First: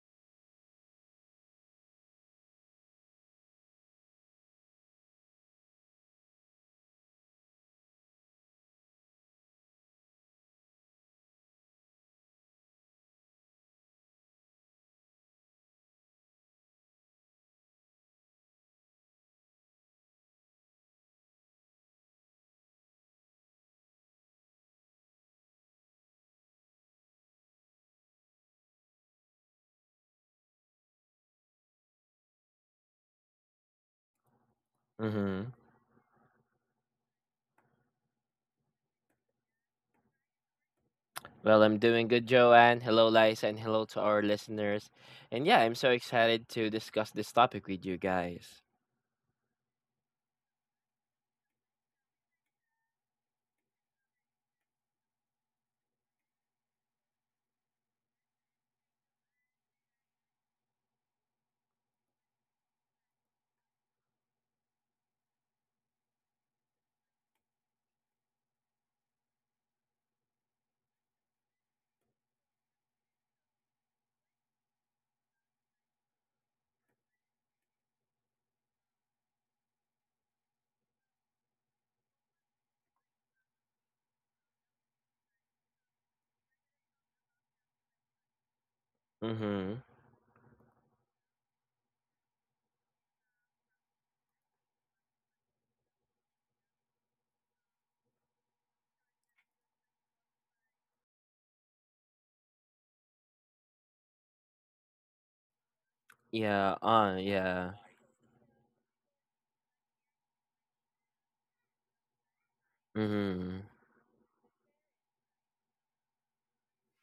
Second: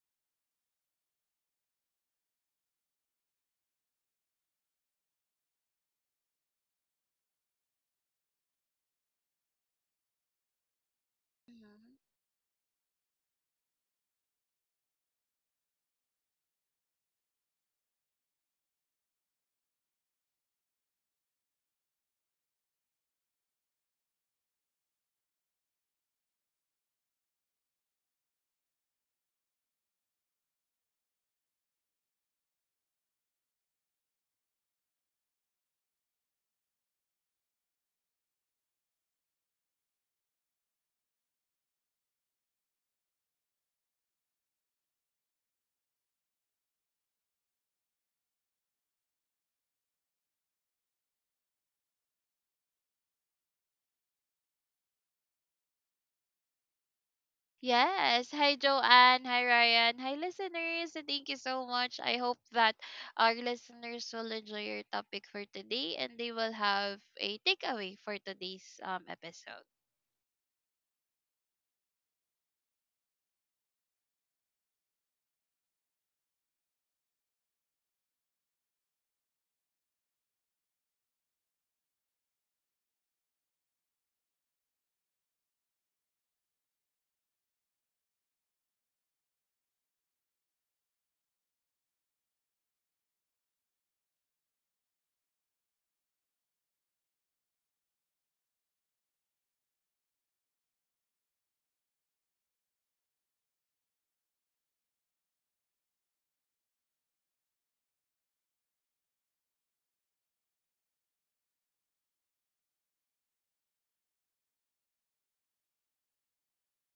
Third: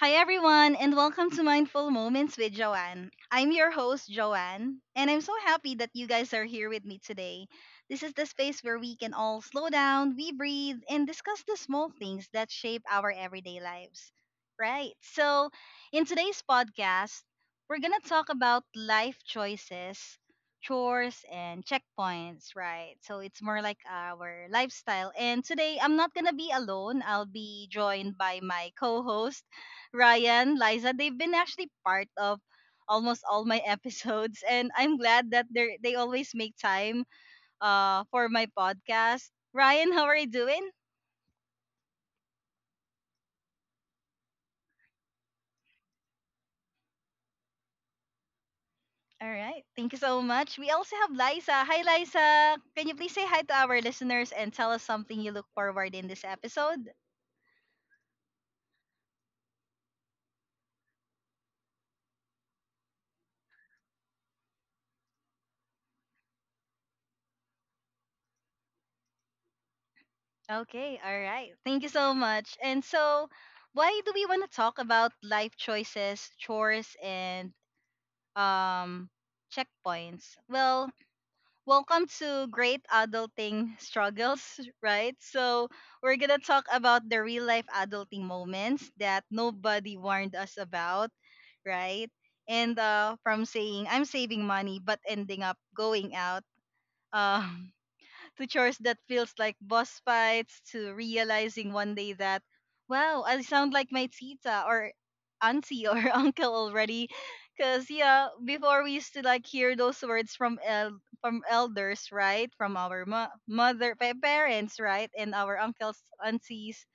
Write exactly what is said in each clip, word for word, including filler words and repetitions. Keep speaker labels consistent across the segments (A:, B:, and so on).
A: Hi, everyone, and welcome to Mindful Moments with Joanne. I'm your host, Joanne, and I'm so happy that you guys are here with me today. This is the space where we can all slow down, we breathe, and discuss the small
B: Mhm.
A: things that shape our everyday lives. Right? So in today's podcast, we're going to talk about life choices, chores, and checkpoints, right? So it's more like our lifestyle. And today, I'm not going to be alone, I'll be joined by my co host. Ryan, Liza, they've been actually part of almost all my episodes, and I'm glad that
C: Mm-hmm.
A: they they always make time uh for my podcast. Ryan, how are you doing?
C: Well, I'm doing good, Joanne. Hello, Liza, and hello to our listeners. And yeah, I'm so excited to discuss this topic with you guys.
A: All right, thank you so much. We also have Liza. Hi, Liza. Can you please say hi to our listeners and tell us something you look forward in this episode?
B: Yes. Hi, Joanne. Hi, Ryan. Hi, listeners, and thank you so much. I hope that our listeners will enjoy your topic for today and they will have a takeaway for today's um, episode.
A: Okay, all right, thank you so much. And so why do we want to talk about life choices, chores, and um checkpoints? Well, welcome to Great Adulting Struggles, right? So we're going to talk about the real life adulting moments that
C: Mm-hmm.
A: nobody warned us about, right? And uh, from saying, I'm saving money, but ending up going out. Uh, to chores that feels like boss fights, to realizing one day that, wow, I sound like my tita or auntie or uncle
C: Yeah, uh,
A: already.
C: yeah.
A: Because, yeah, before we used to like hear those words from el- from elders, right? From our mo-
C: Mm-hmm.
A: mother, pa- parents, right? And our uncles, aunties,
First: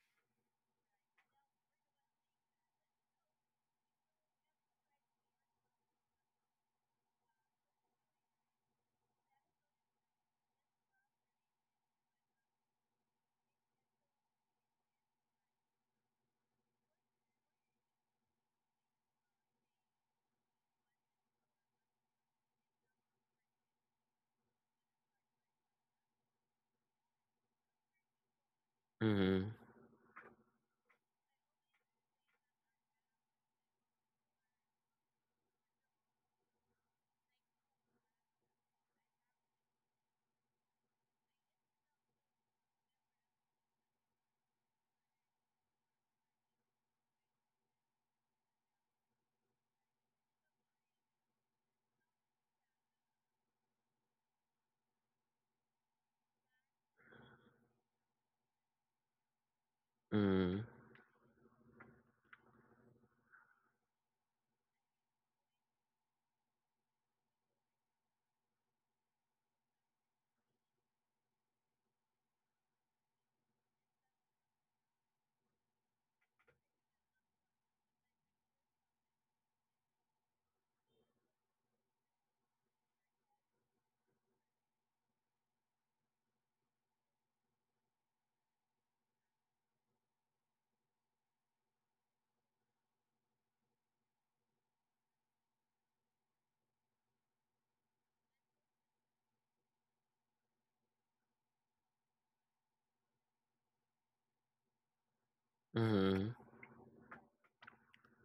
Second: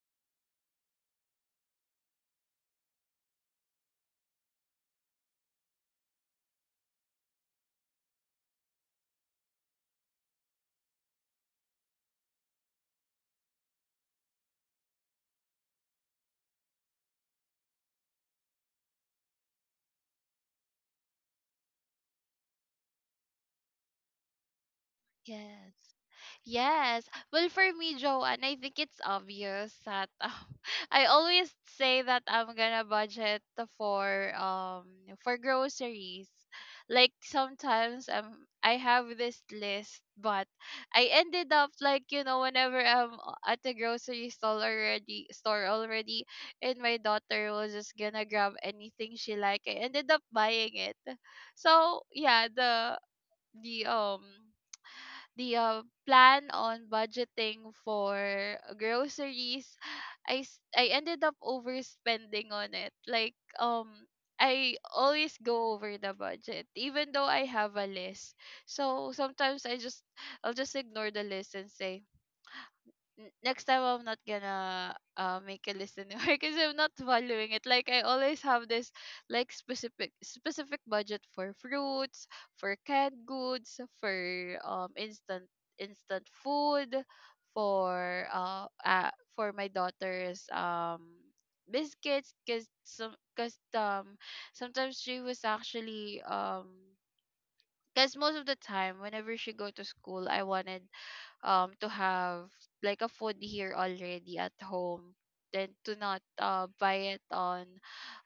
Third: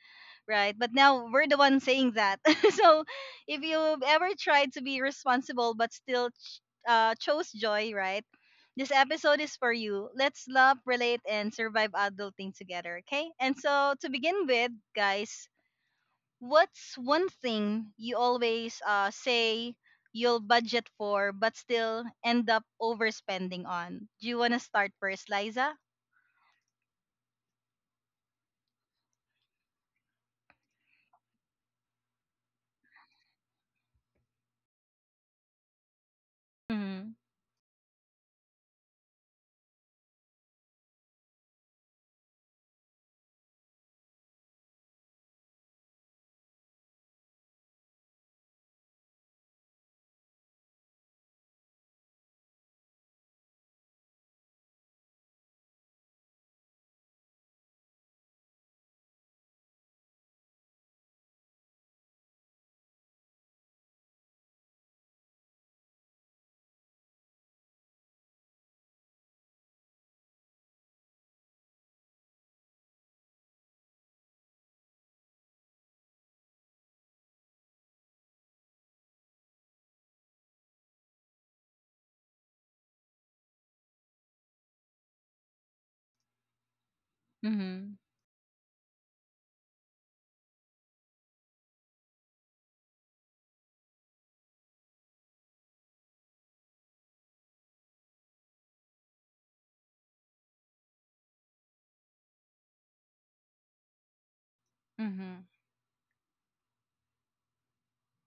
A: right? But now we're the ones saying that. So if you've ever tried to be responsible but still ch- uh, chose joy, right? This episode is for you. Let's love, relate, and survive adulting together, okay? And so to begin with, guys, what's one thing you always uh, say you'll budget for but still end up overspending on? Do you want to start first, Liza?
B: Yes. Yes. Well, for me, Joanne, I think it's
C: Mm-hmm.
B: obvious that um, I always say that I'm gonna budget for um for groceries. Like
A: Mm-hmm.
B: sometimes um I have this list, but I ended up like you know whenever I'm o- at the grocery store already store already, and my daughter was just gonna grab anything she like. I ended up buying it. So yeah, the the um the uh, plan on budgeting for groceries, I s-
C: Mm-hmm.
B: I ended up overspending on it. Like um I always go over the budget even though I have a list. So sometimes I just I'll just ignore the list and say, n- next time I'm not gonna uh, make a list anymore because I'm not following it. Like I always have this like specific specific budget for fruits, for canned goods, for um instant instant food,
A: Mm-hmm.
B: for uh, uh for my daughter's um biscuits, because some because um sometimes she was actually um because most of the time whenever she go to school, I wanted um to have like a food here already at home,
A: Mm-hmm.
B: than to not uh buy it on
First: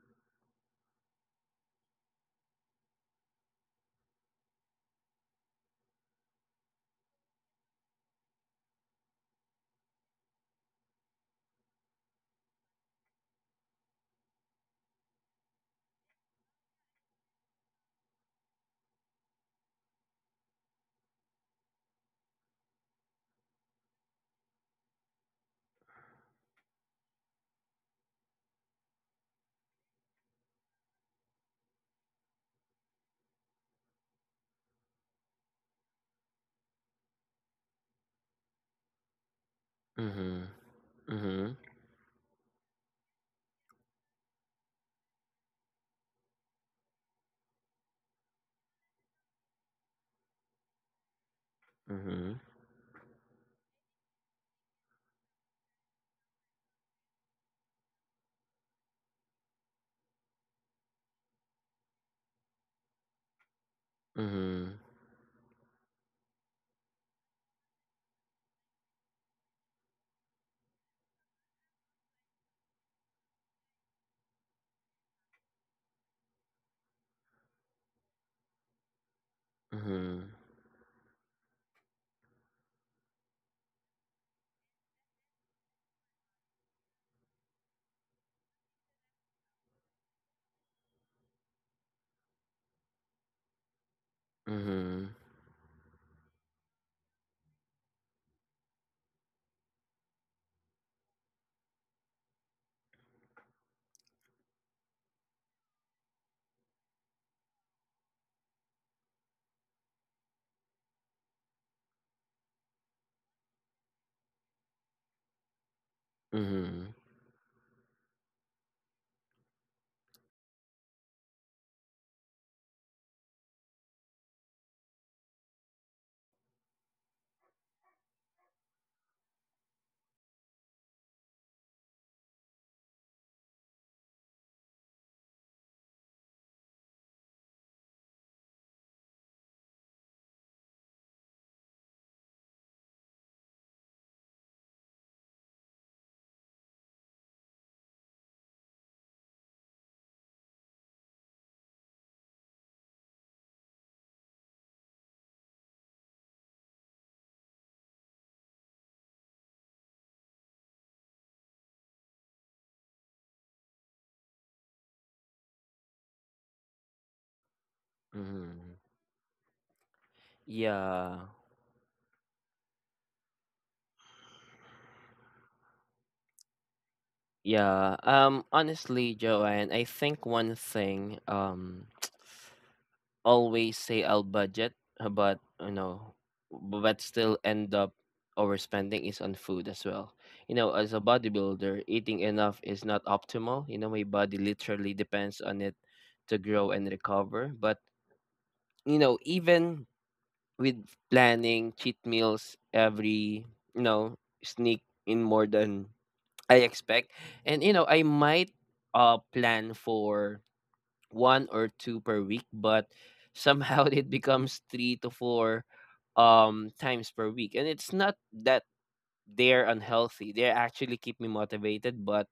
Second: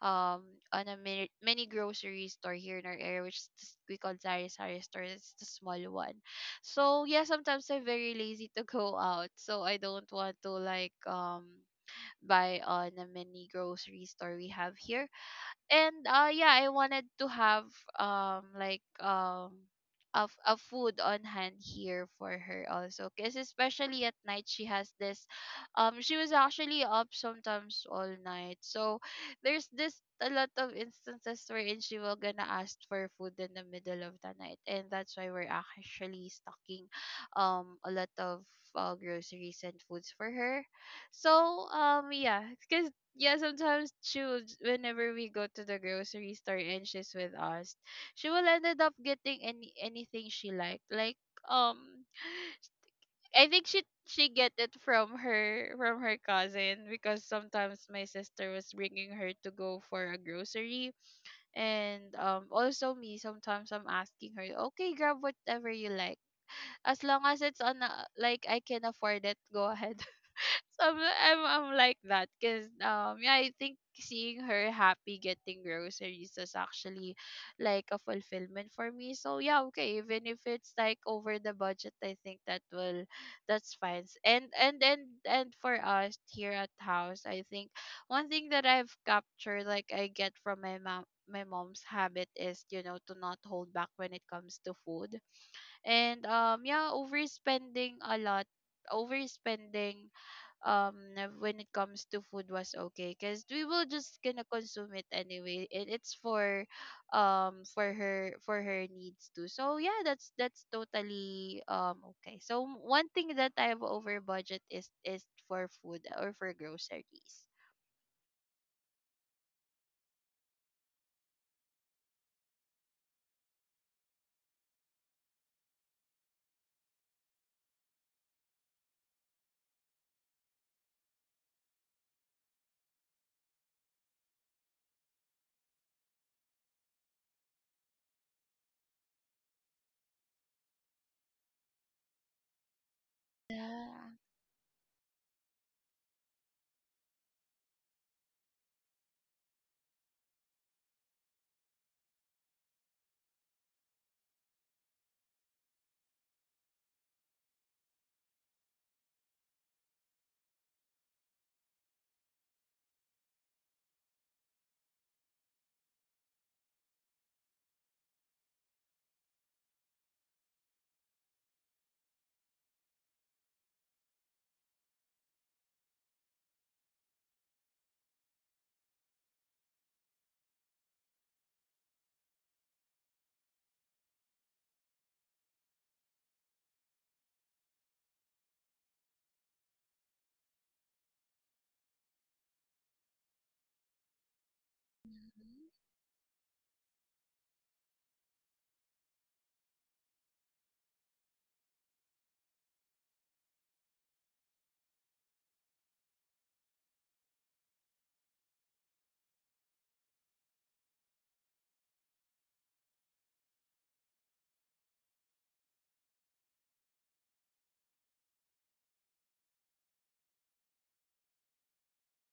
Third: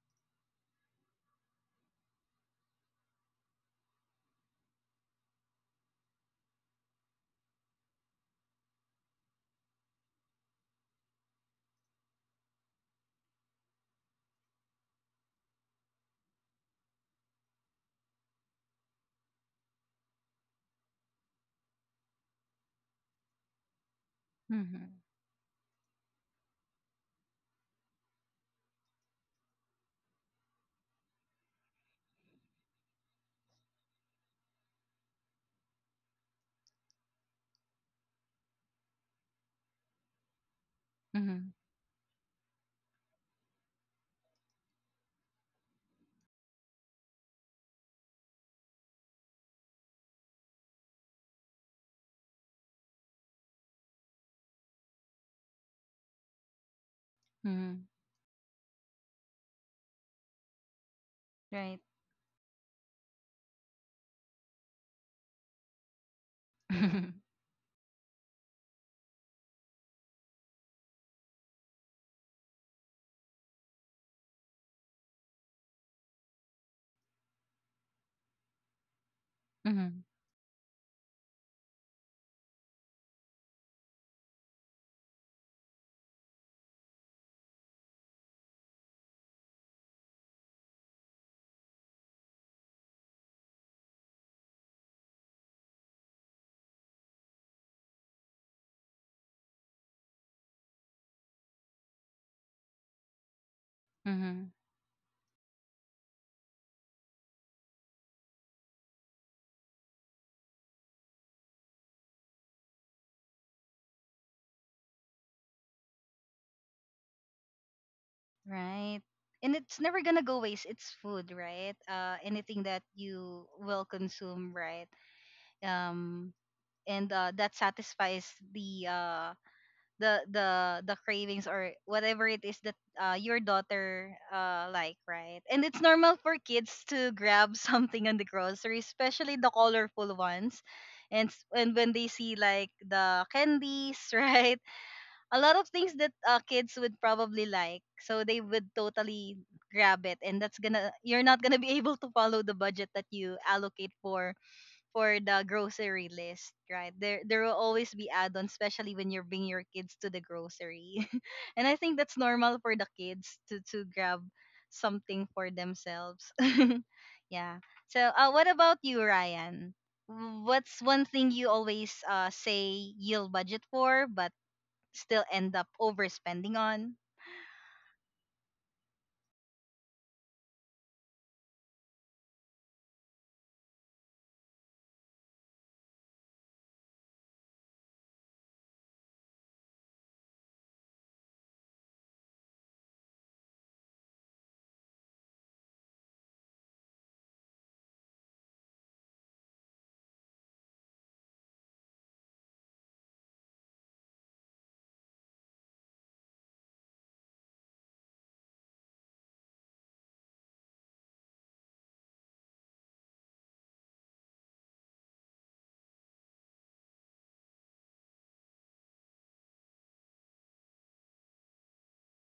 B: um on a mini, mini grocery store here in our area, which is this- we call Sari Sari store, it's the small one. So yeah, sometimes I'm very lazy to go out, so I don't want to like um buy on a mini grocery store we have here. And uh yeah, I wanted to have um like um of a food on hand here for her also, because especially at night she
A: Mm-hmm.
B: has this um she was actually up sometimes all night. So there's this a lot of instances wherein she will gonna ask for food in the middle of the night, and that's why we're actually stocking um a lot of uh, groceries and foods for
C: Mm-hmm.
B: her.
C: Mm-hmm.
A: Mm-hmm.
B: So um yeah, because yeah, sometimes she would, whenever we go to the grocery store and she's with us, she will ended up getting any anything she liked. Like um
C: Mm-hmm.
B: I think she she get it from her from her cousin, because sometimes
A: Mm-hmm.
B: my sister was bringing her to go for a grocery.
A: Right.
B: And um also me sometimes I'm
C: Mm-hmm.
B: asking her,
C: Mm-hmm.
B: okay, grab whatever you like, as long as it's on a, like I can afford it, go ahead. So I'm, I'm, I'm like that, because um yeah, I think seeing her happy getting groceries is actually like a fulfillment for me. So yeah, okay,
A: hmm
B: even
C: Mm-hmm.
B: if it's like over the budget, I think that will that's fine. S- And and and and for us here at house, I think one thing that I've captured, like I get from my mom my mom's habit, is you know to not hold back when it comes to
C: Mm-hmm.
B: food. And um yeah, overspending a lot overspending um when it comes to food was okay, because we will just gonna
A: hmm
B: consume it anyway. It, it's for um for her, for her needs too. So yeah, that's that's totally um okay. So m- one thing that I have over budget is is for food or for
C: Mm-hmm.
B: groceries.
A: Right. And it's never gonna go waste. It's food, right? Uh, anything that you will consume, right? Um, and uh, That satisfies the uh the the the cravings, or whatever it is that uh your daughter uh like, right? And it's normal for kids to grab something on the grocery, especially the colorful ones. And s- and when they see like the candies,
B: Yeah.
A: right? A lot of things that uh, kids would probably like, so they would totally grab it, and that's gonna, you're not gonna be able to follow the budget that you allocate for for the grocery list. Right, there there will always be add-ons, especially when you're bringing your kids to the grocery. And I think that's normal for the kids to to grab something for themselves. Yeah. So uh, what
C: Mm-hmm.
A: about you, Ryan? What's one
C: Yeah.
A: thing you always uh, say you'll budget for but still end up overspending on?
C: Yeah. Um, honestly, Joanne, I think one thing, um, always say I'll budget, uh, but you know, but still end up overspending is on food as well. You know, as a bodybuilder, eating enough is not optimal. You know, my body literally depends on
B: Mhm.
C: it to grow and recover. But you know, even with planning cheat meals every, you know, sneak in more than I expect, and you know, I might uh plan for one or two per week, but somehow it becomes three to four um times per week. And it's not that they're unhealthy. They actually keep me motivated, but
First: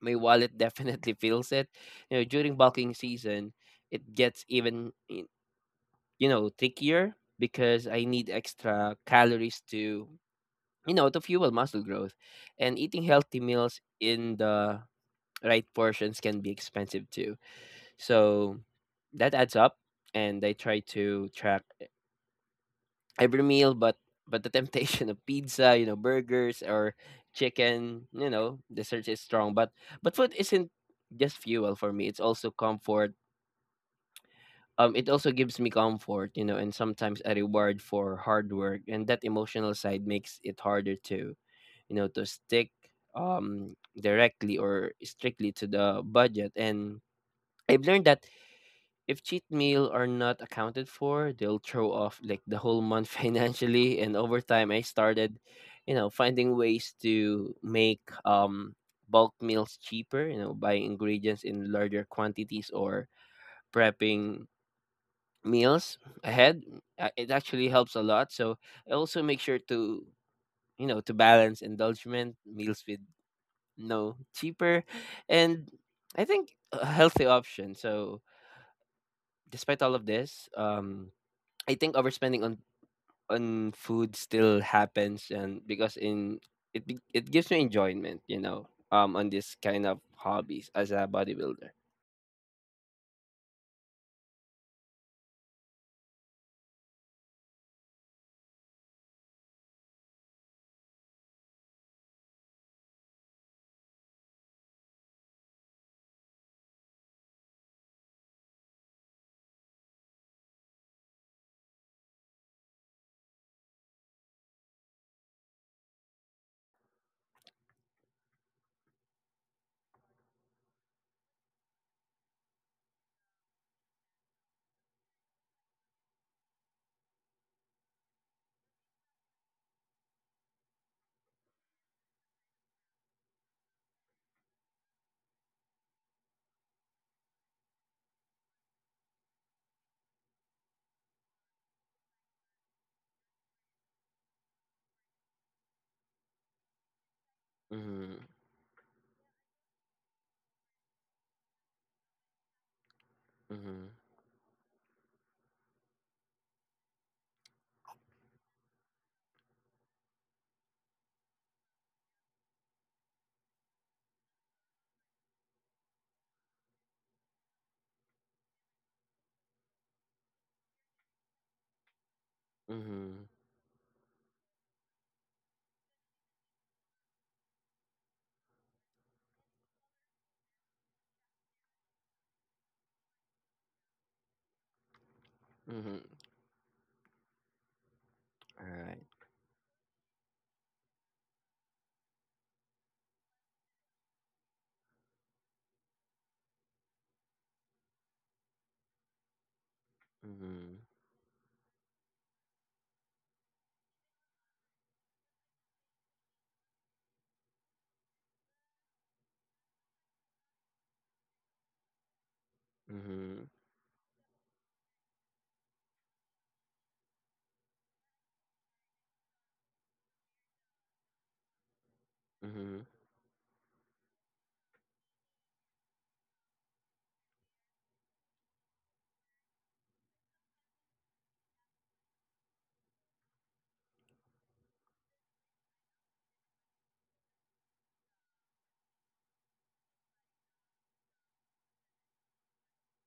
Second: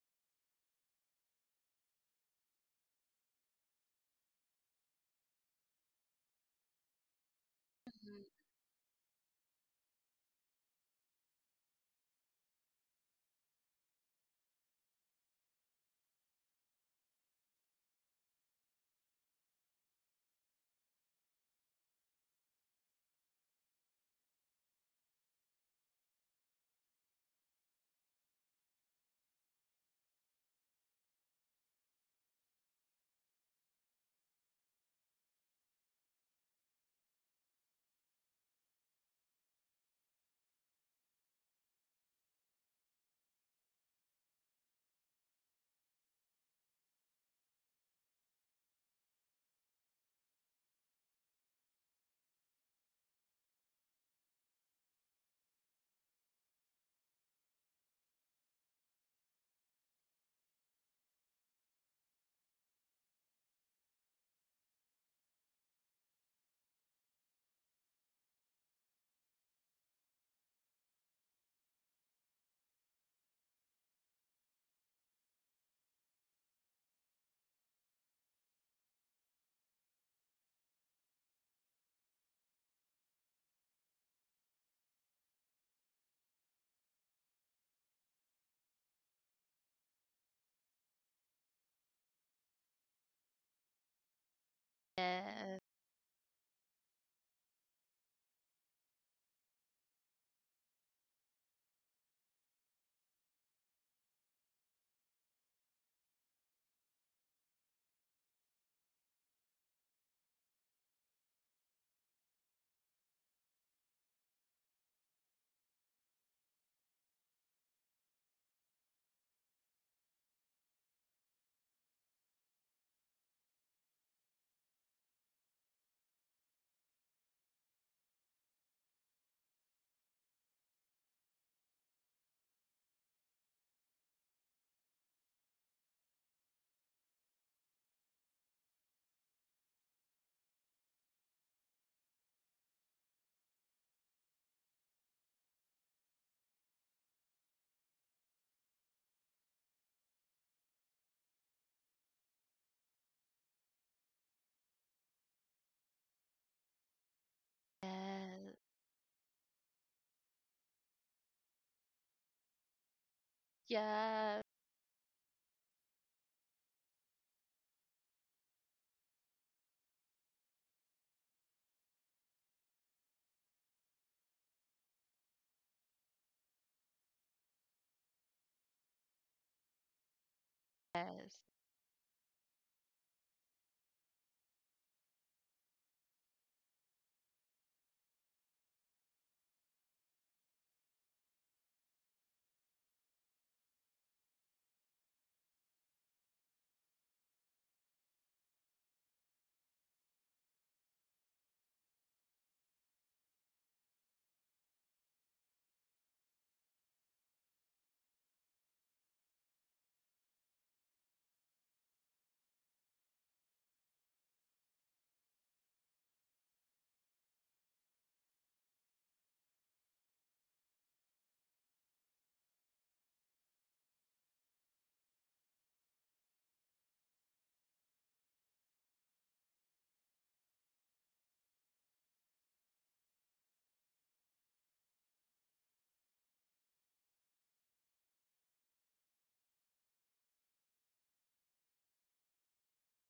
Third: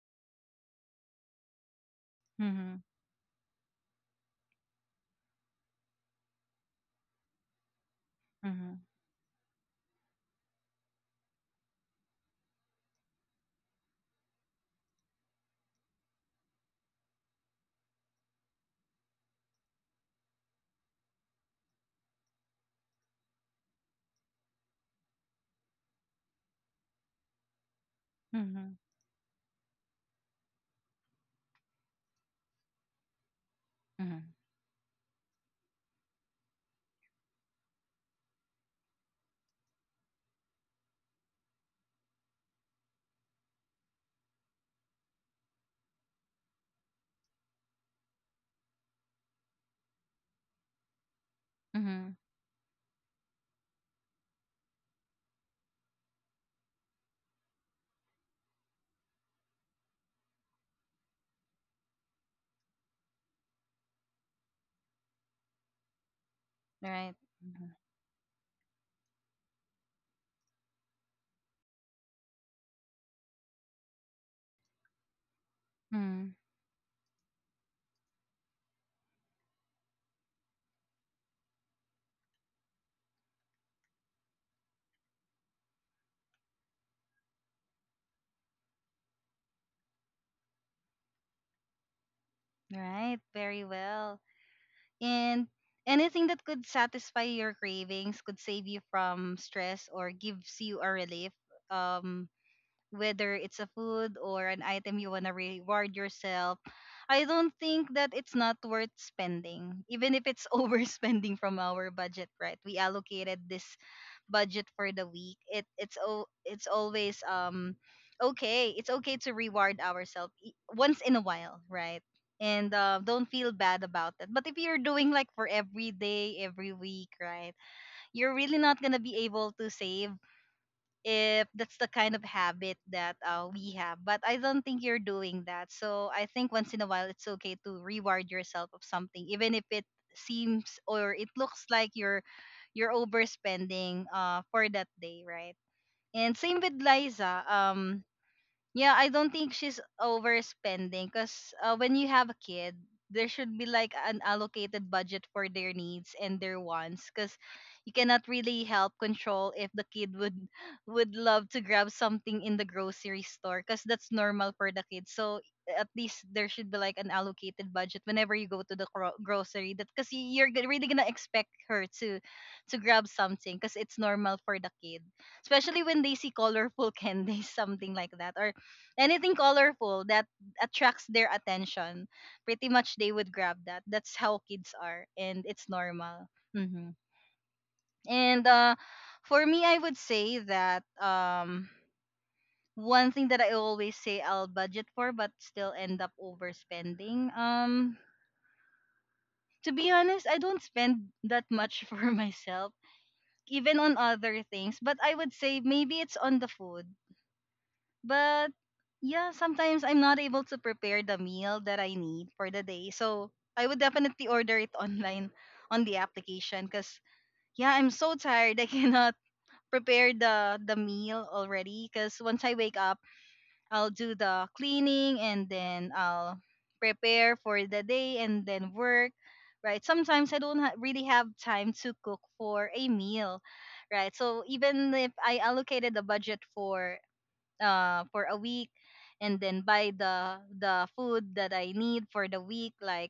C: my wallet definitely feels it. You know, during
A: Mhm.
C: bulking season, it gets even y- you know trickier because I need
A: Mhm.
C: extra calories to you know to fuel muscle growth, and eating healthy meals in the right portions can be expensive too. So that adds up, and I try to track e- every meal, but but the temptation of pizza, you know, burgers or chicken, you know,
A: Mhm.
C: the search is strong. But but food isn't just fuel for me; it's also comfort.
A: Mhm.
C: Um, it also gives me comfort, you know, and sometimes a reward for hard work, and that emotional side makes it harder to, you know, to stick um directly or strictly to the budget. And I've learned that if cheat meal are not accounted for, they'll throw
A: Mhm.
C: off like the whole month financially. And over time, I started, you know, finding ways to make um, bulk meals cheaper. You know, buying ingredients in larger quantities or prepping meals ahead. Uh,
A: Right.
C: It actually
A: Mhm.
C: helps a lot. So I also make sure to you know to balance indulgent meals with no cheaper, and I
A: Mhm.
C: think a healthy option. So despite all of this, um I think overspending on on food still happens, and because in it be- it gives me enjoyment, you know, um, on this kind of hobbies as a bodybuilder.
A: Right, very well. And
B: Mhm. Yes.
A: anything that could satisfy your cravings could save you from stress or gives you a relief. Um, whether it's a food or an item you want to reward yourself, I don't think that it's not worth spending, even if it's overspending from our budget, right? We allocated this budget for the week. It it's o- it's always um okay, it's okay to reward ourselves once in a while, right? And uh, don't feel bad about it. But if you're doing like for every day, every week, right, you're really not gonna be able to save if that's the kind of habit that uh, we have. But I don't think you're doing that. So I think once in a while it's okay to reward yourself of something, even if it seems or it looks like you're you're overspending uh, for that day, right? And same with Liza. Um,
C: Mm-hmm,
A: yeah, I don't think she's overspending, because uh, when you have a kid, there should be
C: mm-hmm,
A: like an allocated budget for their needs and their wants, because you cannot really help control if the kid would would love to grab something in the grocery store, because that's
B: Yes.
A: normal for the kid. So at least there should be like an allocated budget whenever you go to the gro- grocery, that because you're g- really gonna expect her to to grab
C: mm-hmm,
A: something, because it's normal for the kid, especially when they see colorful candies, something like that, or anything colorful that attracts
B: Yes.
A: their
B: Yes.
A: attention. Pretty much they would grab that. That's how kids are, and it's
C: mm-hmm.
A: normal. Hmm and
C: All
A: uh
C: right.
A: For me, I would say that um one thing that I always say I'll budget for but still end up overspending, um to be honest, I don't
C: Mm-hmm,
A: spend that much for myself, even on other things. But I would say maybe it's on the food. But yeah, sometimes I'm not able to prepare the meal that I need for the day. So
C: mm-hmm,
A: I would definitely order it online on the application, because yeah, I'm so tired. I cannot prepare the the meal already, because once I wake
C: mm-hmm,
A: up, I'll do the cleaning, and then I'll prepare for the day, and then work. Right. Sometimes I don't ha- really have time to cook for a meal. Right. So even if I allocated the budget for uh, for a week, and then buy the the food that I need for the week, like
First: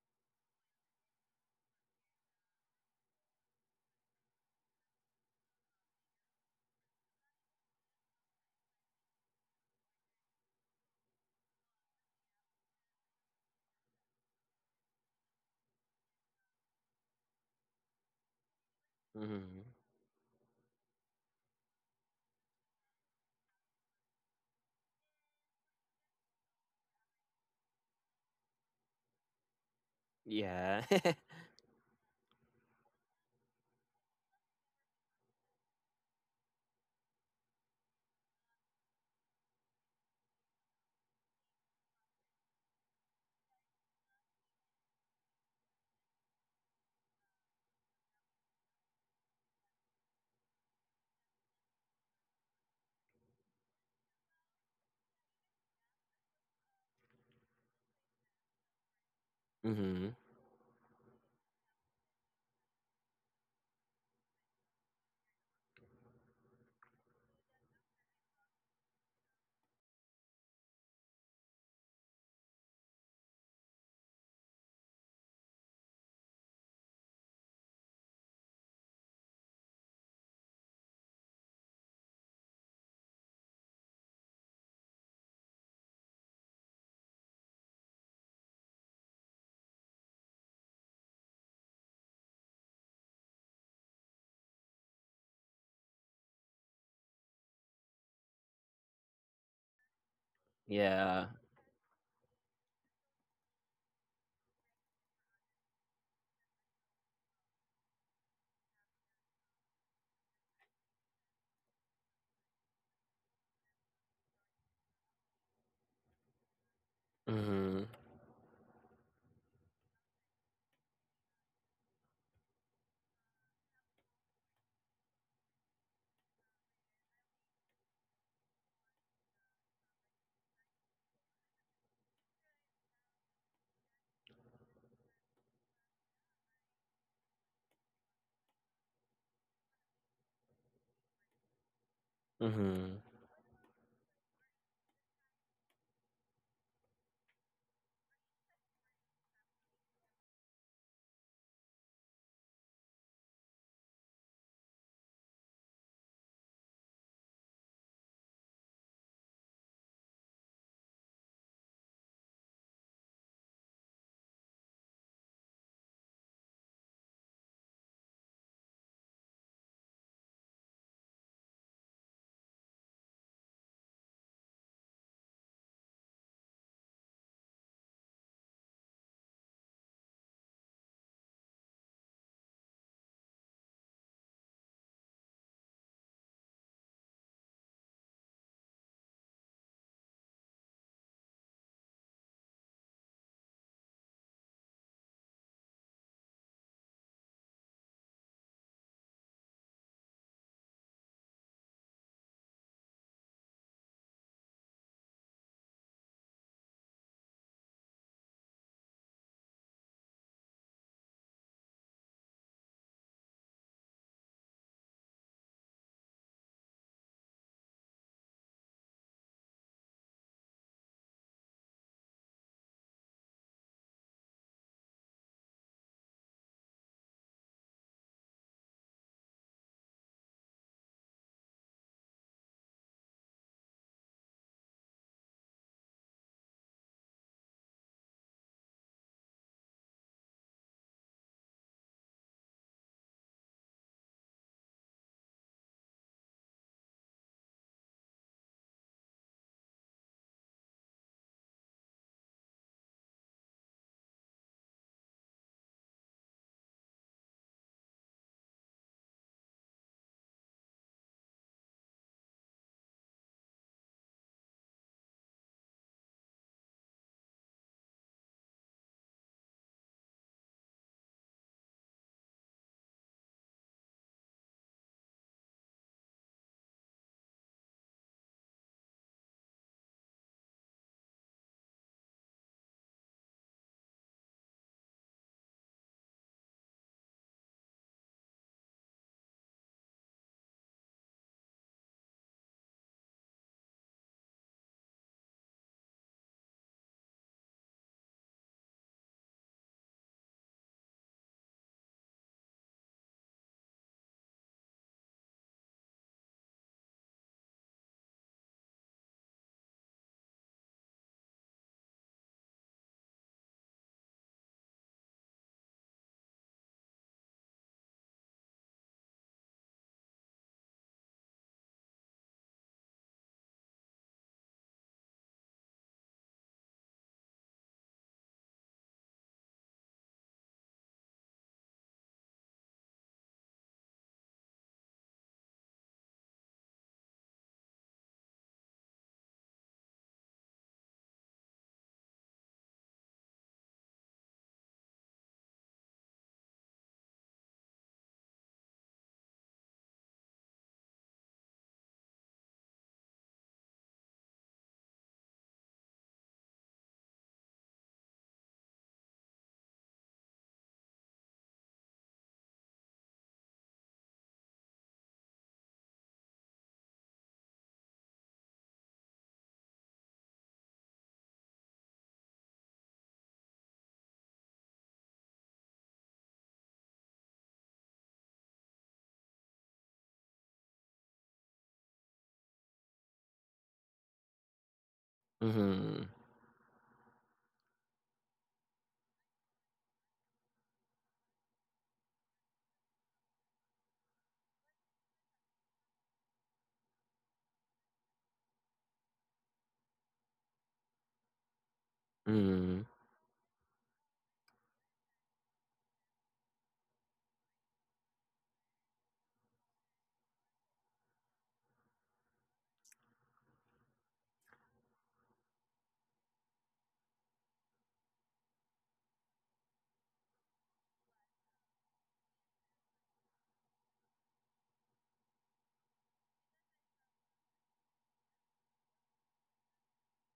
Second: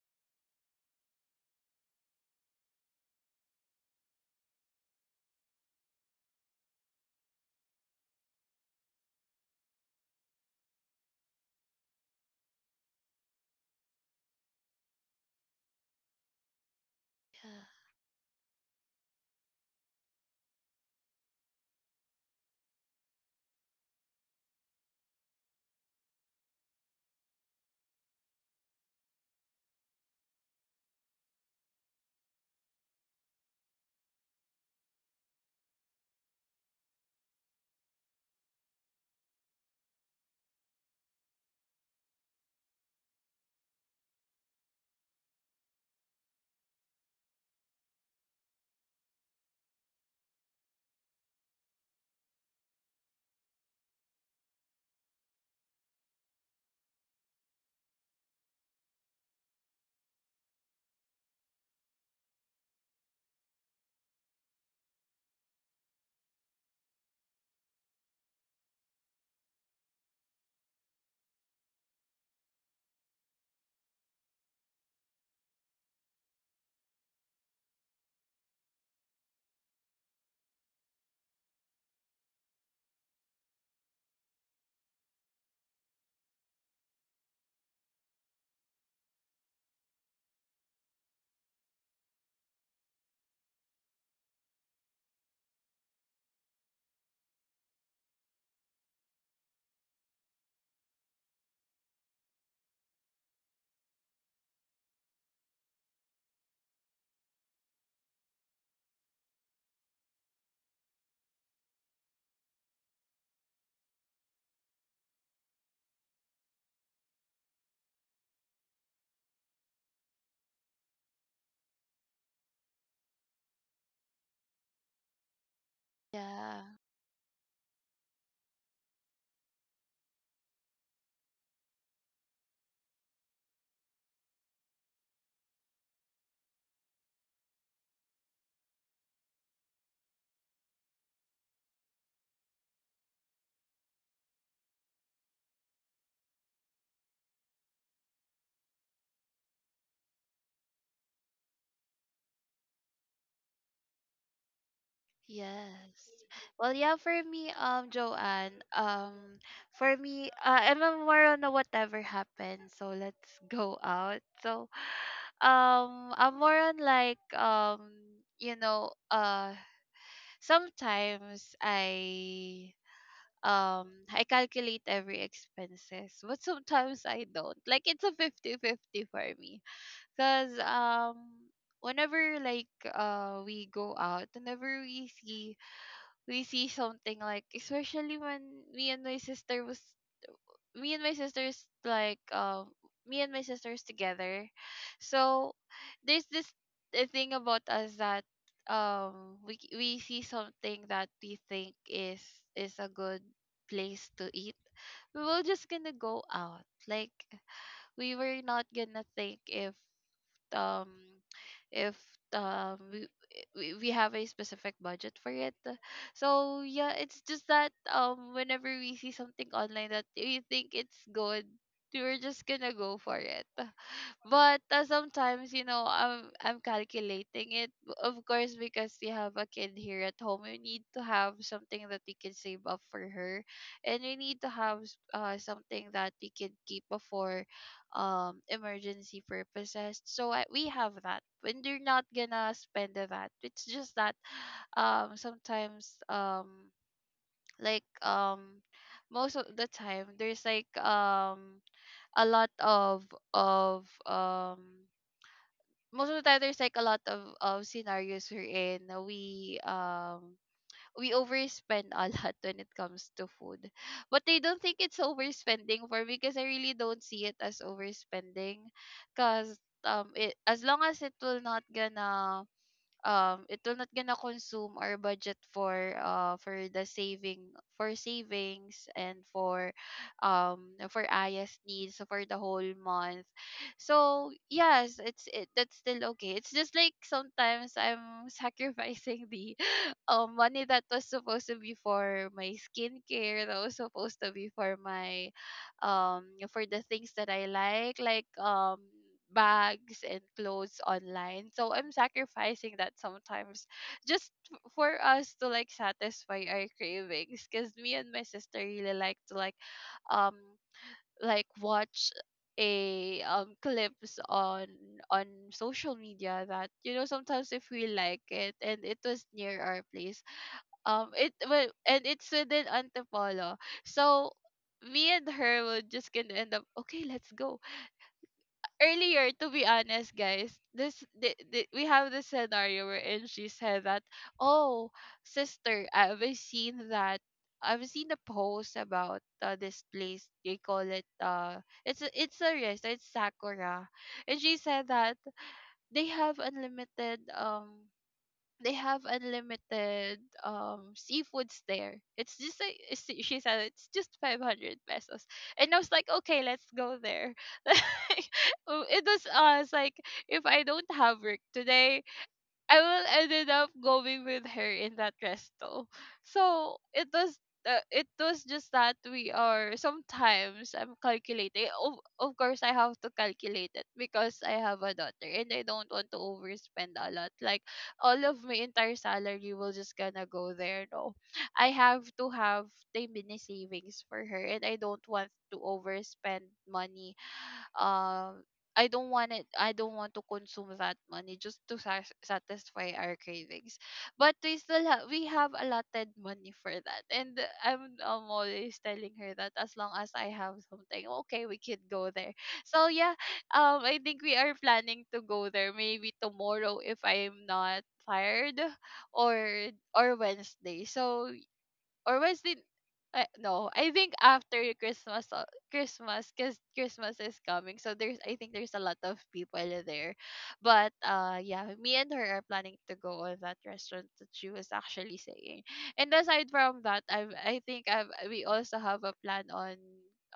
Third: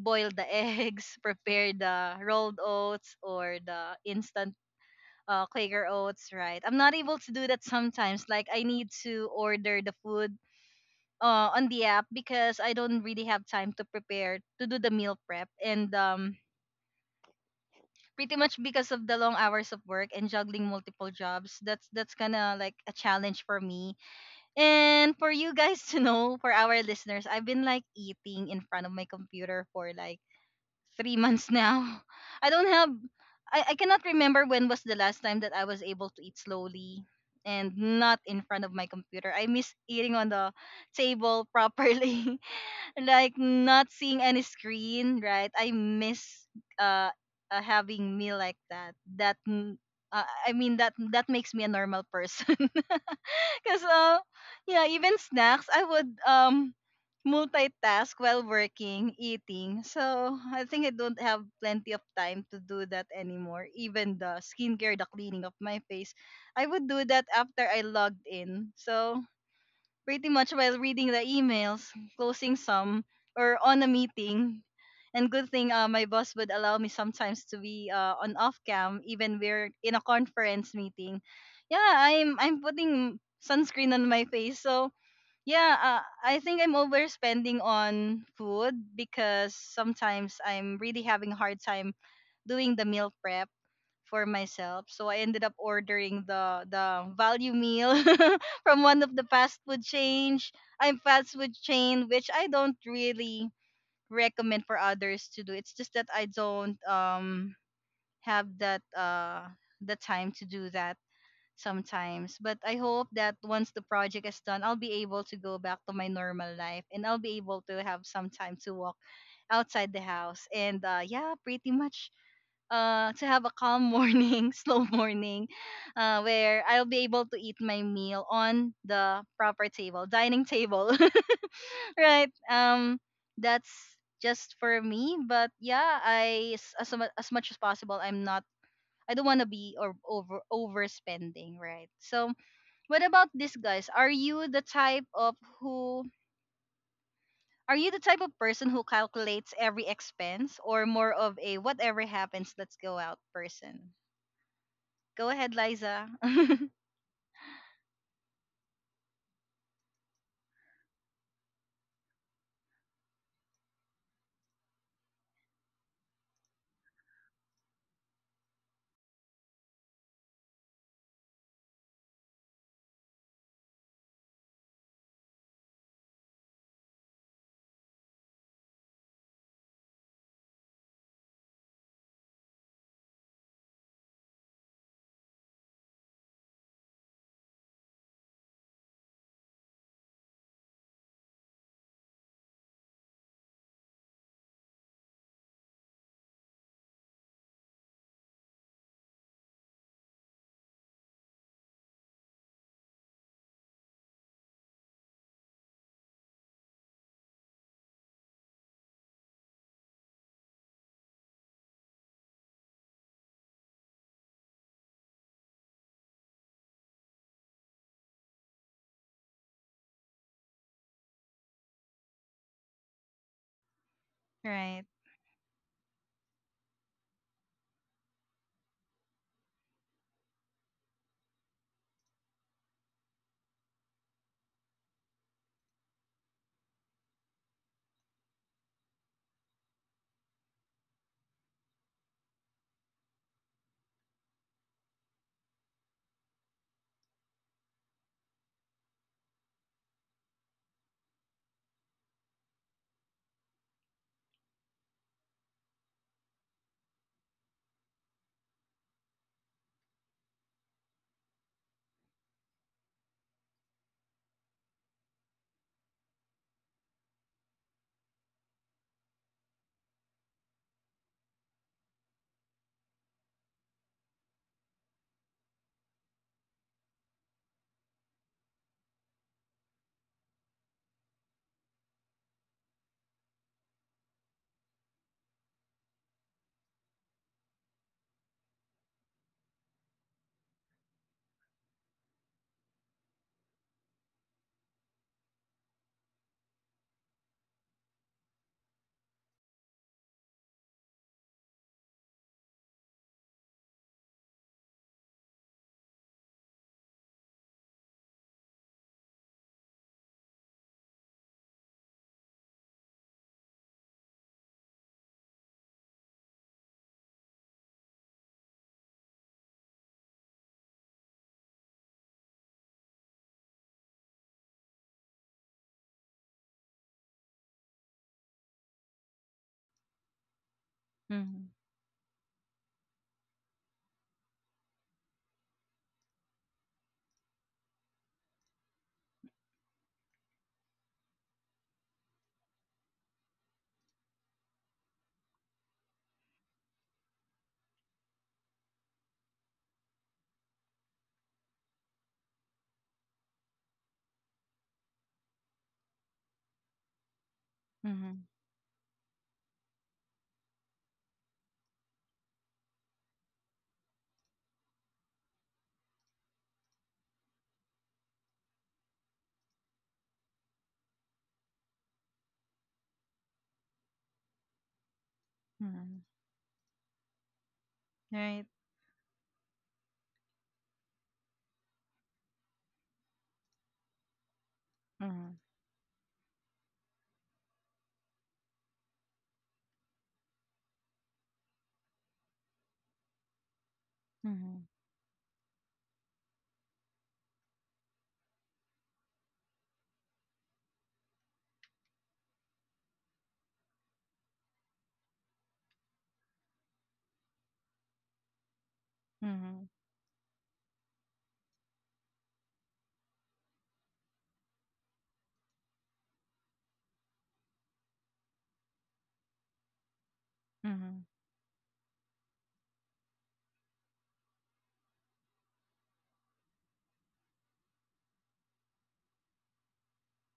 A: boil the eggs, prepare the rolled oats, or the instant uh, Quaker oats, right? I'm not able to do that sometimes. Like, I need to order the food uh, on the app, because I don't really have time to prepare to do the meal prep, and um
B: Yeah.
A: pretty much because of the long
C: mm-hmm.
A: hours of work and juggling multiple jobs. That's that's kind of like a challenge for me. And for you guys to know, for our listeners, I've been like eating in front of my computer for like
C: Yeah.
A: three months now. I don't have, I, I cannot remember when was the last time that I was able to eat slowly and not in front of my computer. I miss eating on the table properly, like not seeing any screen, right? I miss uh, uh having meal like that. That mm, uh, I mean, that that makes me a normal person. Because uh, yeah, even snacks, I would um multitask while working, eating.
C: Mm-hmm.
A: So I think I don't have plenty of time to do that anymore. Even the skincare, the cleaning of my face, I would do that after I logged in. So pretty much while reading the emails, closing some, or on a meeting. And good thing uh, my boss would allow me sometimes to be uh, on off cam, even we're in a conference meeting. Yeah, I'm I'm putting sunscreen on my face, so yeah, uh, I think I'm overspending on food, because sometimes I'm really having a hard time doing the meal prep for myself. So I ended up ordering the the value meal from one of the fast food change. I'm
C: Yeah.
A: fast food chain, which I don't really recommend for others to do. It's just that I don't um have that uh the time to do that sometimes. But I hope that once the project is done, I'll be able to go back to my normal life, and I'll be able
C: Mm-hmm.
A: to have some time to walk outside the house. And uh, yeah, pretty much, uh, to have a calm morning, slow morning, uh,
B: Yeah.
A: where I'll be able to eat my meal on the proper table, dining table, right? Um, that's just for me. But yeah, I s- as mu- as much as possible, I'm not. I don't want to be or over overspending, right? So
C: Mm-hmm.
A: what about this, guys? Are you the type of who? Are you the type of person who calculates every expense, or more of a whatever happens, let's go out person? Go ahead, Liza.
B: Yes. Well, yeah, for me, um, Joanne, um, for me, uh, I'm a more on a whatever happens, so let's go out. So, um, I'm more on like, um, you know, uh, sometimes I, um, I calculate every expenses, but sometimes I don't. Like, it's a fifty fifty for me, cause, um, whenever like, uh, we go out, whenever we see we see something, like especially when me and my sister was me and my sisters like um me and my sisters together. So there's this uh, thing about us that um we c- we see something that we think is is a good place to eat, we were just gonna go out. Like we were not gonna think if um if um we, we we have a specific budget for it. So yeah, it's just that um whenever we see something online that we think it's good, we're just gonna go for it. But
A: Right.
B: uh, sometimes, you know, I'm I'm calculating it. B- Of course, because you have a kid here at home, you need to have something that you can save up for her, and you need to have s- uh something that you can keep up for, um, emergency purposes. So I, we have that. When they are not gonna spend the that, it's just that, um, sometimes, um, like um, most of the time, there's like um a lot of of um most of the time there's like a lot of, of scenarios we're in, we um we overspend a lot when it comes to food. But I don't think it's overspending for me, because I really don't see it as overspending. Because um it as long as it will not gonna um it will not gonna consume our budget for uh for the saving for savings, and for um for Ayas needs for the whole month. So yes, it's it that's still okay. It's just like sometimes I'm sacrificing the um money that was supposed to be for my skincare, that was supposed to be for my um for the things that I like, like um bags and clothes online. So I'm sacrificing that sometimes, just f- for us to like satisfy our cravings, because me and my sister really like to like um like watch a um clips on on social media. That, you know sometimes if we like it and it was near our place, um it well and it's within Antipolo. So me and her will just gonna end up, okay, let's go. Earlier, to be honest, guys, this the,
A: Mhm.
B: the, we have this scenario wherein she said that, oh sister, I've seen that. I've seen a post about uh, this place. They call it uh, it's a, it's a restaurant, it's Sakura, and she said that they have unlimited um they have unlimited um seafoods there. It's just like it's- she said, it's just five hundred pesos, and I was like, okay, let's go there.
A: Mhm.
B: Like, oh, it was uh, it's like if I don't have work today, I will ended up going with her in that resto. So it was uh, it was just that we are, sometimes I'm calculating. Of, of course, I have to calculate it because I have a daughter and I don't
A: Mhm.
B: want to overspend a lot. Like all
A: Right.
B: of my entire salary will just gonna go there. No, I have to have the mini savings for her, and I don't want
A: Mhm.
B: to
C: Mm-hmm.
B: overspend money. Um, I don't want it. I don't want to consume that money just to sas- satisfy our cravings. But we
A: Mhm.
B: still have we have allotted money for that, and I'm I'm always telling her that as long as I have something, okay, we can go there. So yeah, um, I think we are planning to go there maybe tomorrow if I'm not tired,
A: Mhm.
B: or or Wednesday. So or was it uh, no, I think after Christmas, uh, christmas because Christmas is coming, so there's, I think, there's a lot of people there. But
A: Mhm.
B: uh yeah, me and her are planning to go on that restaurant that she was actually saying. And aside from that, I I think I we also have a plan on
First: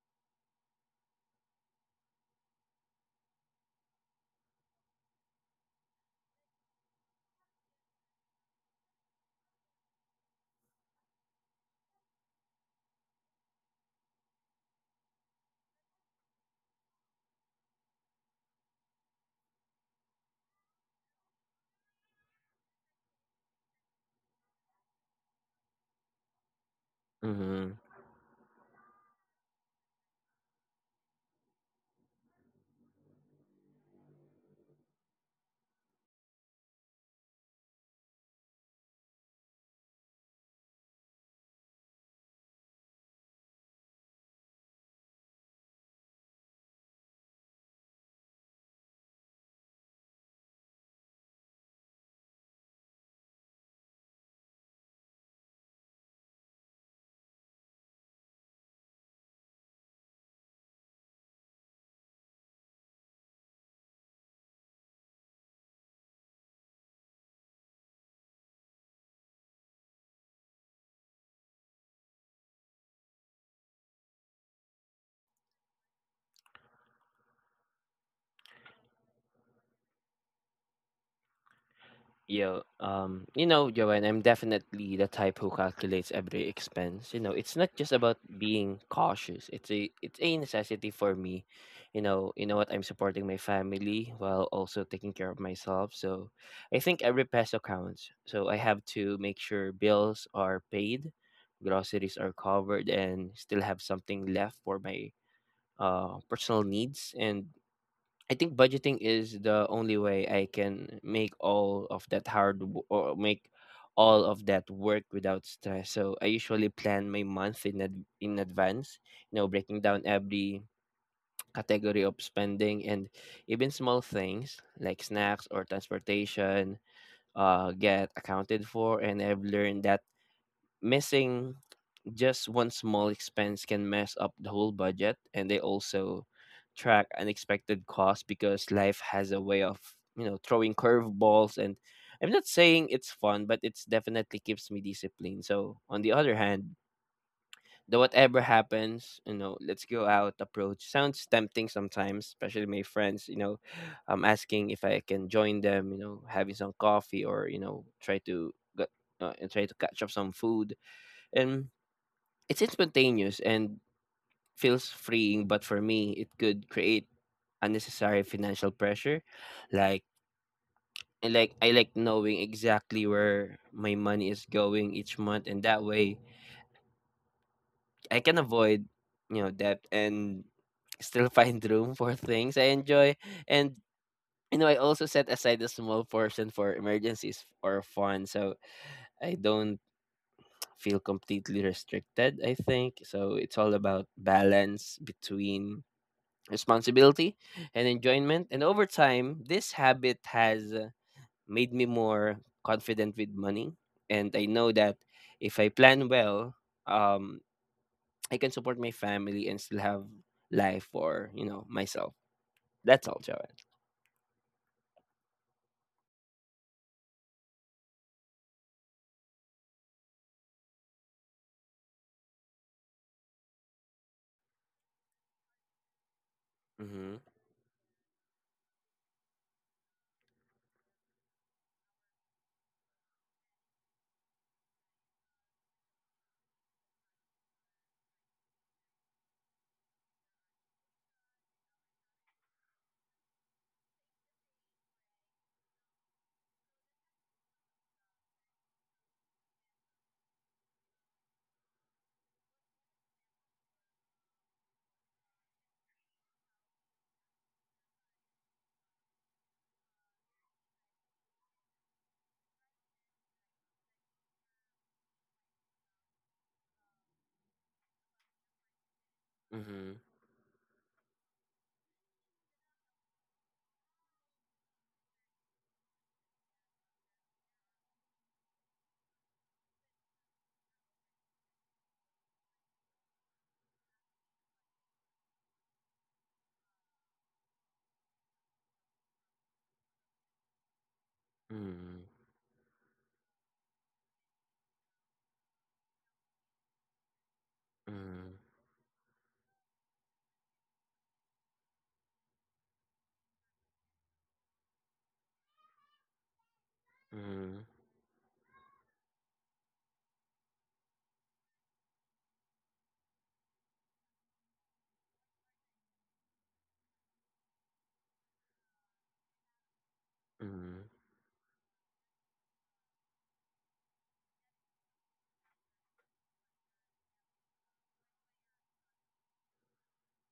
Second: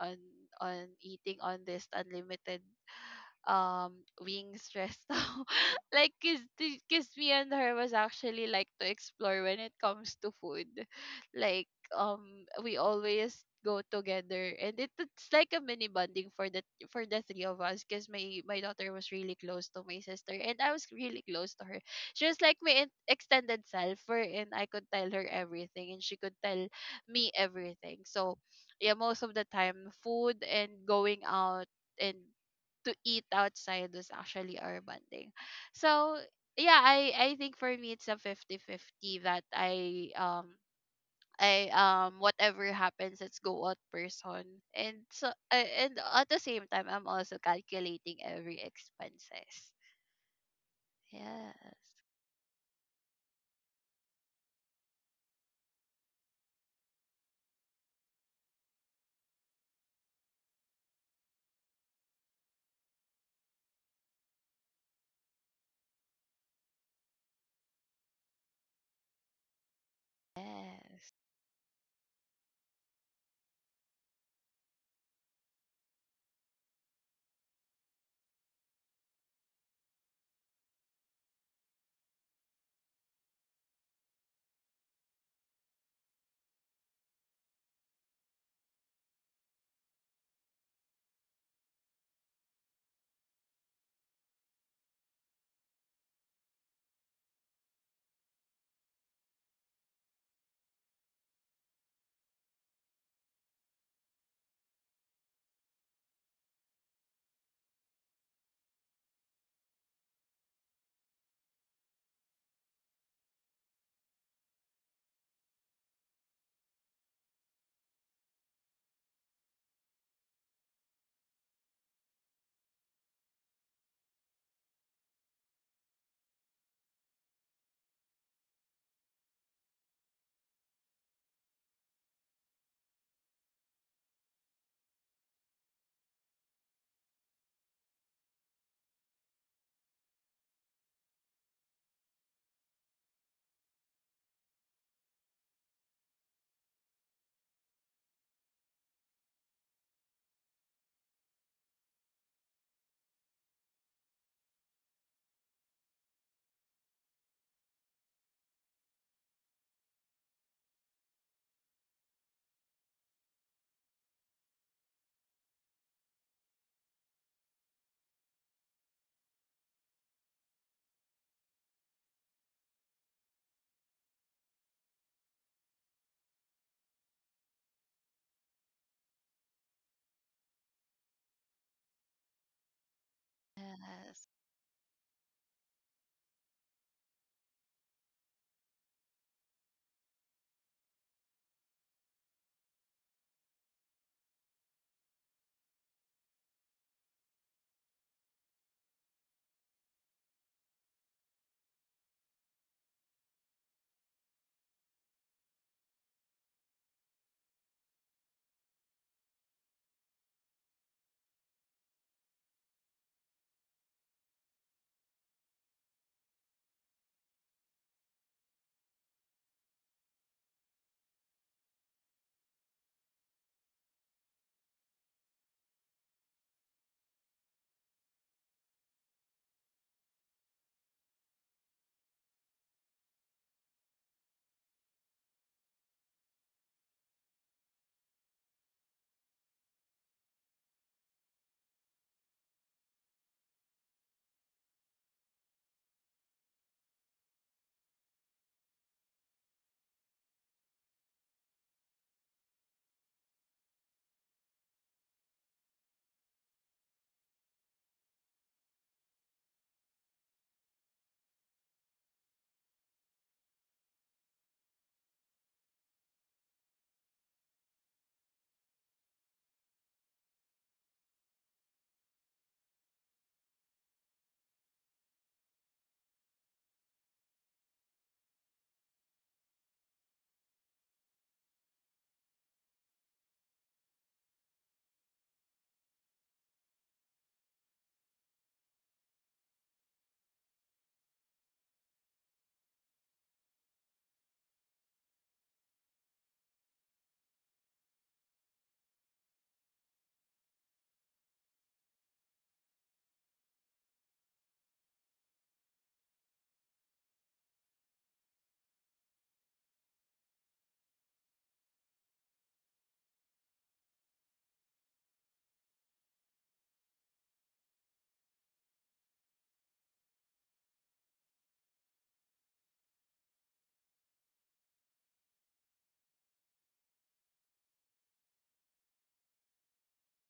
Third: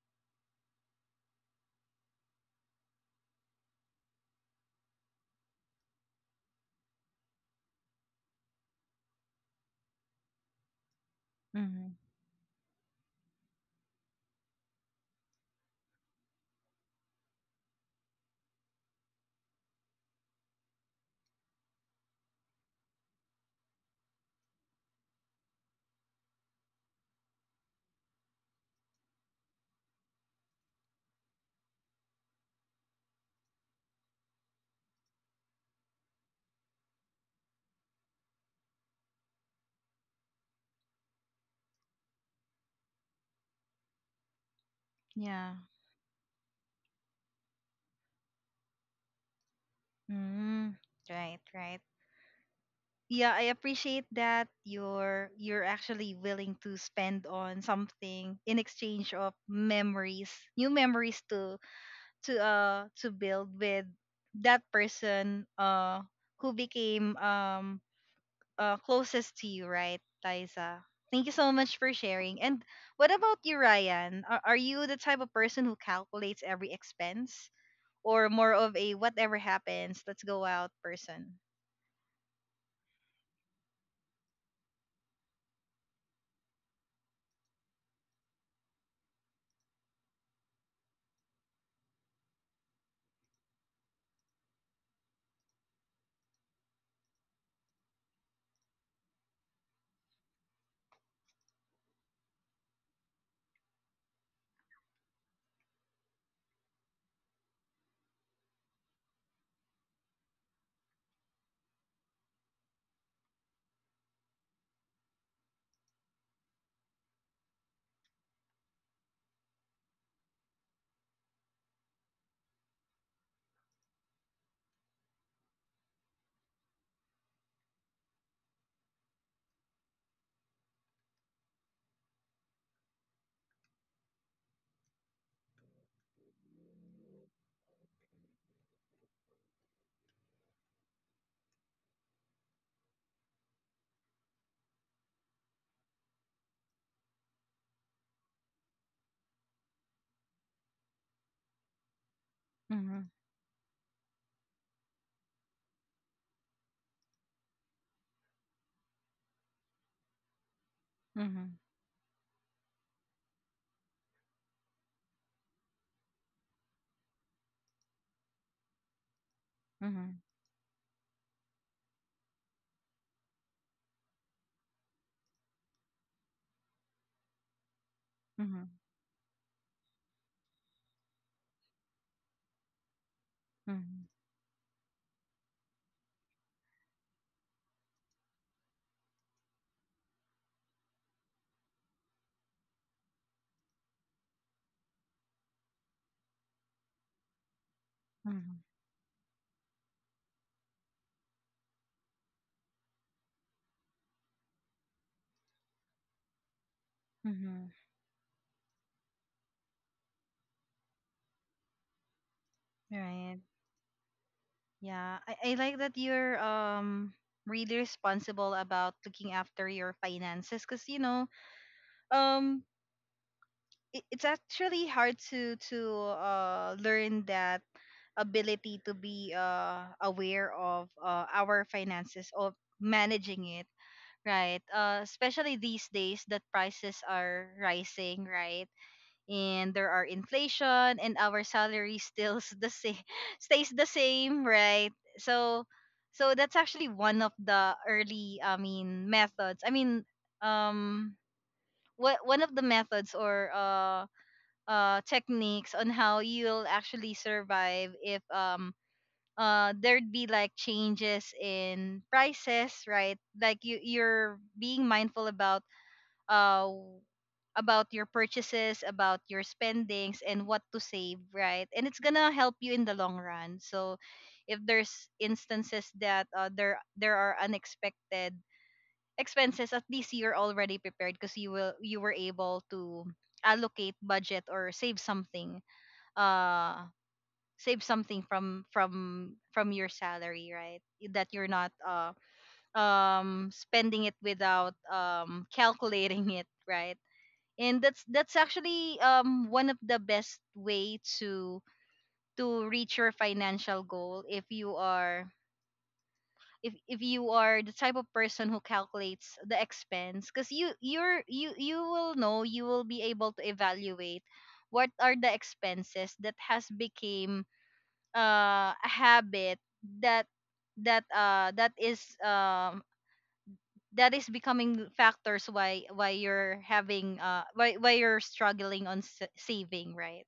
B: on on eating on this unlimited um being stressed out. Like cause, the- cause me and her was actually like to explore when it comes to food. Like
A: Mhm.
B: um we always go together, and it, it's like a mini bonding for the for the three of us, because my my daughter was really close to my sister, and I was really close to her. She was like my in- extended self, and I could tell her everything and she could tell me
C: Mm-hmm.
B: everything. So yeah, most of the time food and going out and to eat outside was actually our bonding. So yeah, I I think for me it's a fifty fifty that I um I um whatever happens let's go out person. And so
A: Yeah.
B: uh, and at the same time I'm also calculating every expenses.
A: Mm. Right, right.
B: Yes.
A: Yeah, I appreciate that you're you're actually willing to spend on something in exchange of memories, new memories to to uh to build with that person uh who became um uh, closest to you, right, Liza?
B: Yes.
A: Thank you so much for sharing. And what about you, Ryan? Are, are you the type of person who calculates every expense, or more of a whatever happens, let's go out person?
C: Yeah, um, you know, Joanne, I'm definitely the type who calculates every expense. You know, it's not just about being cautious. It's a it's a necessity for me. You know, you know what, I'm supporting my family while also taking care of myself. So I think every peso counts. So I have to make sure bills are paid, groceries are covered and still have something left for my uh personal needs, and I think budgeting is the only way I can make all of that hard w- or make all of that work without stress. So I usually plan my month in ad- in advance, you know, breaking down every category of spending, and even small things like snacks or transportation uh get accounted for, and I've learned that missing just one small expense can mess up the whole budget, and they also track unexpected costs because life has a way of, you know, throwing curveballs. And I'm not saying it's fun, but it's definitely keeps me disciplined. So, on the other hand, the whatever happens, you know, let's go out approach sounds tempting sometimes, especially my
A: Mhm,
C: friends, you know, um, asking if I can join them, you know, having some coffee or, you know, try to get, uh, and try to catch up some food.
A: mhm,
C: And it's spontaneous and feels freeing, but for me, it could create unnecessary financial pressure. Like
A: mhm,
C: I like I like knowing exactly where my money is going each month, and that way I can
A: mhm,
C: avoid you know debt and still find room for things I enjoy. And
A: mhm,
B: Yes.
C: you know, I also set aside a small portion for emergencies or fun, so I don't feel completely restricted. I think so. It's all about balance between responsibility and enjoyment.
A: mhm,
C: And over time, this habit has uh, made me more confident with money. And I know that if I plan well, um,
A: mhm.
C: I can support my family and still have life for, you know, myself. That's all,
A: Right.
C: Joanne.
A: Yeah, I, I like that you're um really responsible about looking after your finances, cause you know um it, it's actually hard to to uh,
C: Hmm.
A: learn that ability to be uh, aware of uh, our finances, of managing it right, uh, especially these days that prices are rising, right? And there are inflation and our salary still s- the same stays the same, right? So so that's actually one of the early i mean methods, I mean um what one of the methods or uh uh techniques on how you'll actually survive if um uh there'd be like changes in prices, right? Like you you're being mindful about uh about your purchases, about your
C: Mhm,
A: spendings and what to save, right? And it's gonna help you in the long run. So if there's instances that uh, there there are unexpected expenses, at least you're already prepared because you will you were able to allocate budget or save something, uh save something from from from your salary, right? That you're not
C: mhm,
A: uh um spending it without um calculating it, right? And that's
C: mhm,
A: that's actually um one of the best way to to reach your financial goal if you are if if you
C: mhm,
A: are the type of person who calculates the expense, because you you're you you will know, you will be able to evaluate what are the expenses that has became uh a habit that that uh that is um that is becoming factors why why you're having uh why why you're struggling on s- saving, right?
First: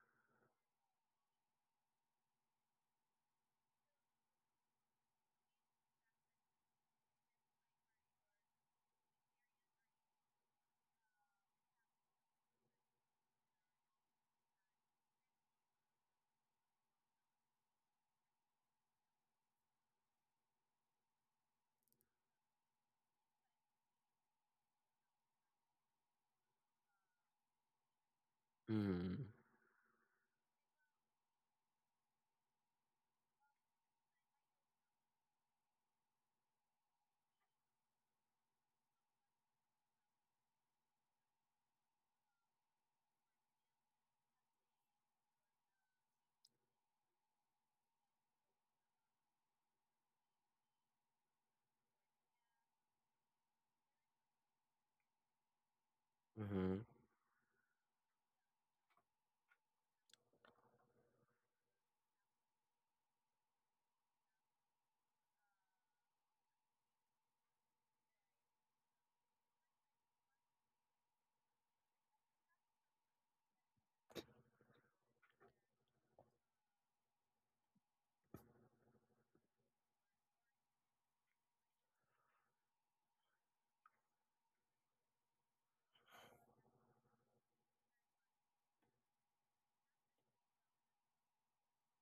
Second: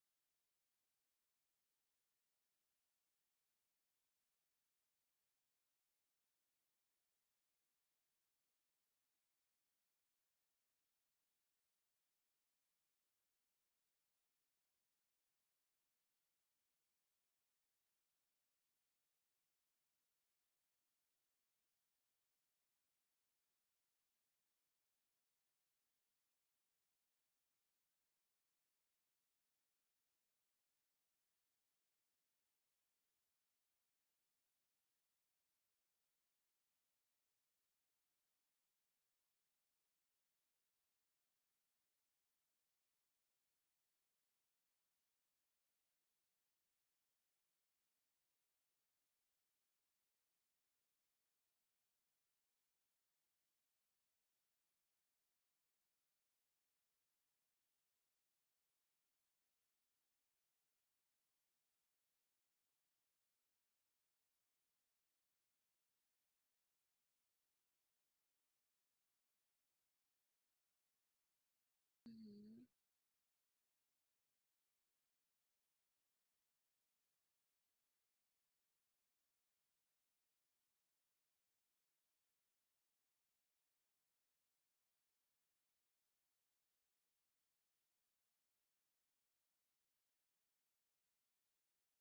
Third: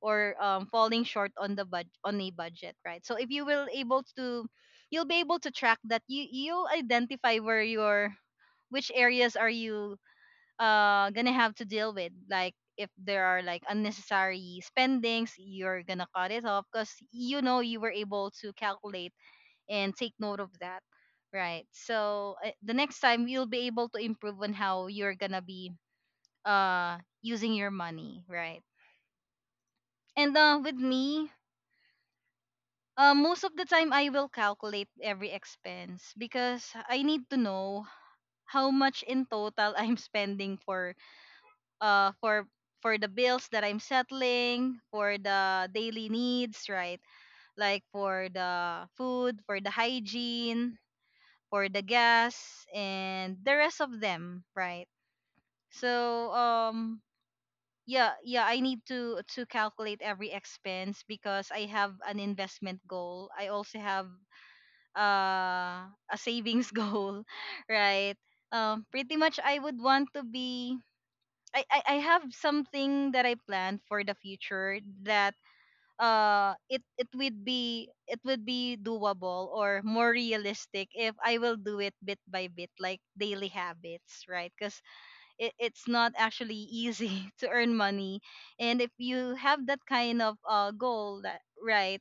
A: Or um falling short on the bud on a budget, right? So if you will able to, you'll be able to track that. You you'll identify where your which areas are you uh gonna have to deal with. Like if there are like unnecessary spendings, you're gonna cut it off because you know you were able to calculate and take note of that, right? So uh, the next time you'll be able to improve on how you're gonna be uh using your money, right?
C: mhm,
A: And uh with me, uh, most of the time I will calculate every expense because I need to know how much in total I'm spending for uh for for the bills that I'm settling, for the daily needs, right? Like for the food, for the hygiene, for the gas and the rest of them, right? So
C: mhm,
A: um yeah, yeah, I need to to calculate every expense because I have an investment goal. I also have uh a savings goal, right? Um pretty much I would want to be I, I I have
B: Mhm.
A: something that I plan for the future that uh it it would be, it would be doable or more realistic if I will do it bit by bit, like daily habits, right? Because it, it's not actually easy to earn money. And if you have that kind of uh goal that, right,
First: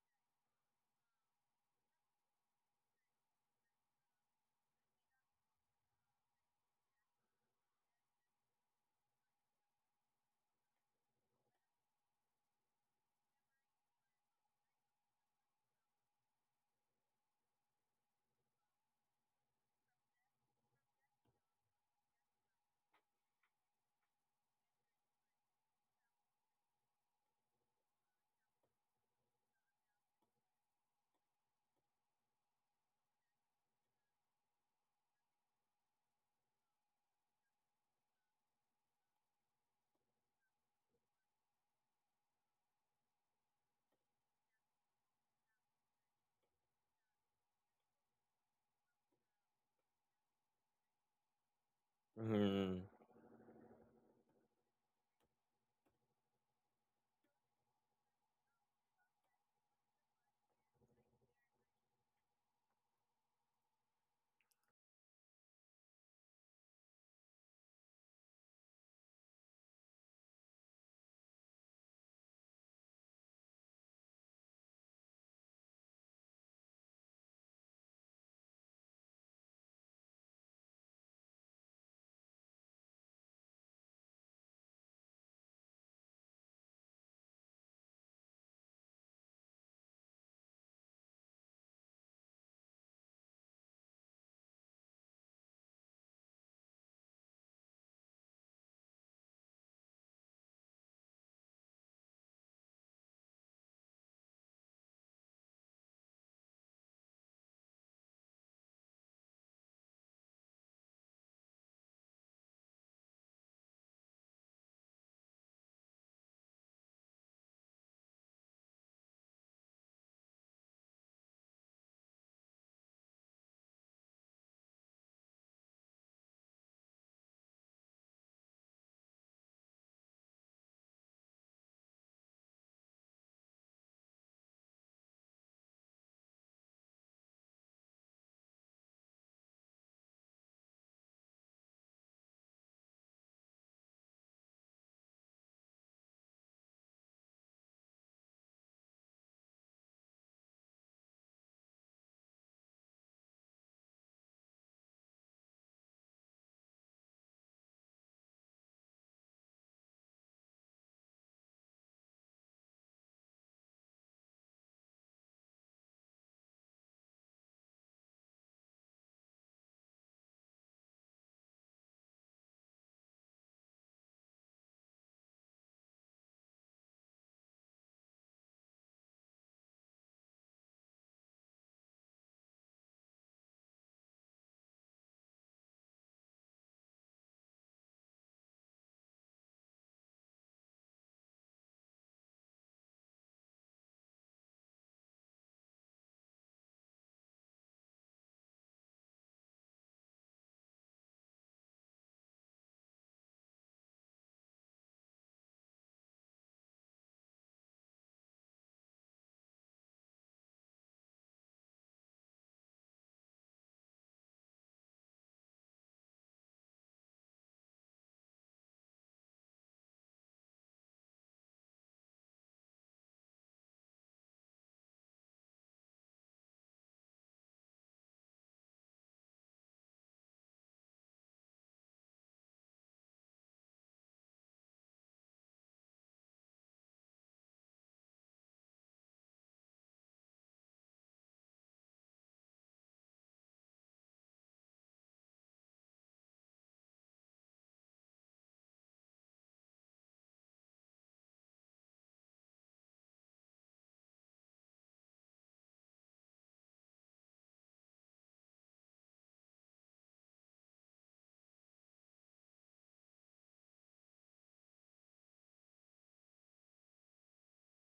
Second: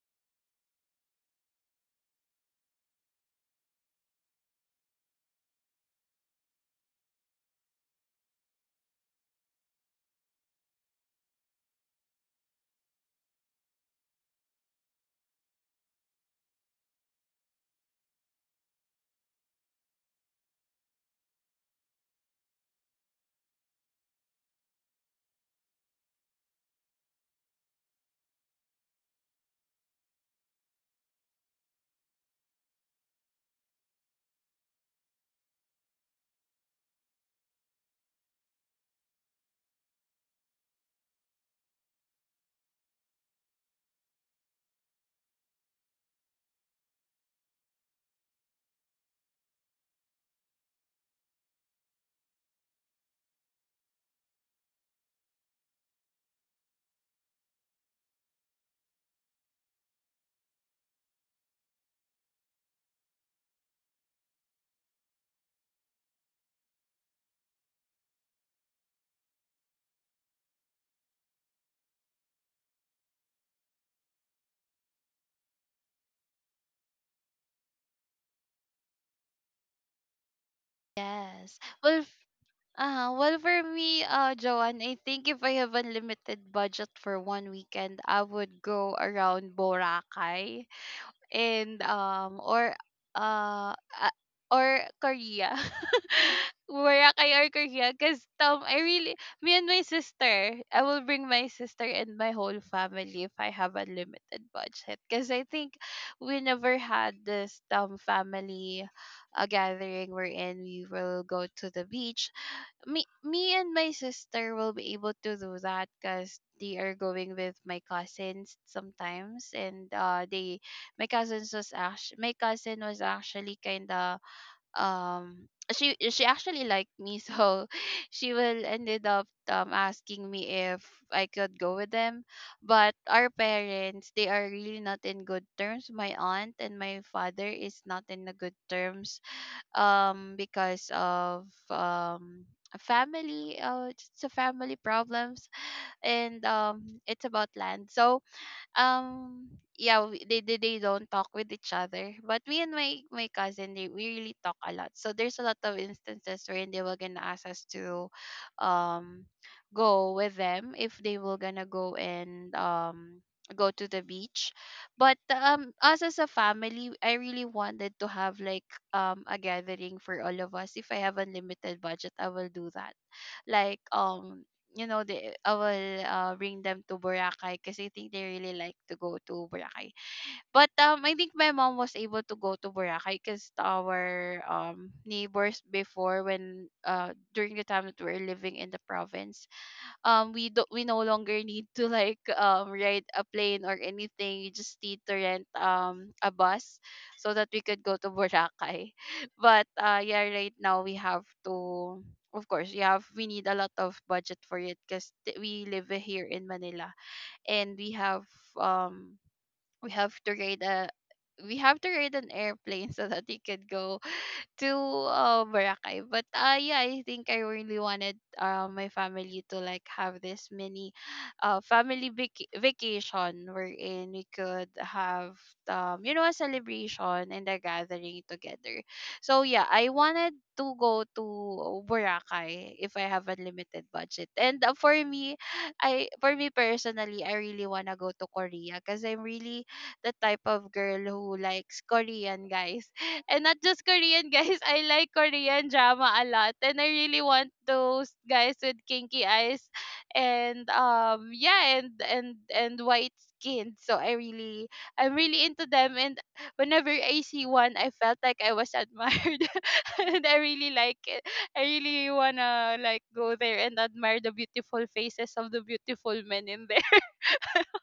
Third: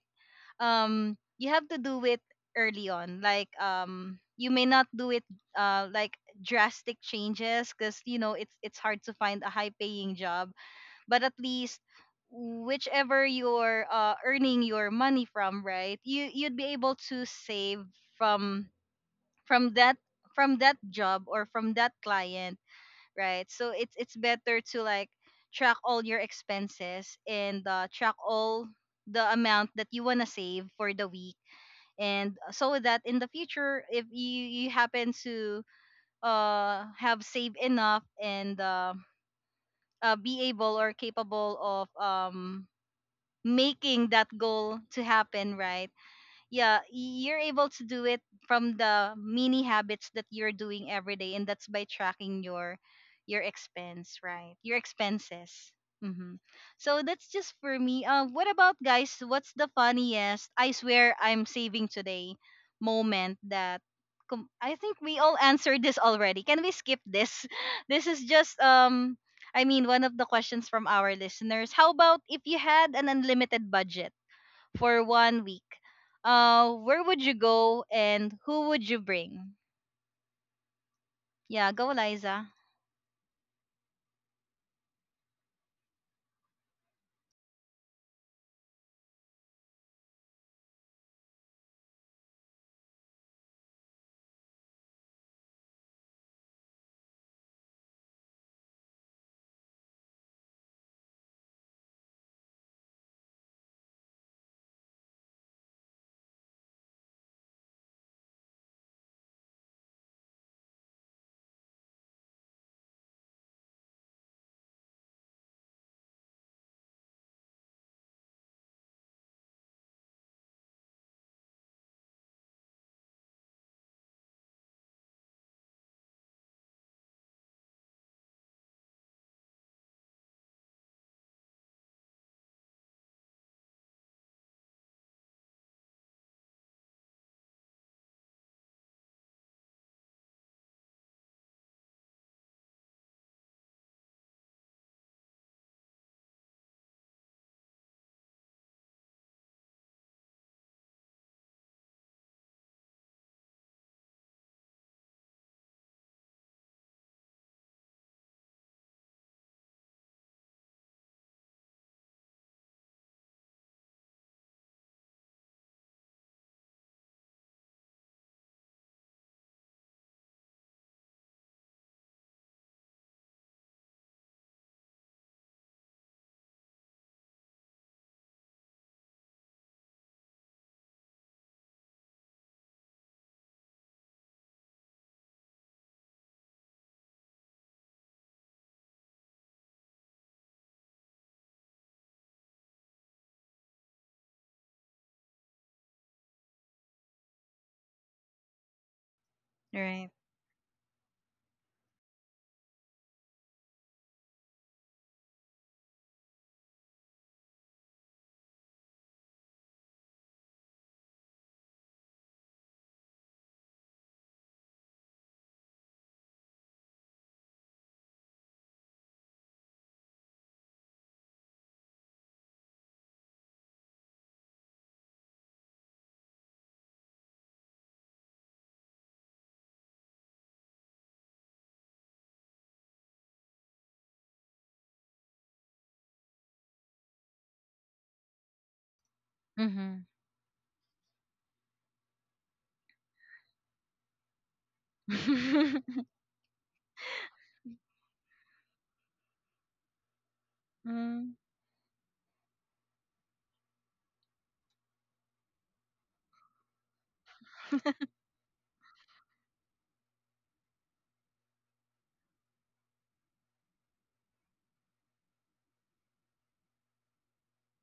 A: um you have to do it early on, like um you may not do it uh like drastic changes, because you know it's it's hard to find a high paying job. But at least whichever you're uh, earning your money from, right, you you'd be able to save from from that, from that job or from that client, right? So it's it's better to like track all your expenses and uh, track all the amount that you want to save for the week, and so that in the future if you, you happen to uh, have saved enough and uh, uh, be able or capable of um, making that goal to happen, right? Yeah, you're able to do it from the mini habits that you're doing every day, and that's by tracking your
C: mhm,
A: your expense, right? Your expenses. Mm-hmm. So that's just for me. Uh, what about guys, what's the funniest "I swear I'm saving today" moment that com- I think we all answered this already, can we skip this? This is just um i mean one of the questions from our listeners. How about if you had an unlimited budget for one week? Uh, where would you go and who would you bring?
B: Yes.
A: Yeah, go
B: Well, f-
A: Liza.
B: uh, well for me, uh, Joanne, I think if I have unlimited budget for one weekend, I would go around Boracay and um or uh a- or Korea. Boracay or Korea because um I really me and my sister, I will bring my sister and my whole family if I have a limited budget because I think we never had this um family, uh, gathering wherein we will go to the beach. Me me and my sister will be able to do that because they are going with my cousins sometimes, and uh they my cousins was actually my cousin was actually kind of, um she she actually liked me, so she will ended up um asking me if I could go with them. But our parents, they are really not in good terms. My aunt and my father is not in a good terms, um because of, um a family uh it's a family problems. And um it's about land. So, um yeah, we, they, they they don't talk with each other, but me and my my cousin, they we really talk a lot. So there's a lot of instances wherein they were gonna ask us to um go with them if they were gonna go, and um go to the beach. But um us as a family, I really wanted to have, like, um a gathering for all of us. If I have unlimited budget, I will do that, like, um you know, the I will, uh, bring them to Boracay because I think they really like to go to Boracay. But um, I think my mom was able to go to Boracay because our um neighbors before, when uh during the time that we were living in the province, um we do we no longer need to, like, um ride a plane or anything. You just need to rent um a bus so that we could go to Boracay. But uh
A: Right.
B: yeah, right now we have to, of course, we have we need a lot of budget for it because we live here in Manila, and we have, um we have to ride a we have to ride an airplane so that we could go to, uh, Boracay. But uh, yeah, I think I really wanted, uh, my family to like have this mini, uh, family vac- vacation wherein we could have, um, you know a celebration and a gathering together. So yeah, I wanted to go to Boracay if I have unlimited budget. And uh, for me, I for me personally, I really wanna go to Korea because I'm really
A: Mm-hmm.
B: the type of girl who likes Korean guys, and not just Korean guys. I like Korean drama a lot, and I really want those guys with kinky eyes, and
A: mm mm-hmm.
B: um, yeah, and and and white skin. So I really, I'm really into them. And whenever I see one, I felt like I was admired, and I really like it. I really wanna like go there and admire the beautiful faces of the beautiful men in there.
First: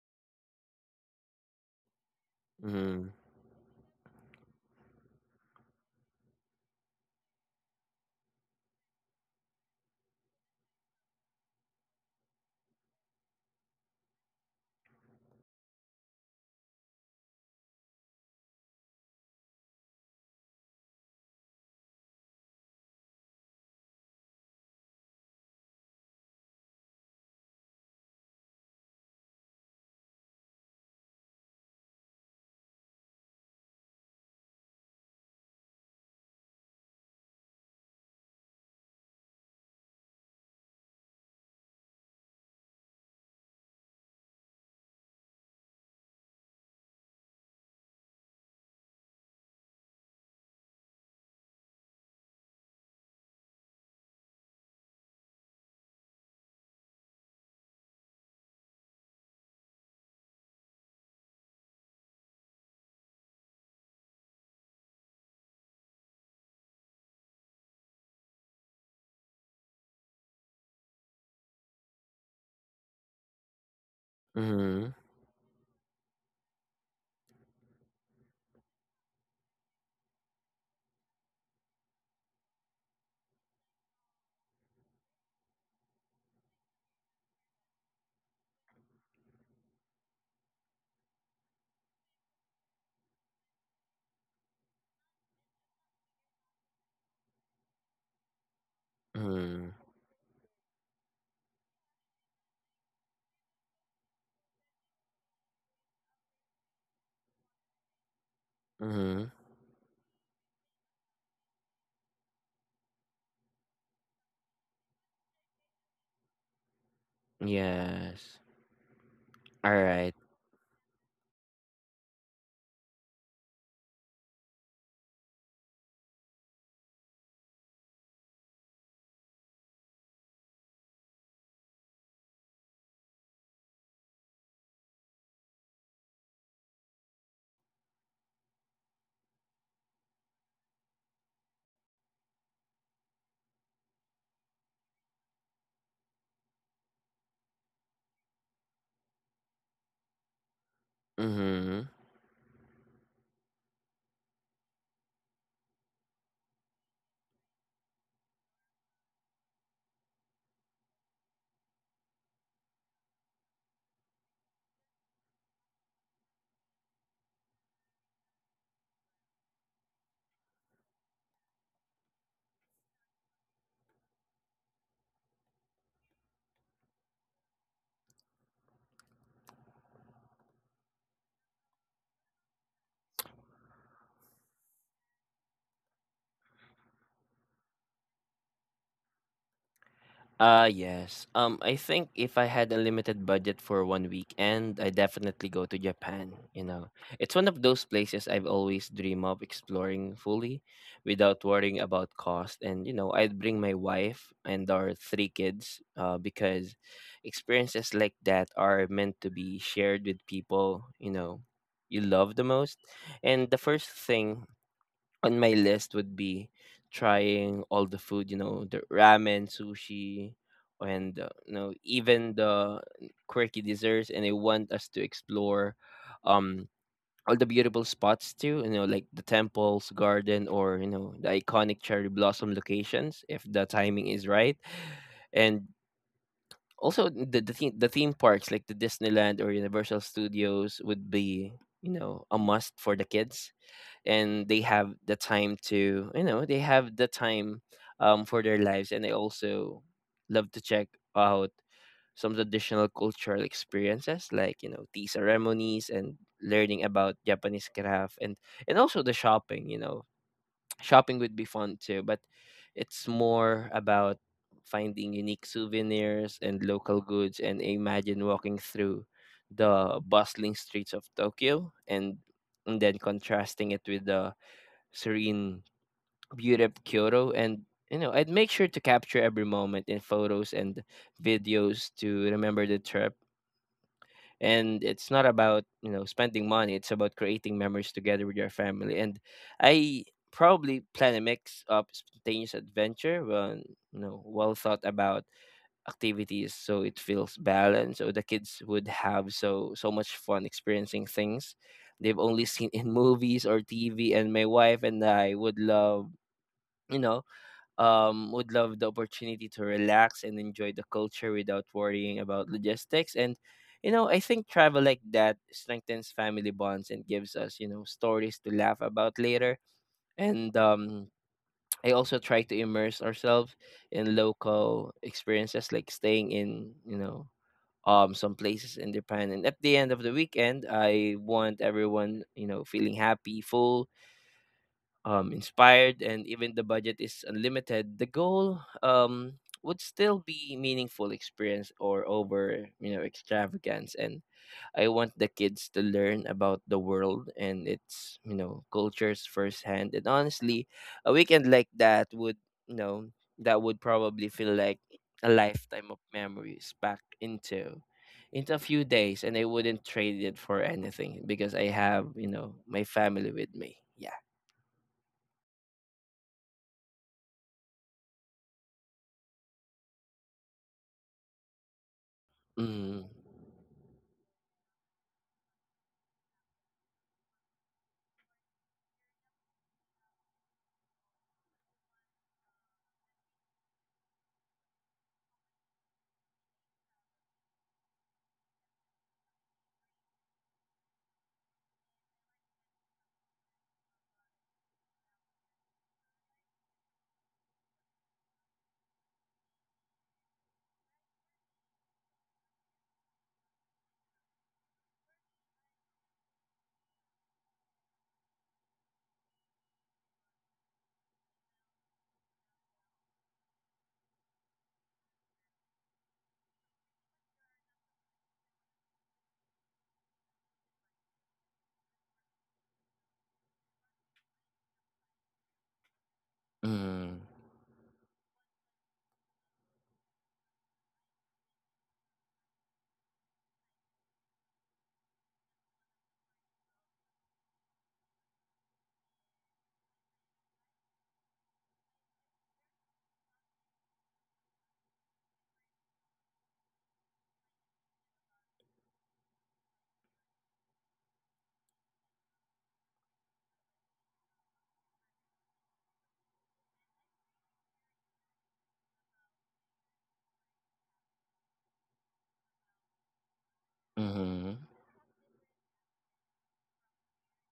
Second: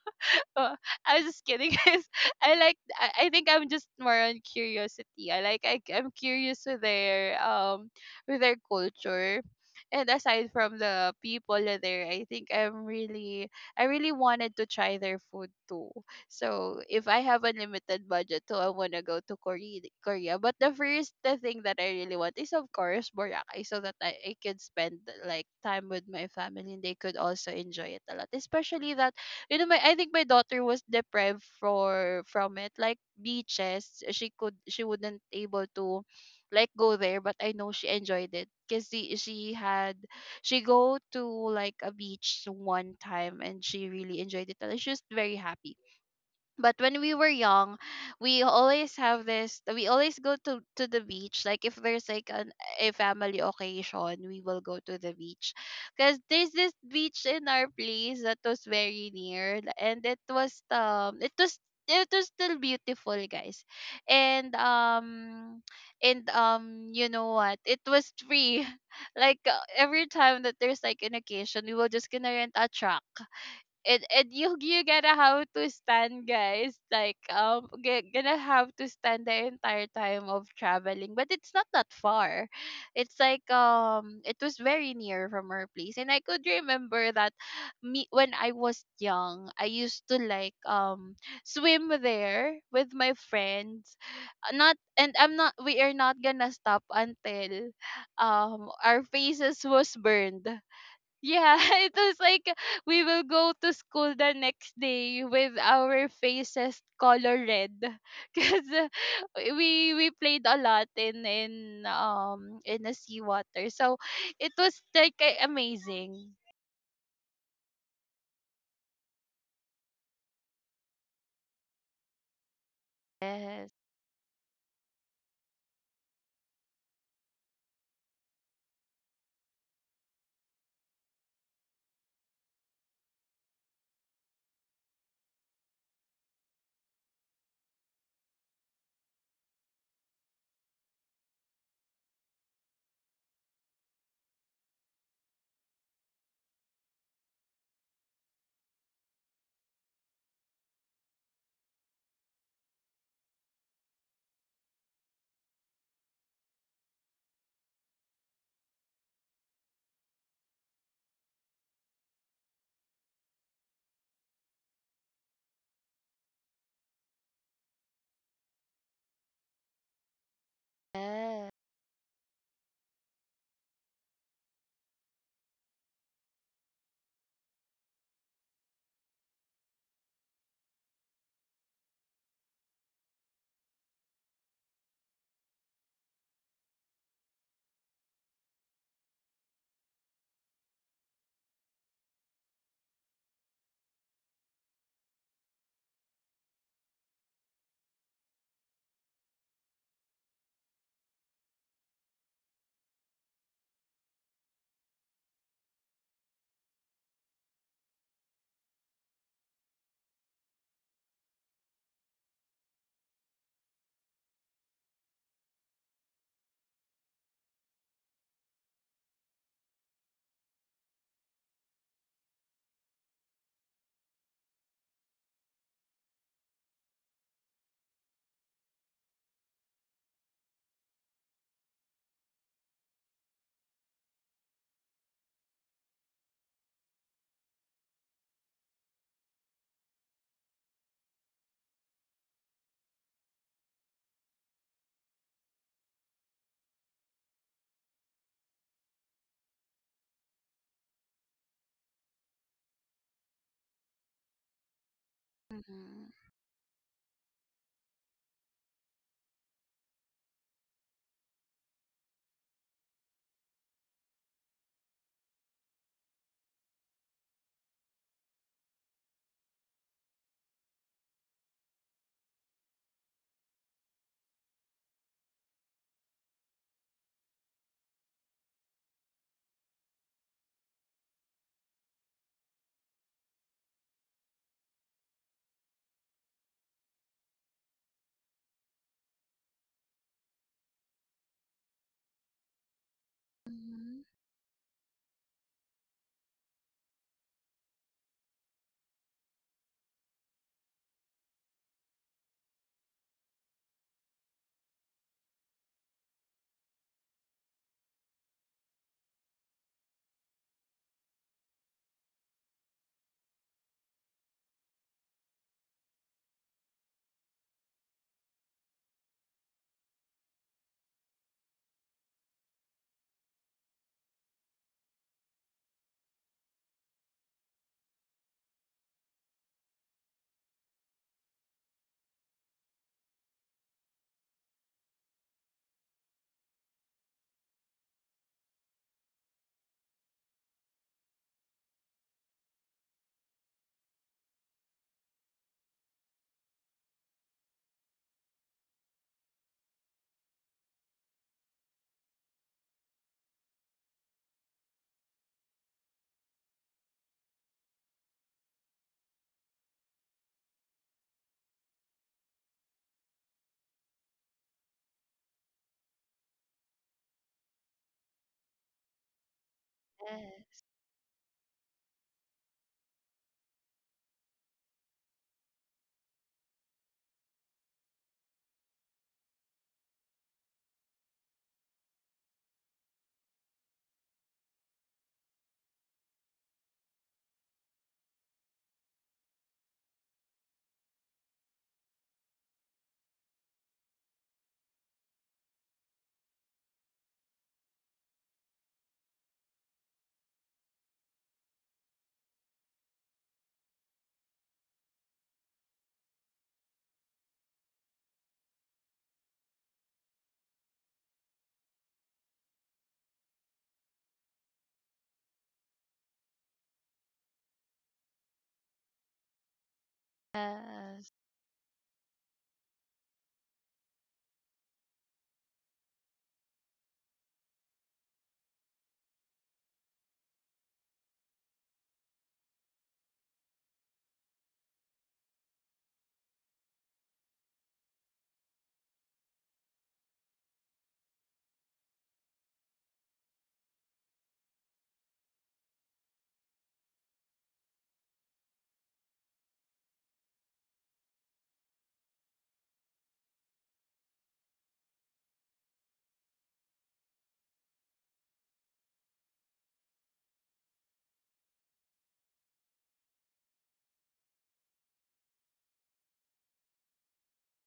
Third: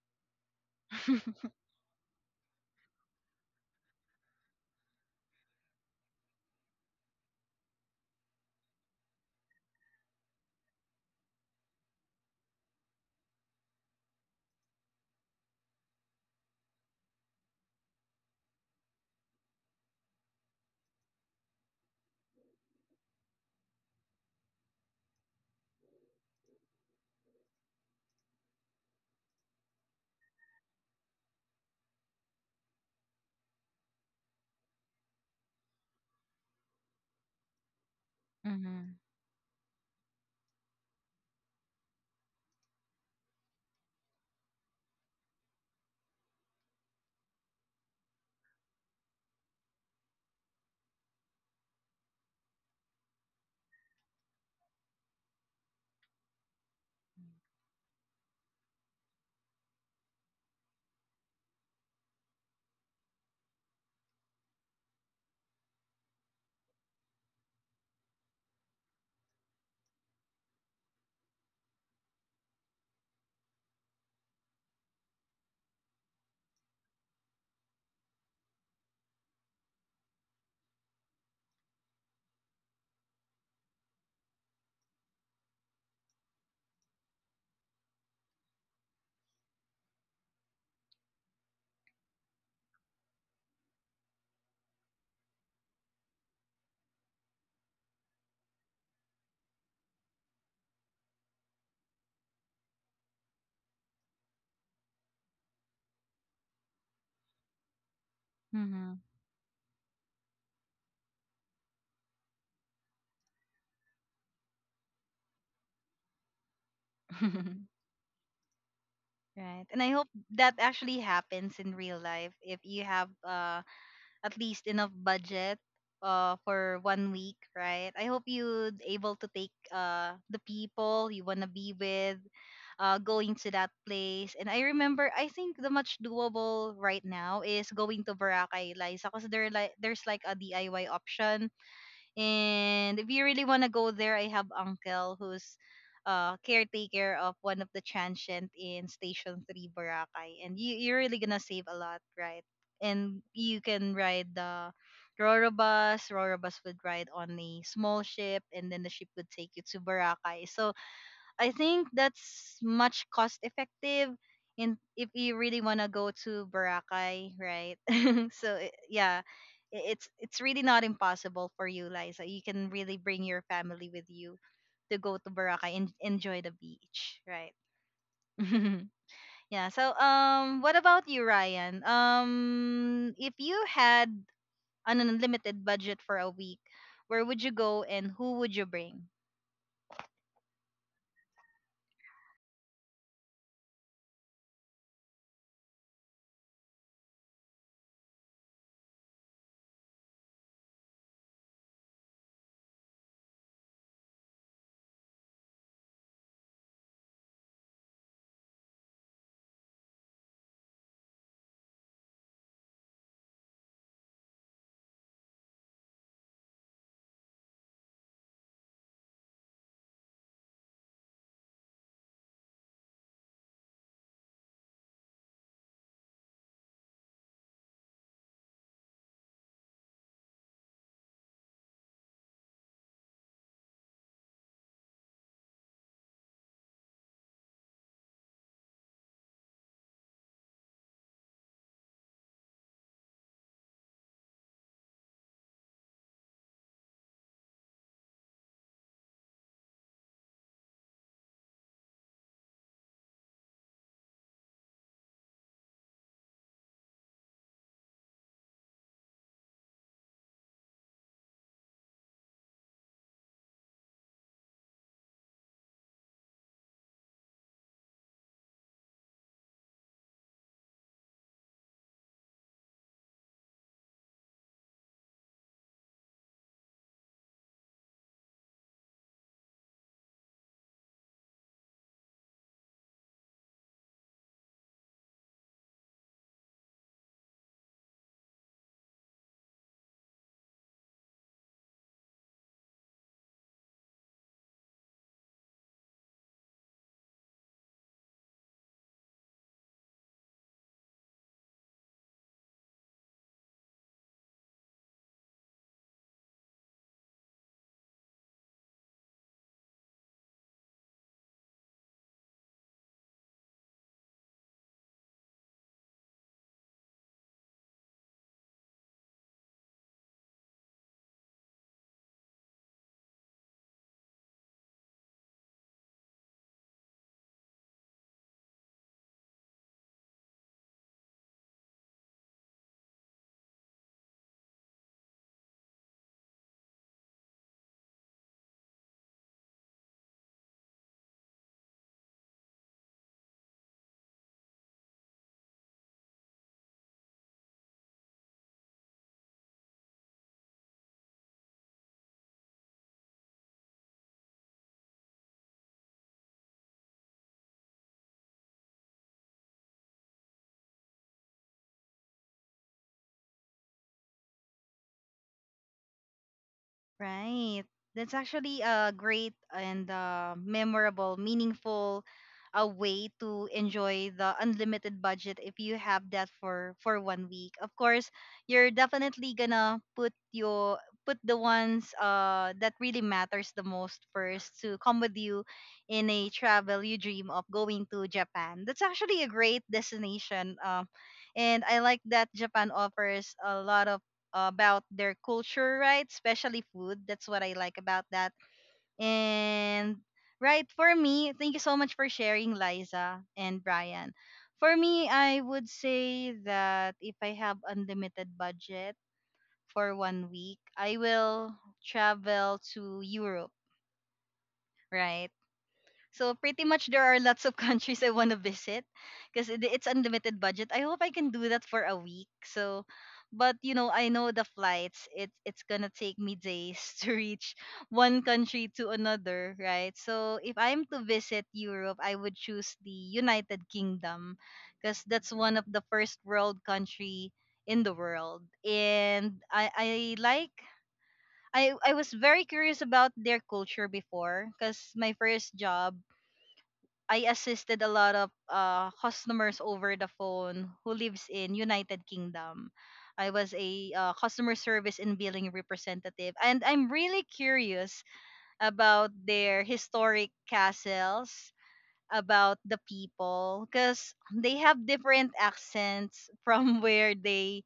B: Oh, I was just kidding, guys. I like.
C: mhm,
B: I I think I'm just more on curiosity. I like. I, I'm curious with their, um with their culture, and aside from the people there, I think I'm really. I really wanted to try their food too. So if I have a limited budget, too, I wanna go to Korea. Korea, but the first the thing that I really want is, of course, Boracay, so that I, I could spend, like, time with my family, and they could also enjoy it a lot, especially that you know my I think my daughter was deprived for from it, like beaches, she could she wouldn't able to like go there. But I know she enjoyed it because she, she had, she go to like a beach one time, and she really enjoyed it, and she was very happy. But when we were young, we always have this we always go to to the beach, like if there's like an a family occasion, we will go to the beach, because there's this beach in our place that was very near, and it was um it was it was still beautiful, guys. And um and um you know what, it was free. Like, uh, every time that there's like an occasion, we were just gonna rent a truck, and and
C: mhm,
B: you you
C: mhm,
B: gonna have to stand, guys, like, um g- gonna have to stand the entire time of traveling, but it's not that far. It's like um it was very near from our place, and I could remember that, me when I was young, I used to, like, um swim there with my friends. Uh, not and I'm not We are not gonna stop until um our faces
C: mhm,
B: was burned. Yeah, it was like we will go to school the next day with our faces color red, because
A: Mm-hmm.
C: mhm.
B: we we played a lot in in um in the seawater. So it was like a- amazing.
C: Yes.
A: Right.
C: All
A: And I hope
C: right.
A: that actually happens in real life if you have uh.
B: Yes.
A: at least enough budget uh for one week, right? I hope you'd able to take uh the people you wanna be with uh going to that place. And I remember I think the much doable right now is going to Boracay, Liza, because there like there's like a D I Y option, and if you really want to go there, I have uncle who's uh caretaker of one of the transient in Station three Boracay. And you you're really going to save a
C: Mhm.
A: lot, right? And you can ride the Roro bus. Roro bus would ride on a small ship, and then the ship would take you to Boracay. So I think that's much cost effective in if you really want to go to Boracay, right? so i- yeah, i- it's it's really not
B: Yes.
A: impossible for you, Liza. You can really bring your family with you to go to Boracay and enjoy the beach, right? Yeah. So um, what about you, Ryan? Um, if you had an unlimited budget for a week, where would you go and who would you bring?
C: Uh yes. Um I think if I had a limited budget for one weekend, I definitely go to Japan, you know. It's one of those places I've always dream of exploring fully without worrying about cost, and you know, I'd bring my wife and our three kids uh because experiences like that are meant to be shared with people, you know, you love the most. And the first thing on my list would be trying all the food, you know, the ramen, sushi, and uh, you know even the quirky desserts. And I want us to explore um all the beautiful spots too, you know, like the temples, garden, or you know the iconic cherry blossom locations if the timing is right, and also the the theme, the theme parks like the Disneyland or Universal Studios would be you know a must for the kids, and they have the time to you know they have the time um, for their lives, and I also love to check out some traditional cultural experiences like you know tea ceremonies
B: Mhm.
C: and learning about Japanese craft, and and also the shopping, you know, shopping would be fun too, but it's more about finding unique souvenirs and local goods, and imagine walking through the bustling streets of Tokyo, and and then contrasting it with the serene beauty of Kyoto. And you know I'd make sure to capture every moment in photos and videos to remember the trip, and it's not about you know spending money, it's about creating memories together with your family. And I probably plan a mix of spontaneous adventure and
B: Mhm.
C: you know well thought about activities, so it feels balanced, so the kids would have so so much fun experiencing things they've only seen in movies or T V, and my wife and I would love you know, um, would love the opportunity to relax and enjoy the culture without worrying about logistics. And, you know, I think travel like that strengthens family bonds and gives us, you know, stories to laugh about later. And um, I also try to immerse ourselves in local experiences, like staying in, you know, um, some places in Japan. And at the end of the weekend, I want everyone, you know, feeling happy, full, um, inspired, and even the budget is unlimited, the goal um, would still be meaningful experience or over you know extravagance. And I want the kids to learn about the world and its you know cultures firsthand. And honestly, a weekend like that would you know that would probably feel like a lifetime of memories packed into into a few days, and I wouldn't trade it for anything because I have, you know, my family with me. Yeah.
A: Right. That's actually a great and uh,
B: Yes.
A: memorable, meaningful a way
C: Mm.
A: to enjoy the unlimited budget if you have that for for one week. Of course, you're definitely gonna put your put the ones uh that really matters the most first to come with you in a travel you dream of going to Japan. That's actually a great destination. Um, and I like that Japan offers a lot of about their culture, right? Especially food. That's what I like about that. And right, for me, thank you so much for sharing, Liza and Brian. For me, I would say that if I have unlimited budget for one week, I will travel to Europe, right? So pretty much there are lots of countries I want to visit because it's unlimited budget. I hope
B: Yes.
A: I can do that for a week. So but you know, I know the flights, it it's gonna take me days to
C: Mhm.
A: reach one country to another, right? So if I'm to visit Europe, I would choose the United Kingdom, because that's one of the first world country in the world. And I I like, I, I was very curious about their culture before, because my first job I assisted a lot of uh, customers over the phone who lives in United Kingdom. I was a uh, customer service and billing representative, and I'm really curious about their historic castles, about the people, because they
C: Mhm.
A: have different accents from where they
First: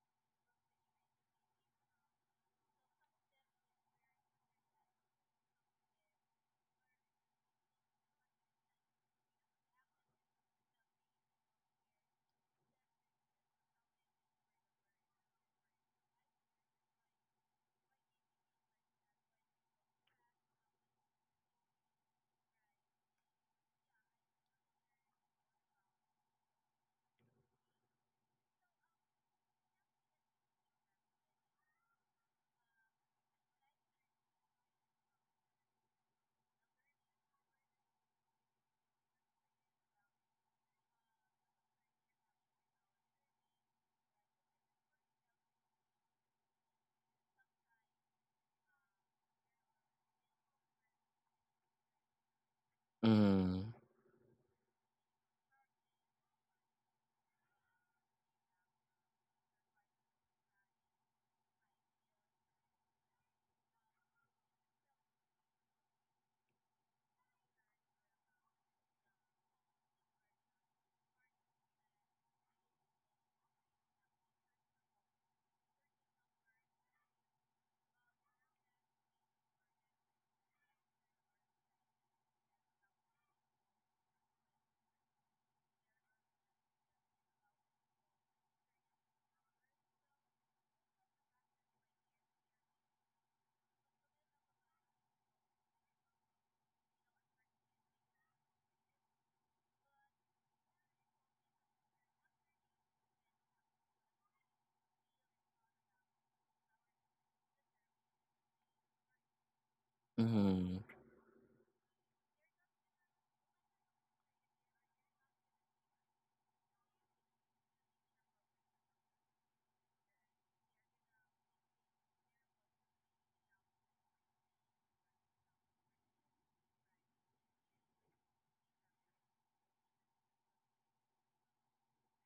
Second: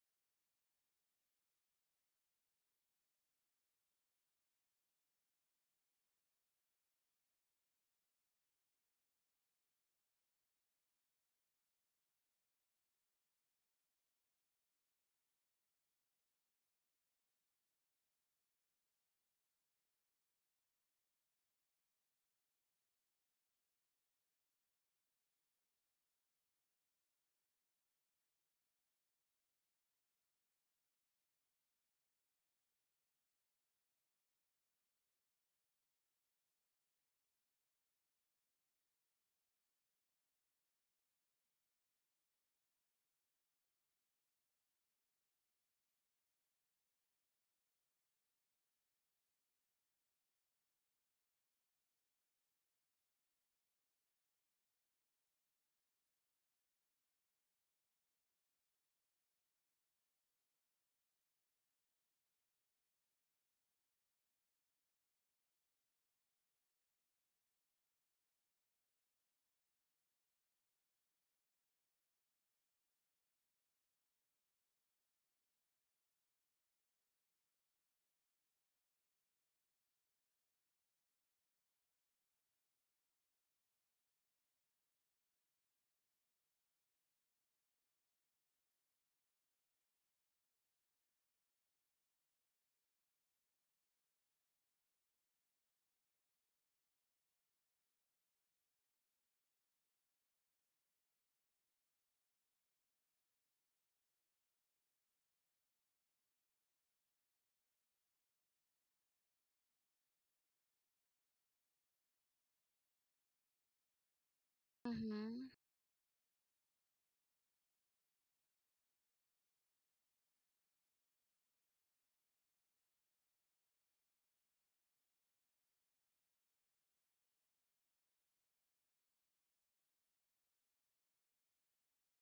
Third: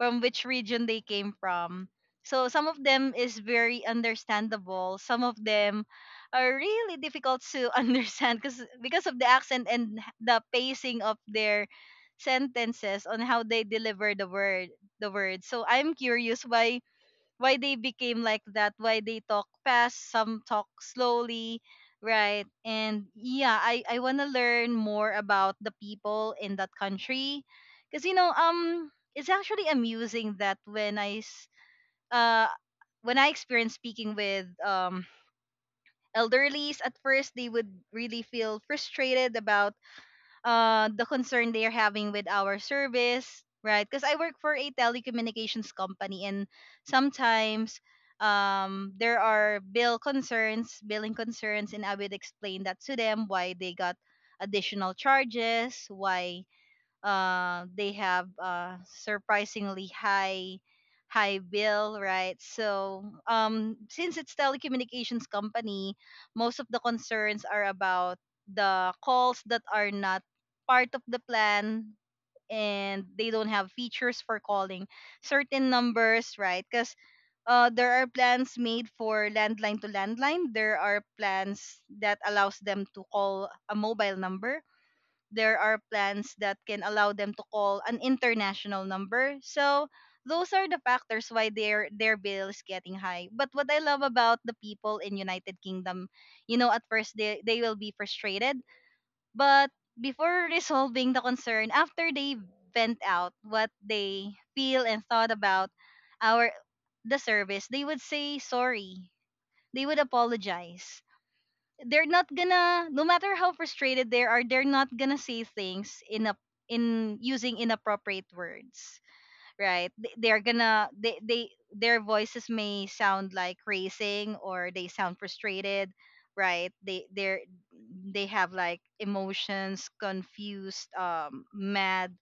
A: from which region they came from. So some of them is very understandable. Some of them are really difficult to understand because because of the accent and the pacing of their sentences on how they deliver the word the word. So I'm curious why why they became like that, why they talk fast, some talk slowly, right? And yeah, I I want to learn more about the people in that country, cuz you know, um it's actually amusing that when I s- uh when I experienced speaking with um elderlies, at first they would really feel frustrated about uh, the concern they're having with our service, right? Because I work for a telecommunications company, and sometimes um, there are bill concerns, billing concerns, and I would explain that to them why
C: Mhm.
A: they got additional charges, why uh, they have uh, surprisingly high high bill, right? So um since it's telecommunications company, most of the concerns are about the calls that are not part of the plan, and they don't have features for calling certain numbers, right? Because uh, there are plans made for landline to landline, there are plans that allows them to call a mobile number, there are plans that can allow them to call an international number. So those are the factors why their their bill is getting high. But what I love about the people in United Kingdom, you know, at first they they will be frustrated, but before resolving the concern, after they vent out what they feel and thought about our the service, they would say sorry. They would
C: Mhm.
A: apologize. They're not gonna No matter how frustrated they are, they're not gonna say
B: Mhm.
A: things in a in using inappropriate words, right? Th- they're gonna they, they their voices may sound like racing or they sound frustrated, right? They they're they have like emotions, confused, um mad,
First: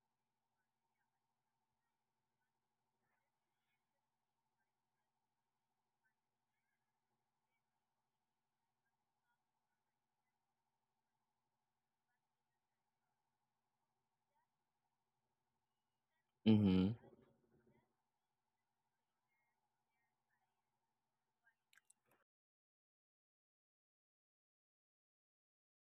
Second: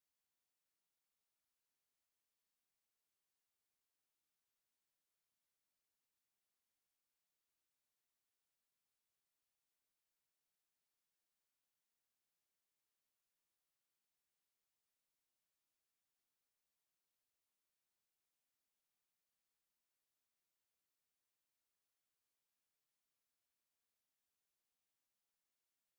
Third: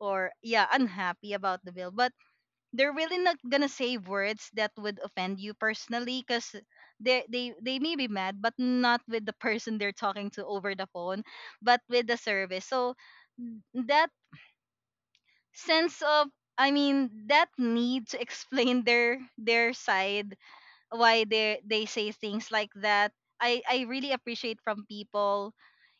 A: or yeah, unhappy about the bill, but they're really not gonna say words that would offend you personally, because they, they they may be mad, but not with the person they're talking to over the phone, but with the service. So that sense of i
C: Mhm.
A: mean that need to explain their their side, why they they say things like that, i i really appreciate from people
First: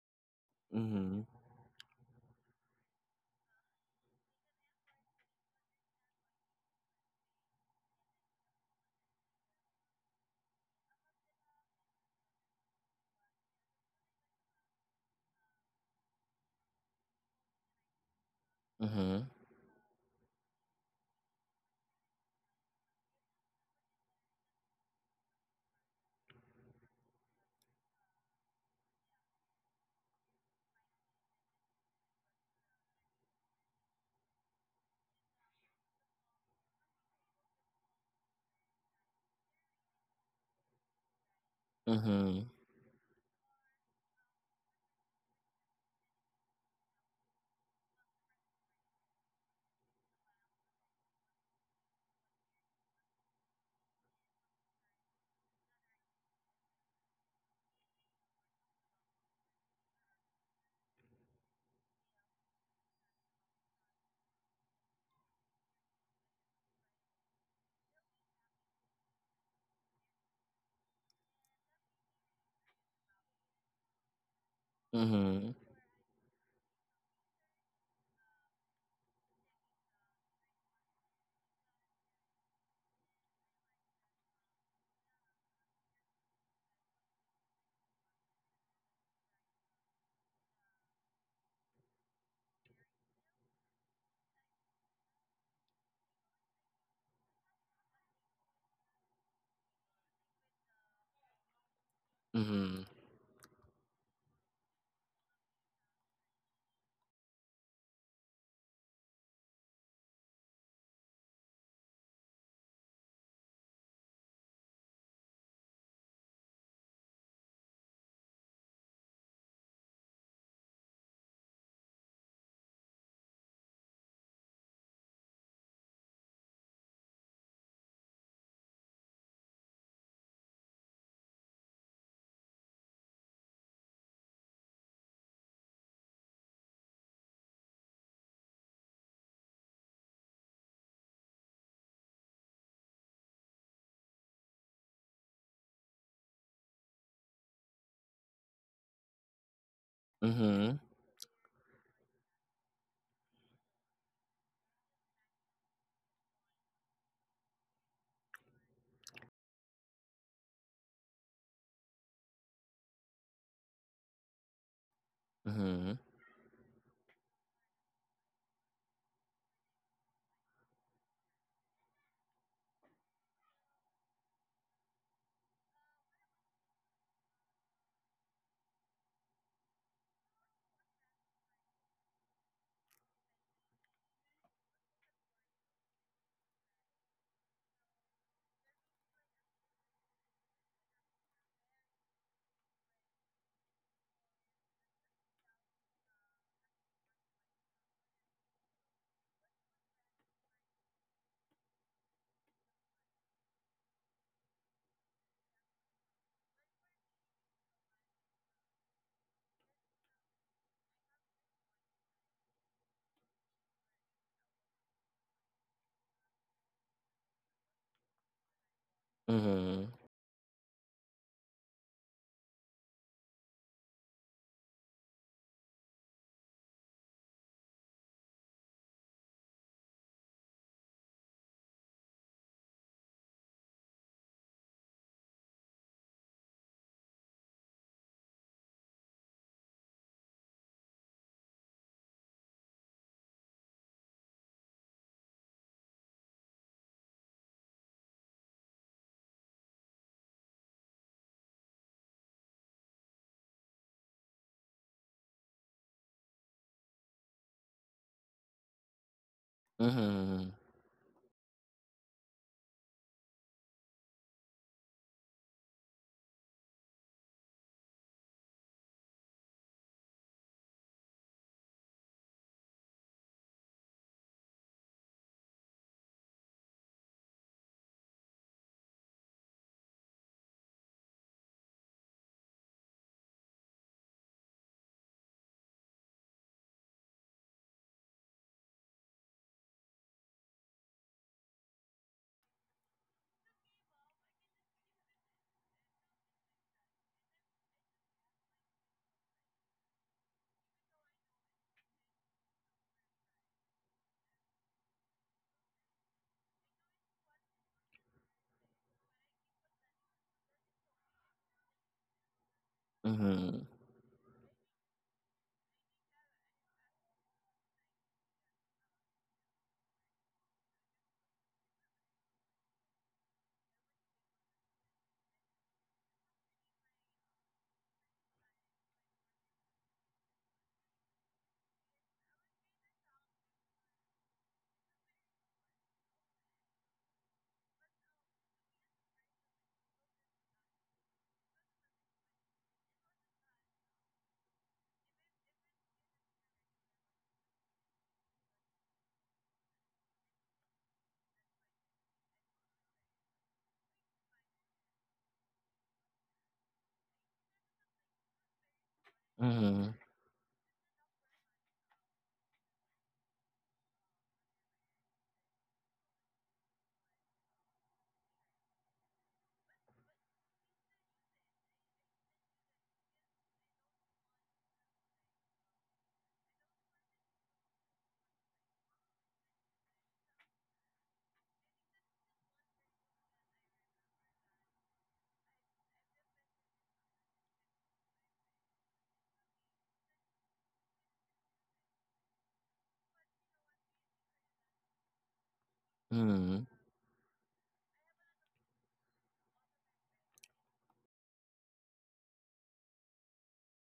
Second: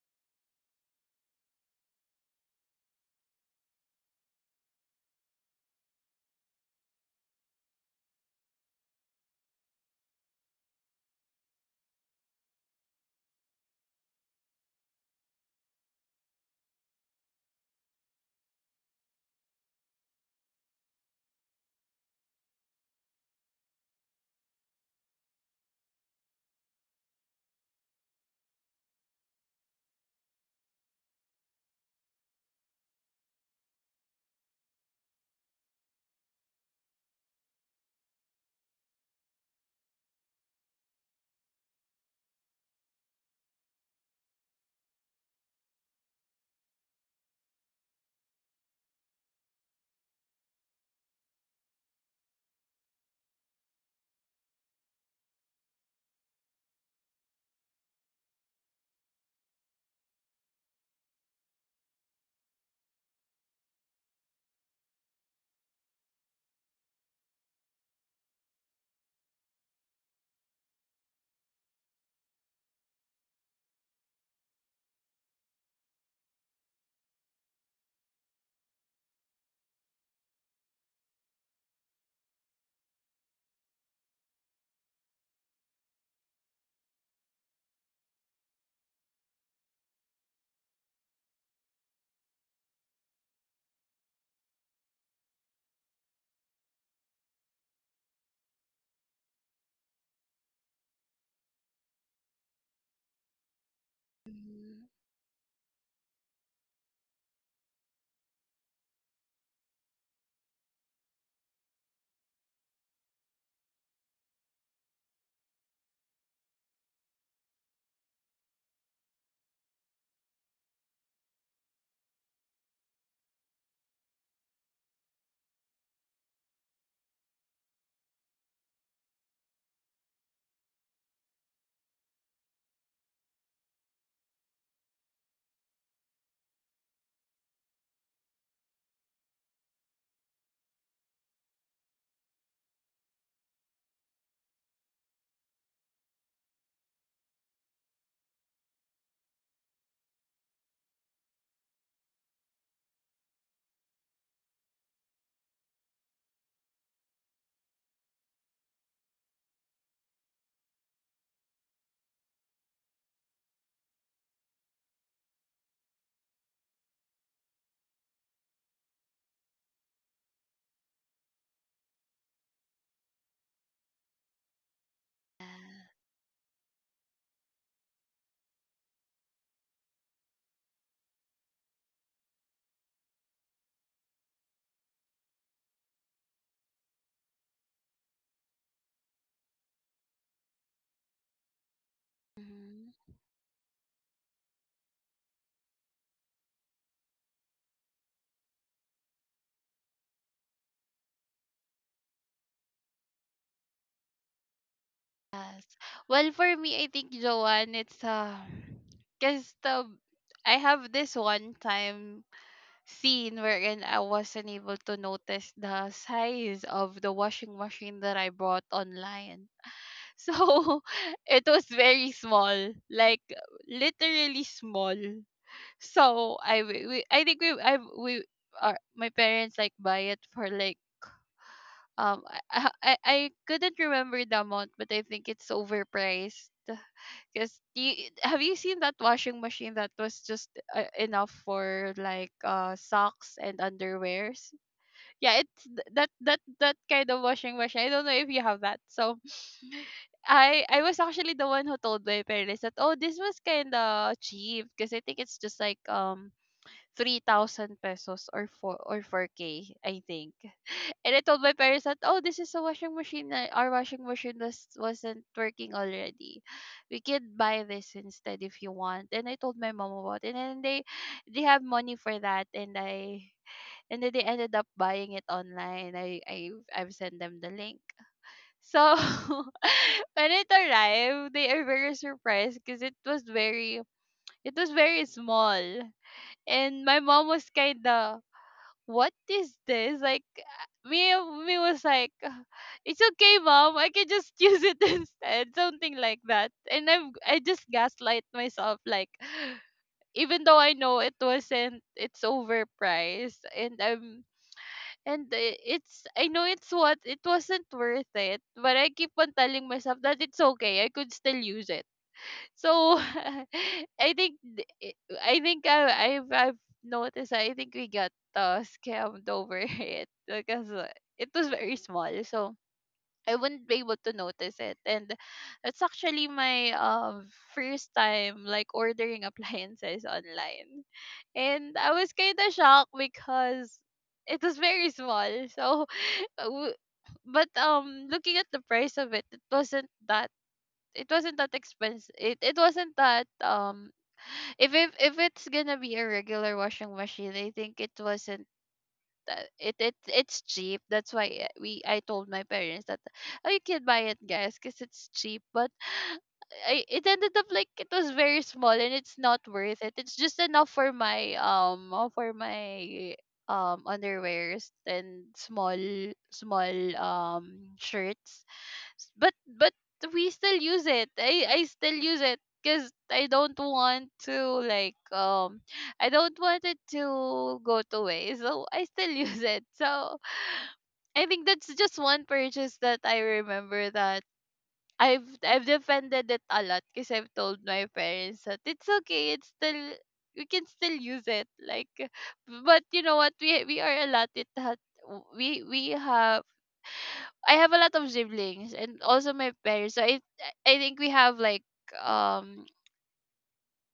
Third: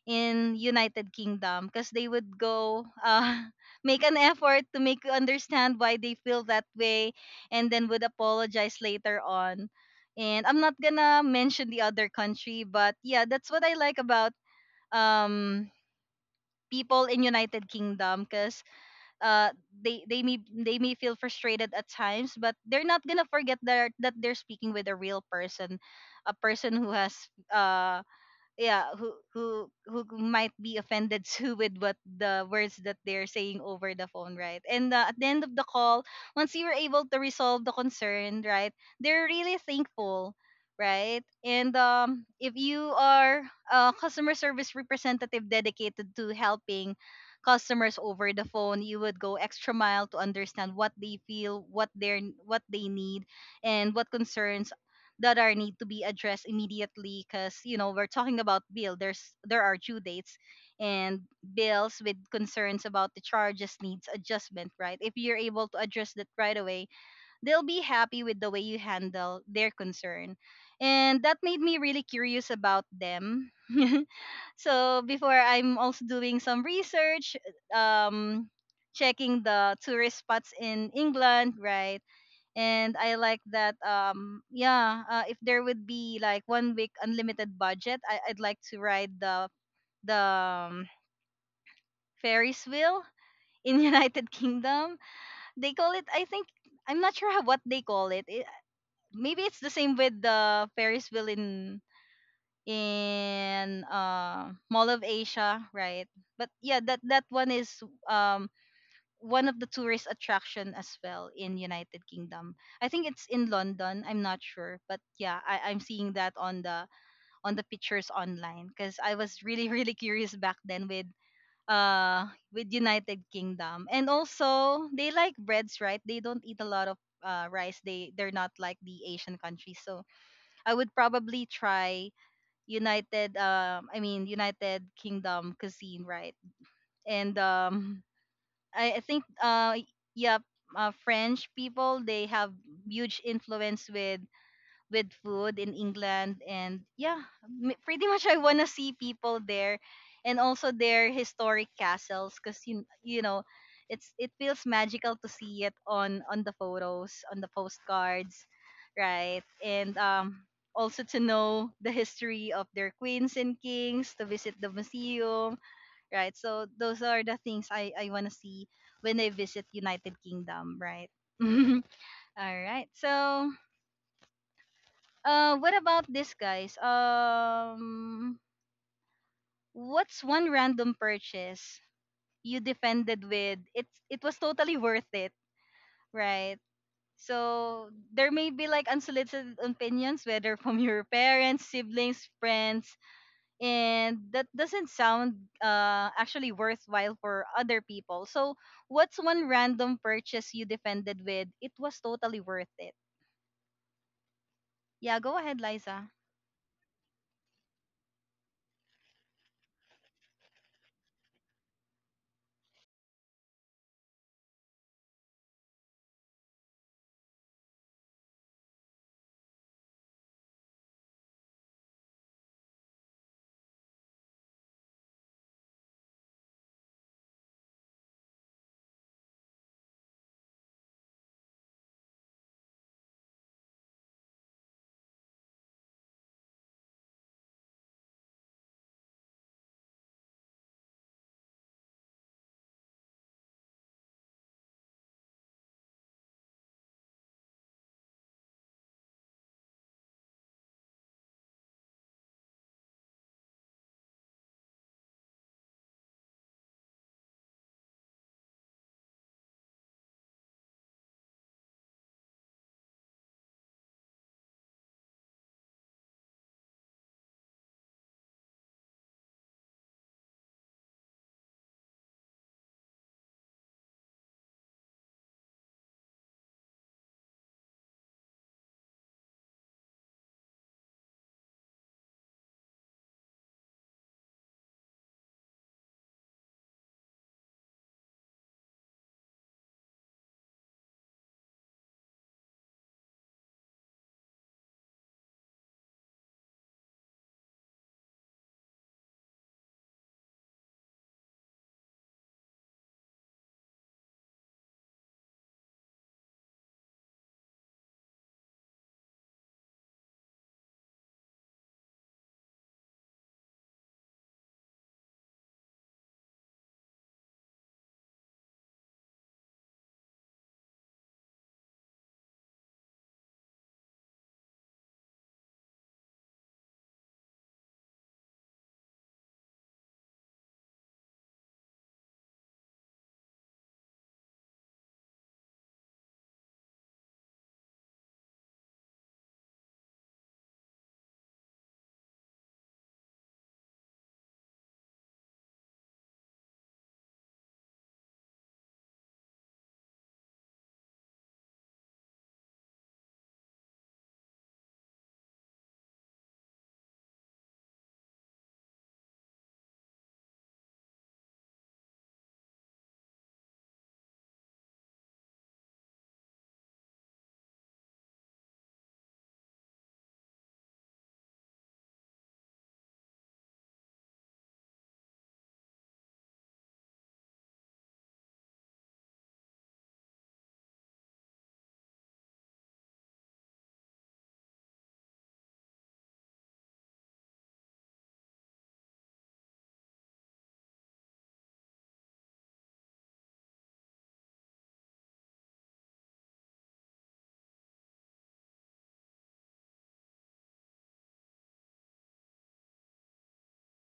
A: in United Kingdom, because they would go uh, make an effort to make you understand why they feel that way, and then would apologize later on. And I'm not gonna mention the other country, but yeah, that's what I like about um people in United Kingdom because
C: Mhm.
A: uh they they may they may feel frustrated at times, but they're not gonna forget that that they're speaking with a real person, a person who has uh yeah who who who might be offended too with what the words that they're saying over the phone, right? And uh, at the end of the call, once you were able to resolve the concern, right, they're really thankful, right? And um
C: Mhm.
A: if you are a customer service representative dedicated to helping customers over the phone, you would go extra mile to understand what they feel, what they're what they need, and what concerns that are need to be addressed immediately, because you know we're talking about bill, there's there are due dates and bills with concerns about the charges needs adjustment, right? If you're able to address that right away, they'll be happy with the way you handle their concern. And that made me really curious about them. So before,
C: Mhm.
A: I'm also doing some research, um checking the tourist spots in England, right? And I like that. um yeah uh, if there would be like one week unlimited budget, I I'd like to ride the the um, Ferris wheel in United Kingdom. They call it, I think, I'm not sure how, what they call it. It maybe it's the same with the Ferris wheel in
C: Mhm.
A: in uh, Mall
B: Mhm.
A: of Asia, right? But yeah, that that one is um one of the tourist attraction as well in United Kingdom. I think it's in London. I'm not sure, but yeah, I, I'm seeing that on the on the pictures online because I was really really curious back then with uh with United Kingdom. And also they like breads, right? They don't eat a lot of uh, rice. They they're not like the Asian countries. So I would probably try United. Um, I mean United Kingdom cuisine, right? And um I, I think uh yeah uh, French people, they have huge influence with with food in England. And yeah, m- pretty much I wanna see people there and also
C: Mhm.
A: their historic castles, because you you know it's it feels magical to see it on on the photos, on the postcards, right? And um also to know the history of their queens and kings, to visit the museum,
C: Mhm.
A: right? So those are the things I, I want to see when I visit United Kingdom, right? All right. So, uh, what
B: Yes.
A: about this, guys? Um, what's one random purchase you defended with? It it was totally worth it, right? So there may be like unsolicited opinions, whether from your parents, siblings, friends,
B: Mhm.
A: and that doesn't sound uh, actually worthwhile for other people. So, what's one random purchase you defended with? It was totally worth it. Yeah, go ahead,
B: Yes.
A: Liza.
B: Well, for me, I think, Joanne, it's, uh, cause, the I have this one time scene wherein I wasn't able to notice the size of the washing machine that I bought online.
C: Mhm.
B: So it was very small, like literally small. So I we, we- I think we I we uh, my parents like buy it for, like, um I, I I I couldn't remember the amount, but I think it's overpriced because, have you seen that washing machine that was just, uh, enough for like, uh socks and underwears? Yeah, it's th- that that that kind of washing machine. I don't know if you have that. So I I was actually the one who told my parents that, oh, this was kind of cheap because I think it's just like, um three thousand pesos or four, or four k
C: Mhm.
B: I think.
C: Mhm.
B: And I told my parents that, oh, this is a washing machine that our washing machine was wasn't working already. We could buy this instead if you want. And I told my mom about it, and then they they have money for that, and I and then they ended up buying it online. I I I've sent them the link. So when it arrived, they are very surprised because it was very it was very small, and my mom was kinda, what is this, like, uh, me me was like, "Uh, it's okay, mom, I can just use it," instead, something like that. And i am i just gaslight myself, like, even though I know it wasn't it's overpriced, and i'm and i- it's, I know it's what it wasn't worth it, but I keep on telling myself that it's okay, I could still use it, so.
C: Mhm.
B: I think th- i- I think I I've, I've noticed, I think we got, uh, scammed over it because, uh, it was very small, so I wouldn't be able to notice it. And it's actually my, um first time like ordering appliances online. And I was kind of shocked because it was very small. So uh, w- but um looking at the price of it, it wasn't that it wasn't that expensive. It it wasn't that, um if if if it's gonna be a regular washing machine, I think it wasn't that it it it's cheap. That's why I- we I told my parents that, oh, you can buy it, guys, because it's cheap. But I it ended up like it was very small, and it's not worth
C: Mhm.
B: it. It's just enough for my, um uh, for my um underwears and small small, um shirts. S- but but We still use it, i i still use it because i don't want to like um I don't want it to go to waste, so I still use it. So I think that's just one purchase that I remember, that i've i've defended it a lot, because I've told my parents that it's okay, it's still we can still use it, like, but you know what, we we are allotted that, we we have
C: Mhm.
B: I have a lot of siblings and also my parents. So I I think we have like, um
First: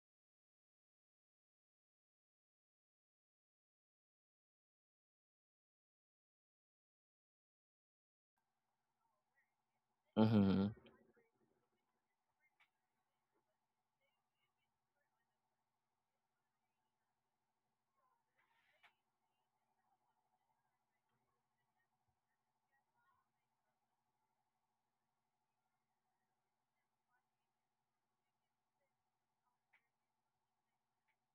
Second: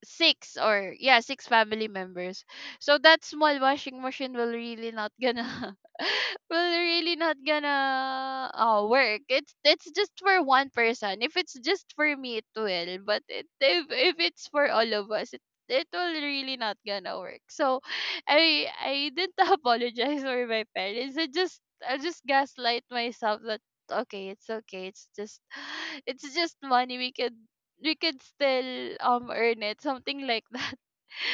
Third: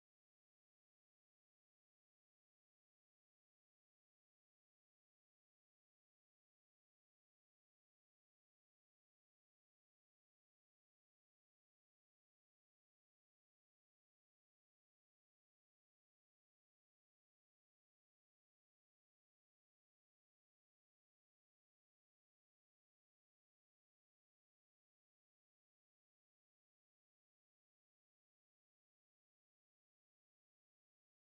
B: six, or yeah, six family members, so that small washing machine will really not gonna will really not gonna uh, work. It's it's just for one
C: Mhm.
B: person, if it's just for me, it will, but it, if if it's for all of us, it it will really not gonna work. So i i didn't apologize for my parents. i just I just gaslight myself that, okay, it's okay it's just, it's just money, we can we could still, um earn it, something like that.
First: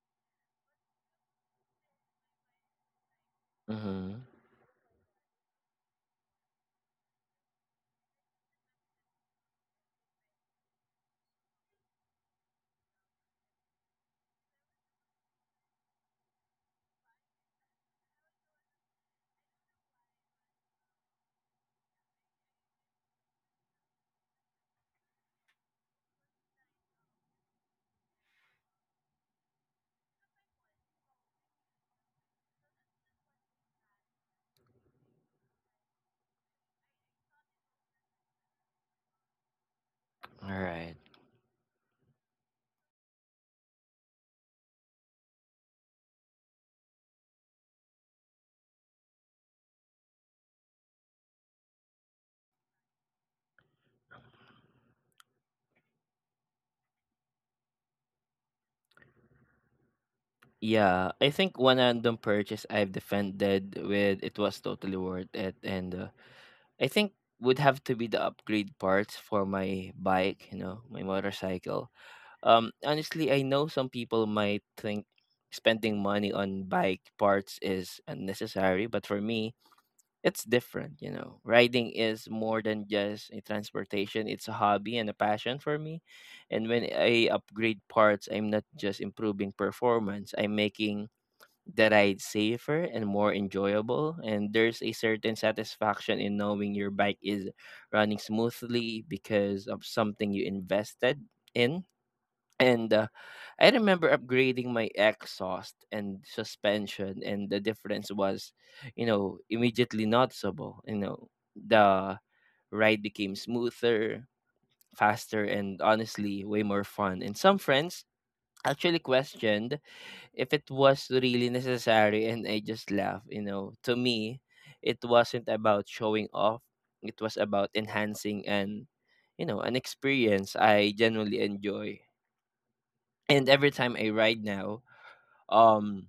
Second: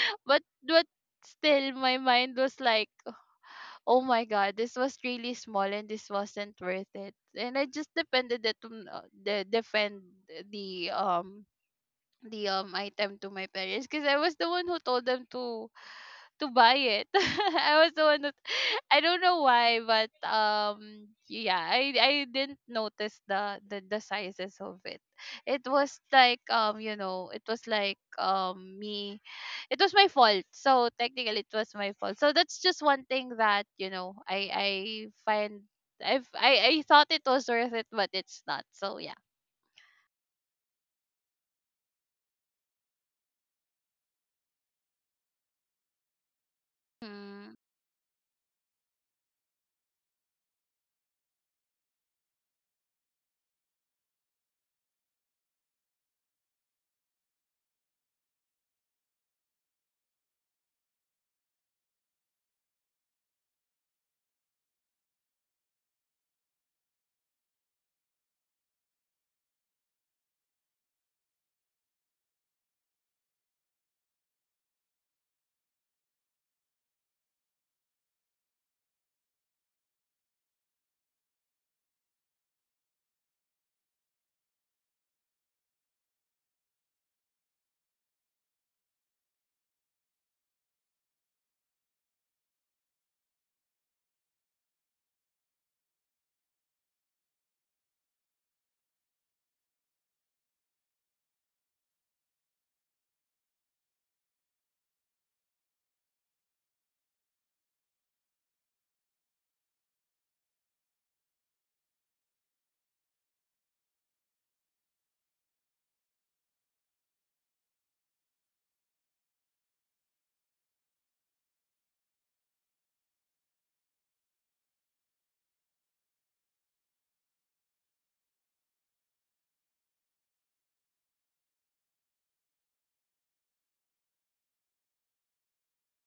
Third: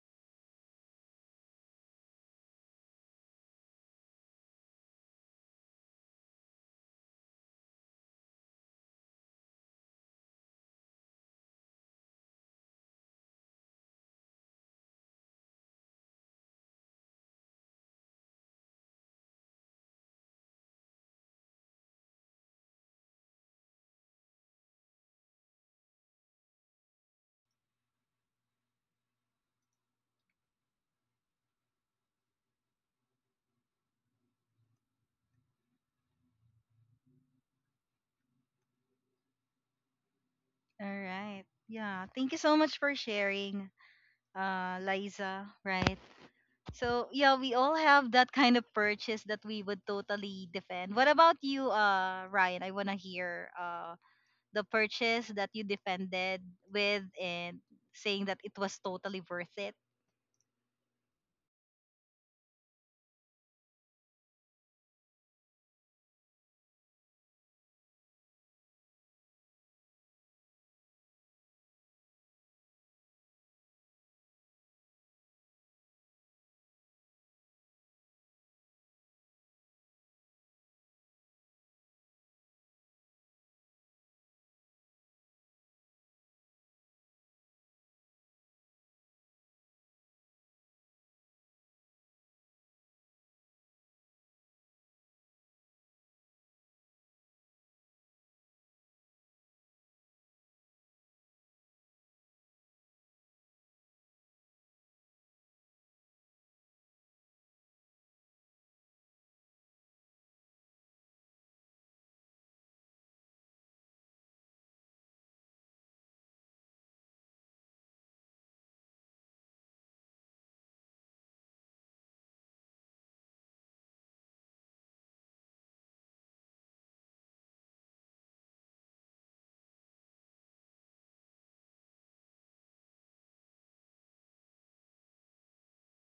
B: But but still, my mind was like, oh my
C: Mhm.
B: god, this was really small and this wasn't worth it. And I just depended it on, uh, the defend the um the um item to my parents because I was the one who told them to to buy it. I was the one who I don't know why, but um yeah, I I didn't notice the the, the sizes of it. It was like, um you know, it was like, um me. It was my fault. So technically, it was my fault. So that's just one thing that, you know, I I find I've I I thought it was worth it, but it's not. So yeah.
C: All
A: All
C: right.
A: right. Yeah, thank you so much for sharing, uh, Liza. Right. So, yeah, we
B: Mm,
A: all have that kind of purchase that we would totally defend. What about you, uh, Ryan? I want to hear uh, the purchase that you defended with and saying that it was totally worth it.
C: Yeah, I think one random purchase I've defended with it was totally worth it, and uh, I think would have to be the upgrade parts for my bike, you know, my motorcycle. Um, honestly, I know some people might think spending money on bike parts is unnecessary, but for me, it's different. You know, riding is more than just a transportation, it's a hobby and a passion for me. And when I upgrade parts, I'm not just improving performance, I'm making the ride safer and more enjoyable. And there's a certain satisfaction in knowing your bike is running smoothly because of something you invested in. And uh, I remember upgrading my exhaust and suspension, and the difference was, you know, immediately noticeable. You know, the ride became smoother, faster, and honestly, way more fun. And some friends actually questioned if it was really necessary, and I just laughed. You know, to me, it wasn't about showing off, it was about enhancing and you know, an experience I genuinely enjoy. And every time I ride now, um,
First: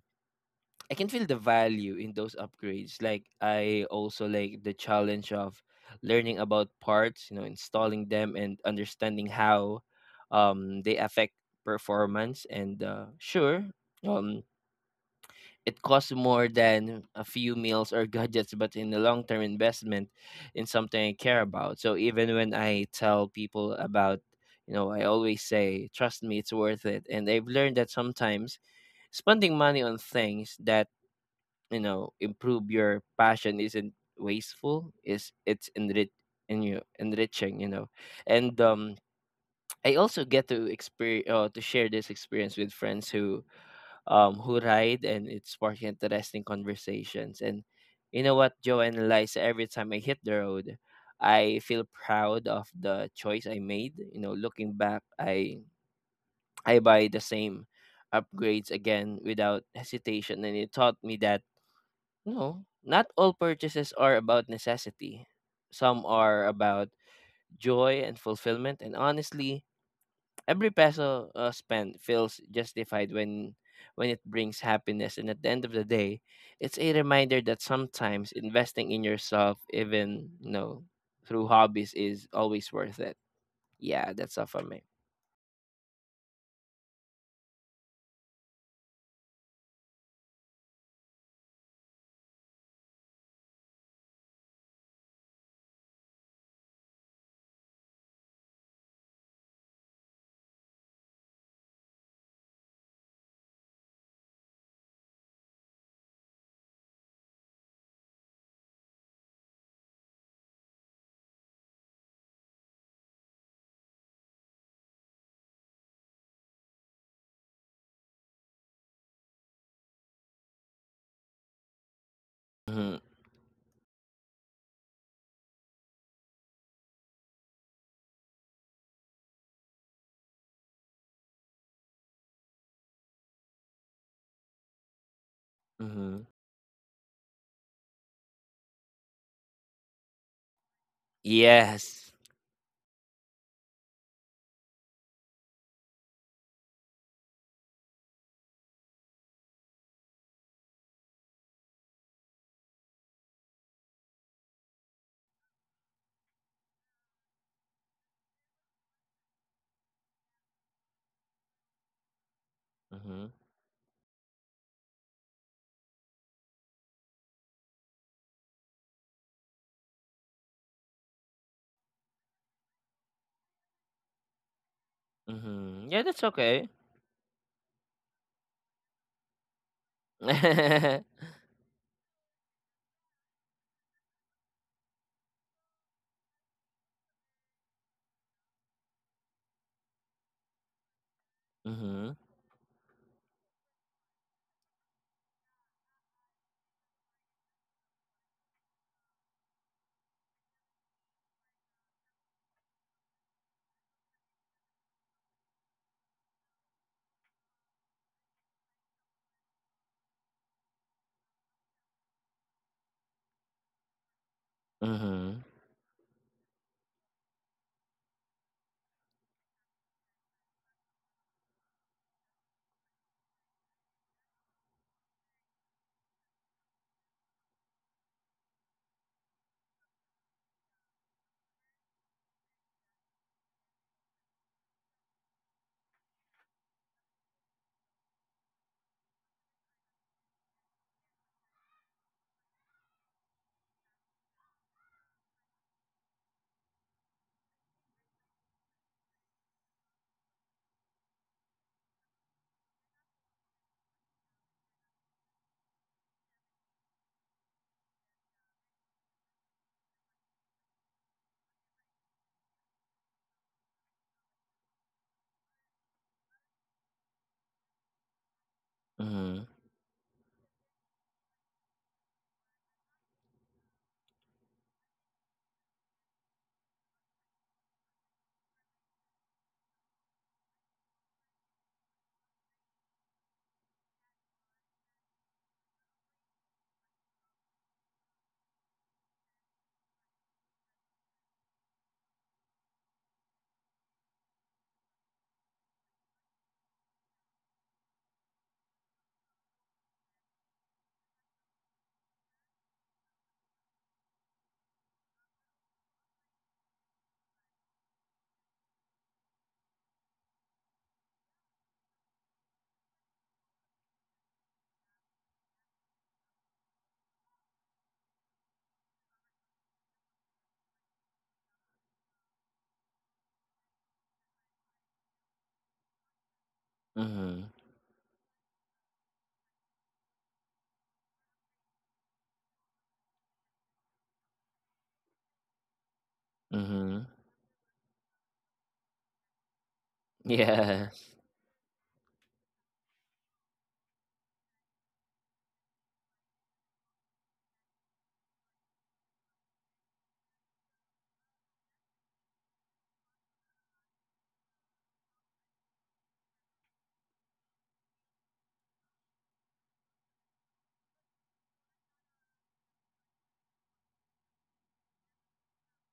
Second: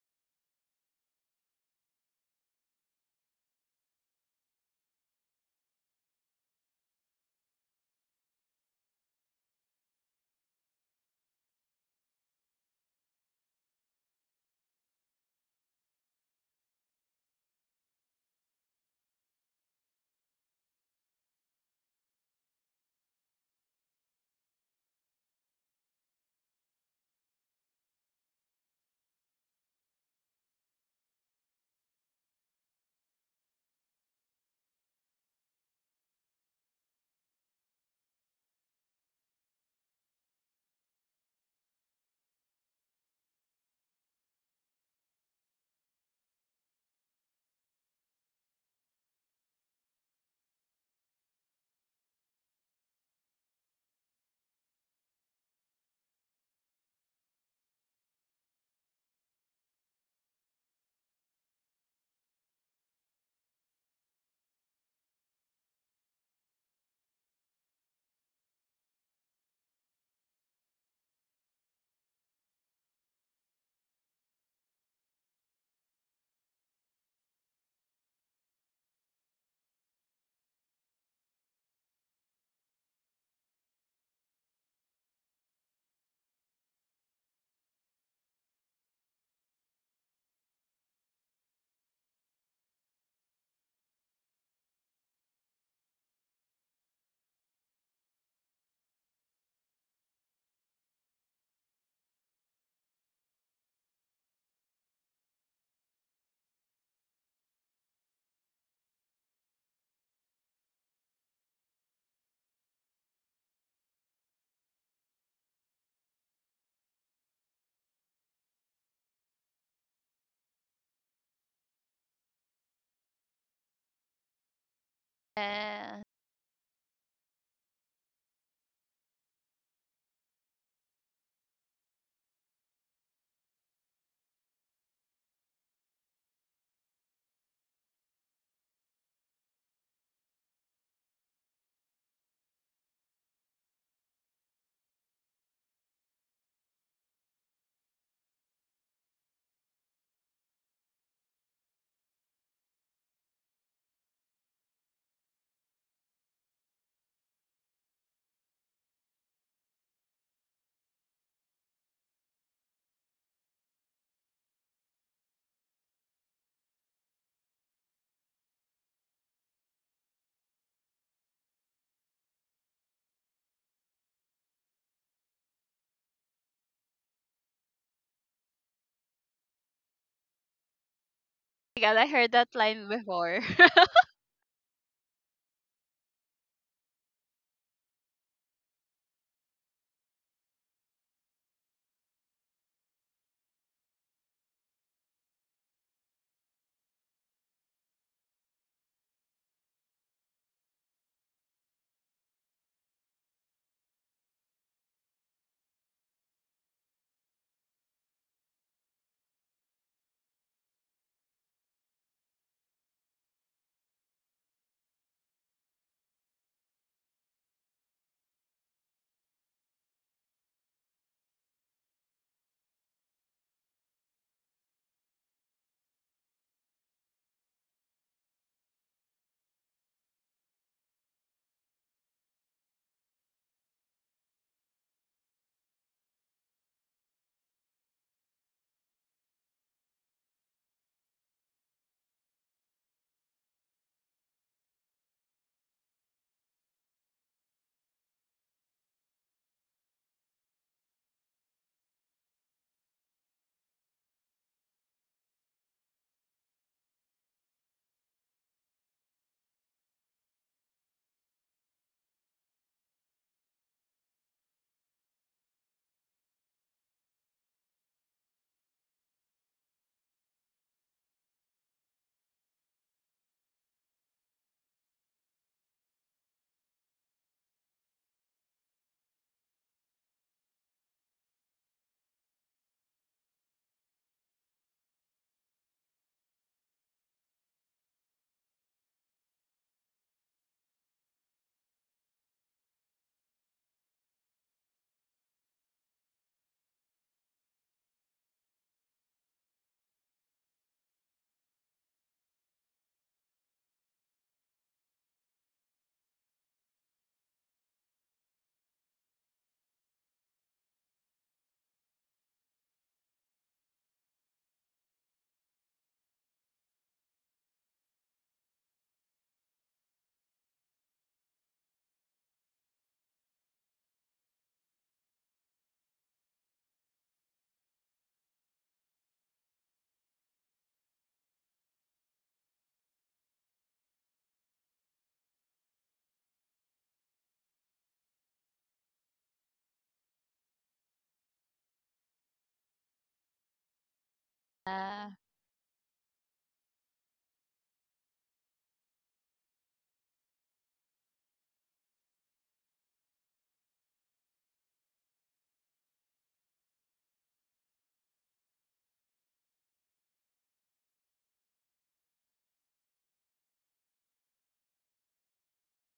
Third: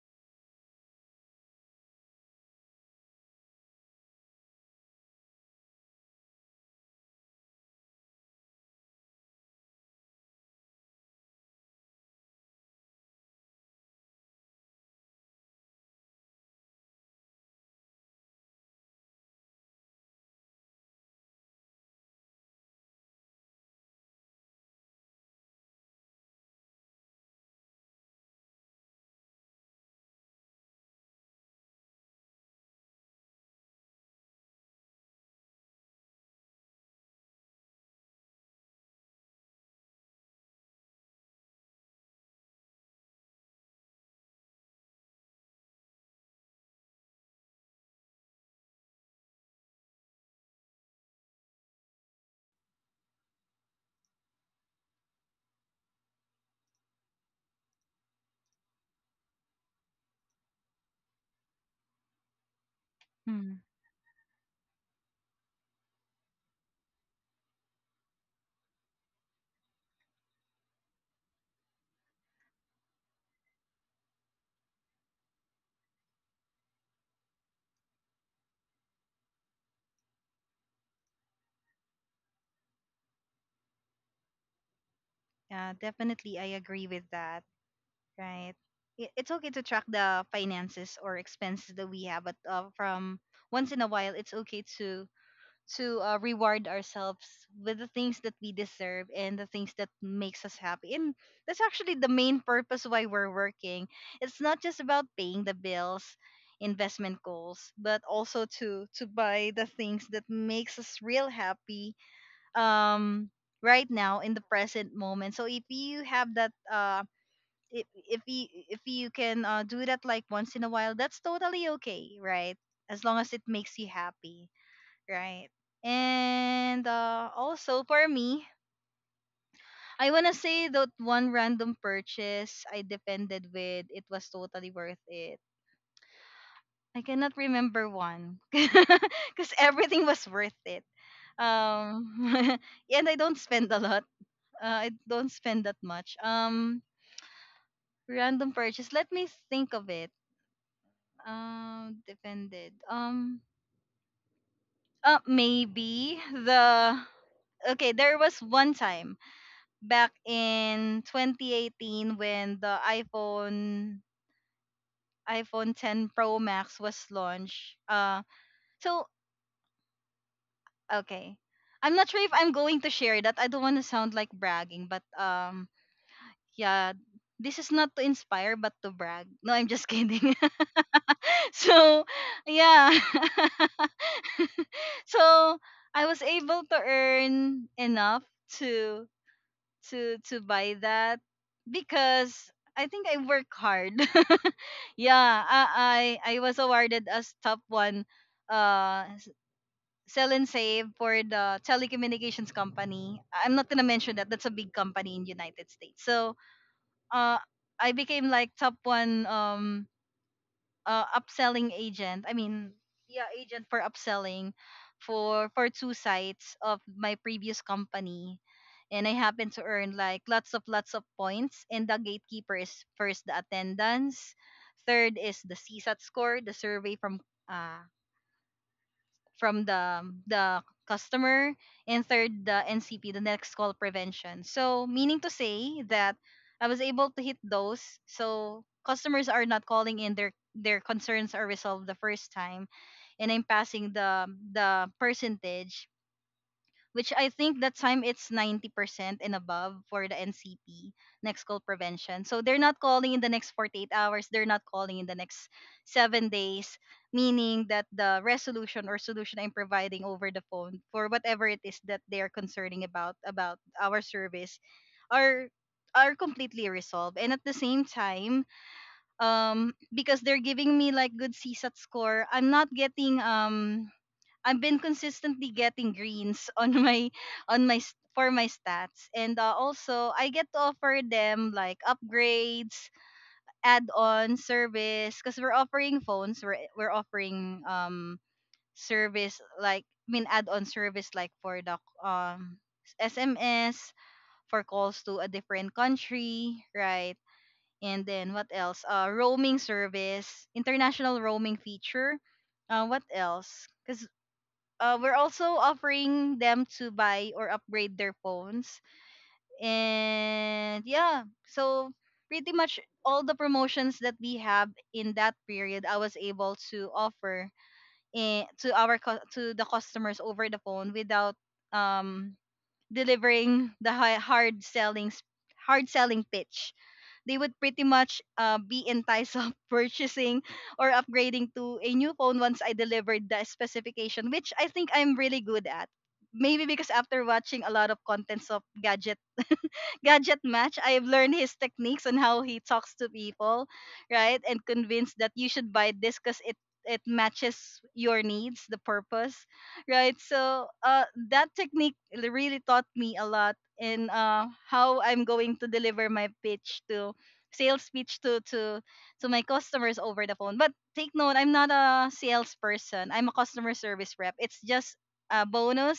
C: I can feel the value in those upgrades. Like I also like the challenge of learning about parts, you know, installing them and understanding how um they affect performance. And uh, sure, um, it costs more than a few meals or gadgets, but in the long term investment in something I care about. So even when I tell people about, you know, I always say, trust me, it's worth it. And I've learned that sometimes spending money on things that, you know, improve your passion isn't wasteful, is it's enrich in you enriching, you know. And um I also get to experience uh, to share this experience with friends who um, who ride, and it sparked interesting conversations. And you know what, Joe and Eliza, every time I hit the road, I feel proud of the choice I made. You know, looking back, I I buy the same upgrades again without hesitation, and it taught me that no, not all
A: Hmm.
C: purchases are about necessity. Some are about joy and fulfillment, and honestly, every peso uh, spent feels justified when when it brings happiness, and at the end of the day it's a reminder that sometimes investing in yourself even you know through hobbies is always worth it. Yeah, that's all for me.
A: Yeah, definitely. I agree with that. Right. I- It's okay to track the finances or expenses that we have, but uh, from once in a while, it's okay to to uh, reward ourselves with the things that we deserve and the things that makes us happy. And that's actually the main purpose why we're working. It's not just about paying the bills, investment goals, but also to to buy the things that makes us real happy um right now in the present moment. So if you have that, uh if if you if you can uh, do that like once in a while, that's totally okay, right?
C: Mm-hmm,
A: As long as it makes you happy, right?
B: yeah.
A: And uh, also for me, I want to say that one random purchase I defended with, it was totally worth it.
C: mm-hmm.
A: I cannot remember one because everything was worth it. um
C: Yes.
A: and I don't spend a lot. Uh, I don't spend that much. Um, random purchase. Let me think of it. Um, depended. Um, uh, maybe the. Okay, there was one time back in twenty eighteen when the
C: Mm-hmm,
A: iPhone iPhone ten Pro Max was launched. Uh, so okay, I'm not sure if I'm going to share that. I don't want to sound like bragging, but um,
C: mm-hmm. Yeah, that's okay.
A: yeah, this is not to inspire but to brag. No, I'm just kidding.
C: Mm-hmm,
B: Oh my God,
A: So
B: I heard that line
A: yeah.
B: before.
A: So I was able to earn enough to to to buy that because I think I work hard. Yeah, i i, I was awarded as top one uh s- sell and save for the telecommunications company. I'm not gonna mention that. That's a big company in United States. So uh I became like top one um uh, upselling agent. I mean, yeah, agent for upselling
C: mm-hmm,
A: for for two sites of my previous company. And I happen to earn like lots of lots of points. And the gatekeeper is first the attendance, third is the C SAT score, the survey from uh, from the the customer, and third the NCP, the next call prevention. So meaning to say that I was able to hit those. So customers are not calling in, their their concerns are resolved the first time, and I'm passing the the percentage, which I think that time it's ninety percent and above for the N C P, next call prevention. So they're not calling in the next forty-eight hours, they're not calling in the next seven days, meaning that the resolution or solution I'm providing over the phone for whatever it is that they're concerning about about our service are are completely resolved. And at the same time,
C: mm-hmm,
A: um because they're giving me like good CSAT score, I'm not getting um I've been consistently getting greens on my on my s- for my stats. And uh, also I get to offer them like upgrades, add-on service because we're offering phones, we're we're offering um service like, I mean, add-on service like for the um S M S, for calls to a different country, right? And then what else? Uh roaming service, international roaming feature. Uh, what else? Because uh, we're also offering them to buy or upgrade their phones. And yeah, so pretty much all the promotions that we have in that period, I was able to offer eh, to our cu- to the customers over the phone without um delivering the hi- hard selling s- hard selling pitch. They
C: mm-hmm.
A: would pretty much uh, be enticed of purchasing or upgrading to a new phone once I delivered the specification, which I think I'm really good at. Maybe because after watching a lot of contents of gadget gadget match,
C: Yeah.
A: I've learned his techniques on how he talks to people, right? And
B: Yeah.
A: convinced that you should buy this because it it matches your needs, the purpose, right? So uh, that technique l- really taught me a lot in uh, how I'm going to deliver my pitch to sales pitch to to to my customers over the phone. But take note, I'm not a salesperson. I'm a customer service rep. It's just a bonus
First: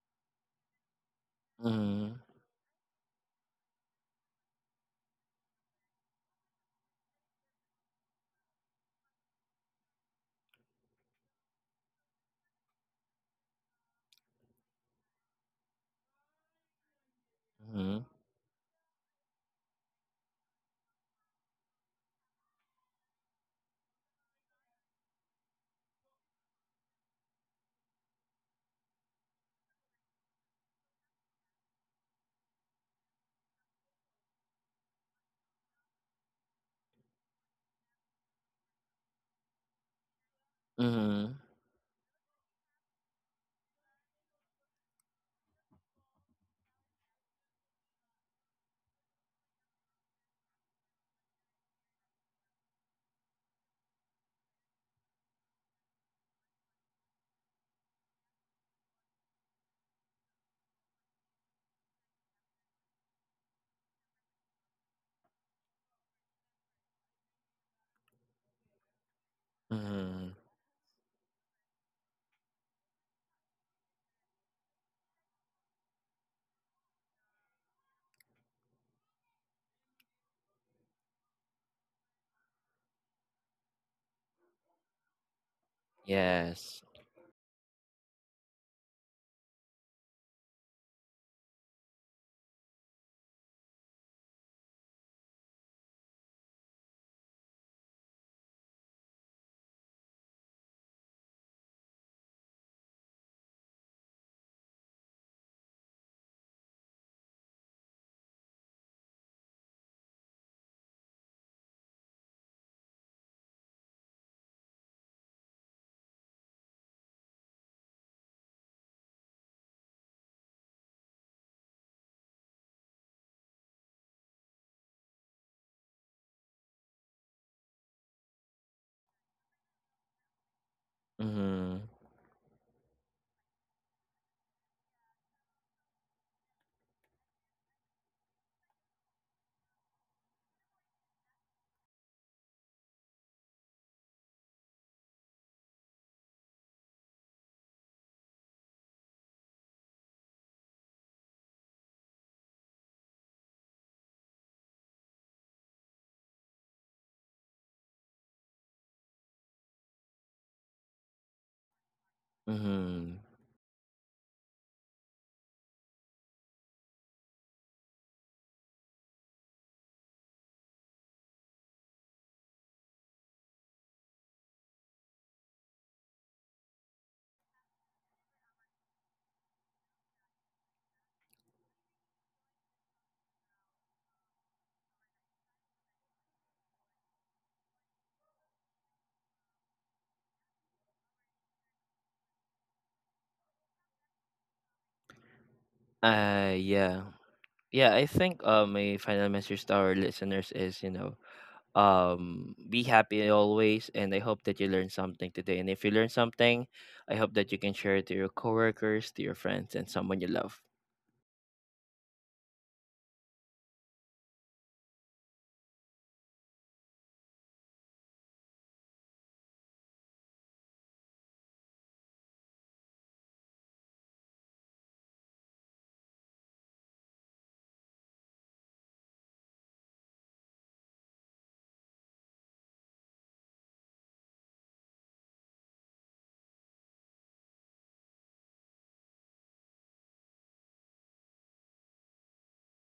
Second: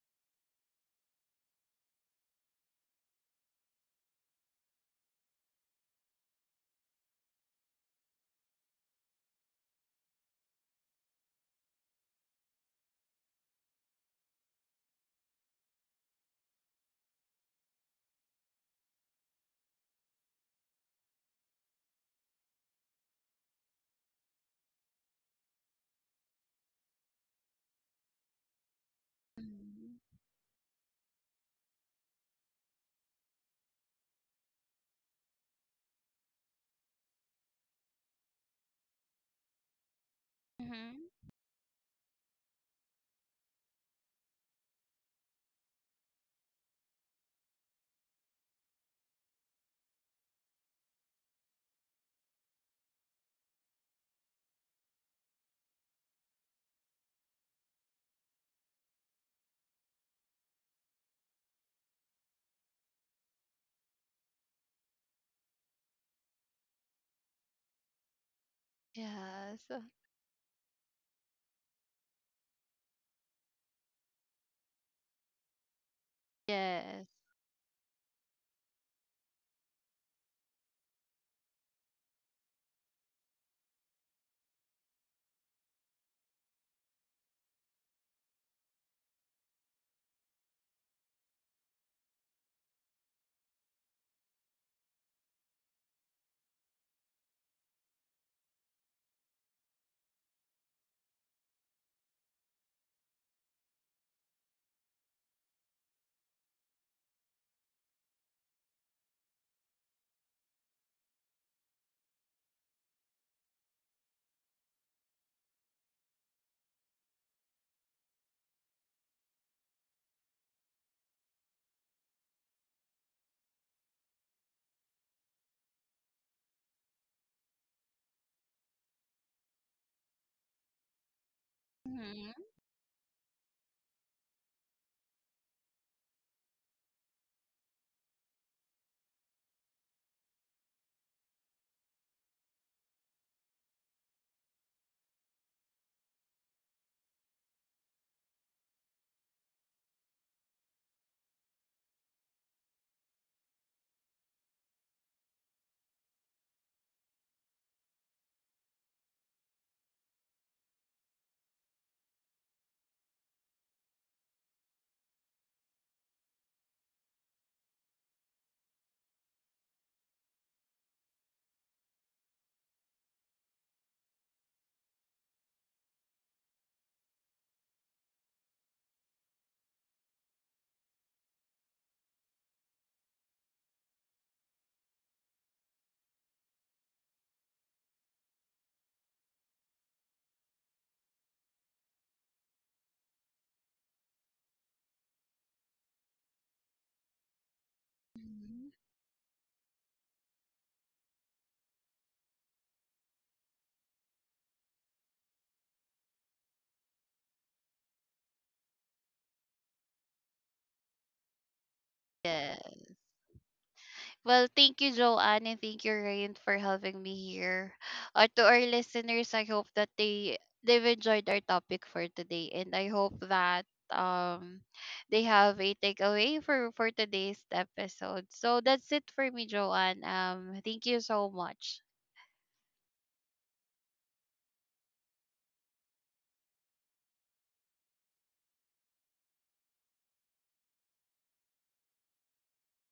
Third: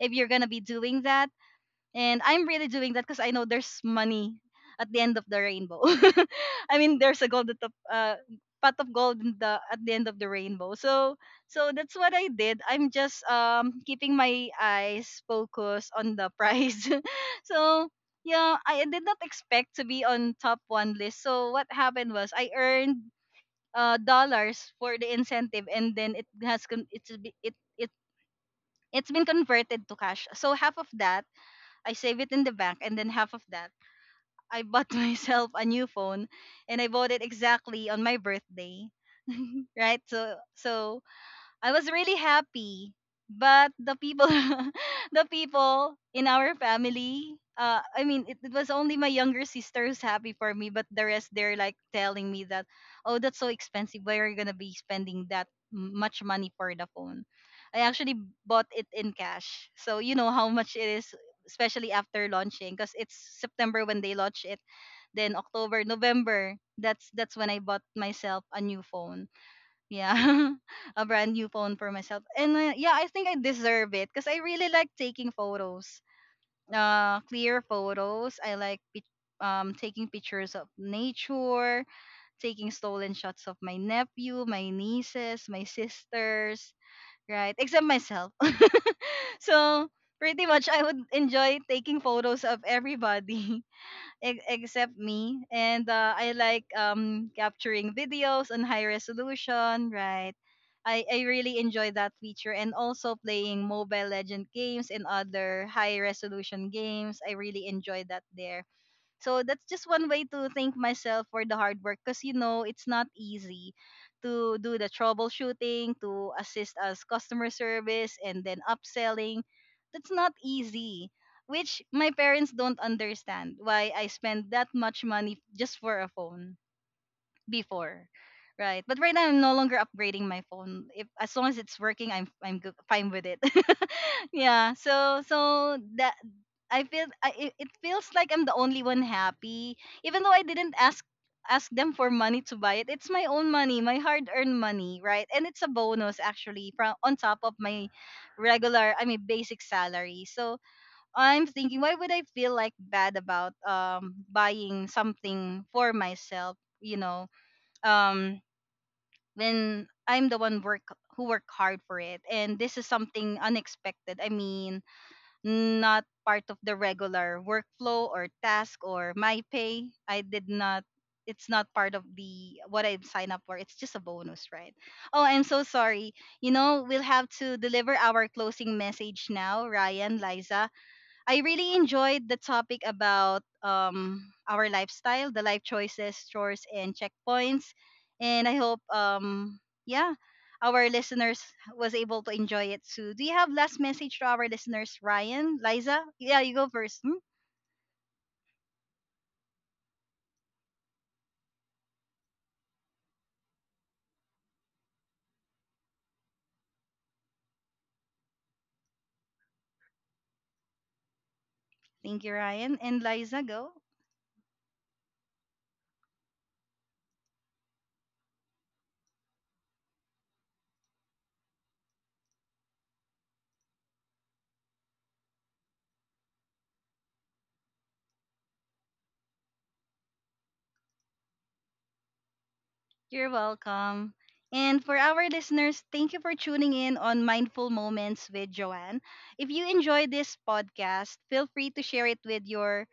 A: if you're gonna be doing that.
C: Mm-hmm.
A: And I'm
C: Yes.
A: really doing that because I know there's money at the end of the rainbow. I mean, there's a gold at the uh, pot of gold in the, at the end of the rainbow. So so that's what I did. I'm just um keeping my eyes focused on the prize.
C: Mm-hmm,
A: So
C: mm-hmm,
A: yeah, I did not expect to be on top one list. So what happened was I earned uh dollars for the incentive, and then it has con- it's be- it it it's been converted
B: Mm-hmm.
A: to cash. So half of that I save it in the bank, and then half of that, I bought myself a new phone, and I bought it exactly on my birthday, right? So so
B: Mm-hmm.
A: I was really happy. But the people, the people in our family, uh, I mean, it, it was only my younger sister who's happy for me, but the rest they're like telling me that, oh, that's so expensive. Why are you gonna be spending that m- much money for the phone? I actually bought it in cash, so you know how much it is, especially after launching, because it's September when they launch it, then October, November. That's that's when I bought myself a new phone.
B: Yes. So,
A: Yeah,
C: mm-hmm.
A: a brand new phone for myself. And uh, yeah, I think I deserve it because I really like taking photos,
B: yes.
A: uh clear photos. I like pic- um taking pictures of nature, taking stolen shots of my nephew, my nieces, my sisters,
C: Yes.
A: right, except myself. So pretty much I would enjoy taking photos of everybody, e- except me. And uh, I like um, capturing videos on high resolution, right? I, I really enjoy that feature, and also playing mobile legend games and other high resolution games. I really enjoy that there. So that's just one way to thank myself for the hard work, because you know it's not easy to do the troubleshooting, to assist as customer service, and then upselling. That's not easy, which my parents don't understand why I spend that much money just for a phone before. Right. But right now I'm no longer upgrading my phone. If as long as it's
C: Mm-hmm.
A: working, I'm
B: Mm-hmm.
A: I'm good, fine with it. Yeah. So so that I feel I, it it feels like I'm the only one happy, even though I didn't ask ask them for money to buy it. It's my own money, my hard-earned money, right? And it's a bonus actually from on top of my regular, I mean, basic salary. So I'm thinking, why would I feel like bad about um buying something for myself? You know, um, when I'm the one work who work hard for it, and this is
C: Mhm.
A: something unexpected. I mean, not part of the regular workflow or task or my pay. I did not, it's not part of the what I've signed up for. It's just a bonus, right? Oh, I'm so sorry. You know, we'll have to deliver our closing message now, Ryan, Liza. I really enjoyed the topic about um, our lifestyle, the life choices, chores, and checkpoints. And I hope, um, yeah, our listeners was able to enjoy it too. Do you have last message to our listeners, Ryan, Liza? Yeah,
C: Uh
A: you go first.
C: yeah.
A: Hmm?
C: Yeah, I think uh
B: Mm-hmm.
C: my final message to our listeners is, you know, um be happy always, and I hope that you learned something today. And if you learned something, I hope that you can share it to your coworkers, to your friends and someone you love.
A: Thank you,
B: Yeah.
A: Ryan and Liza. Go.
B: Well, thank you, Joanne, and thank you, Ryan, for having me here. Uh, to our listeners, I hope that they they've enjoyed our topic for today, and I hope that um they have a takeaway for for today's episode. So that's it for me, Joanne. Um, thank you so much.
A: You're welcome. And for our listeners, thank you for tuning in on Mindful Moments with Joanne. If you enjoyed this podcast, feel free to share it with your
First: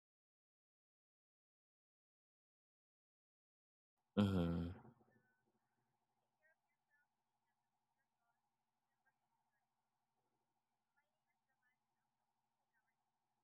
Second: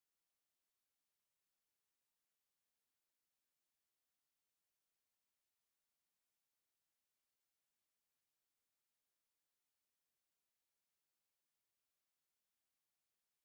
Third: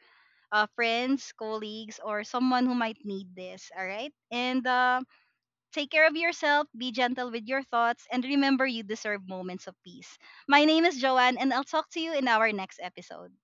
A: uh, friends, colleagues, or someone who might need this. All right. And
C: Mhm.
A: uh, take care of yourself, be gentle with your thoughts, and remember you deserve moments of peace. My name is Joanne, and I'll talk to you in our next episode.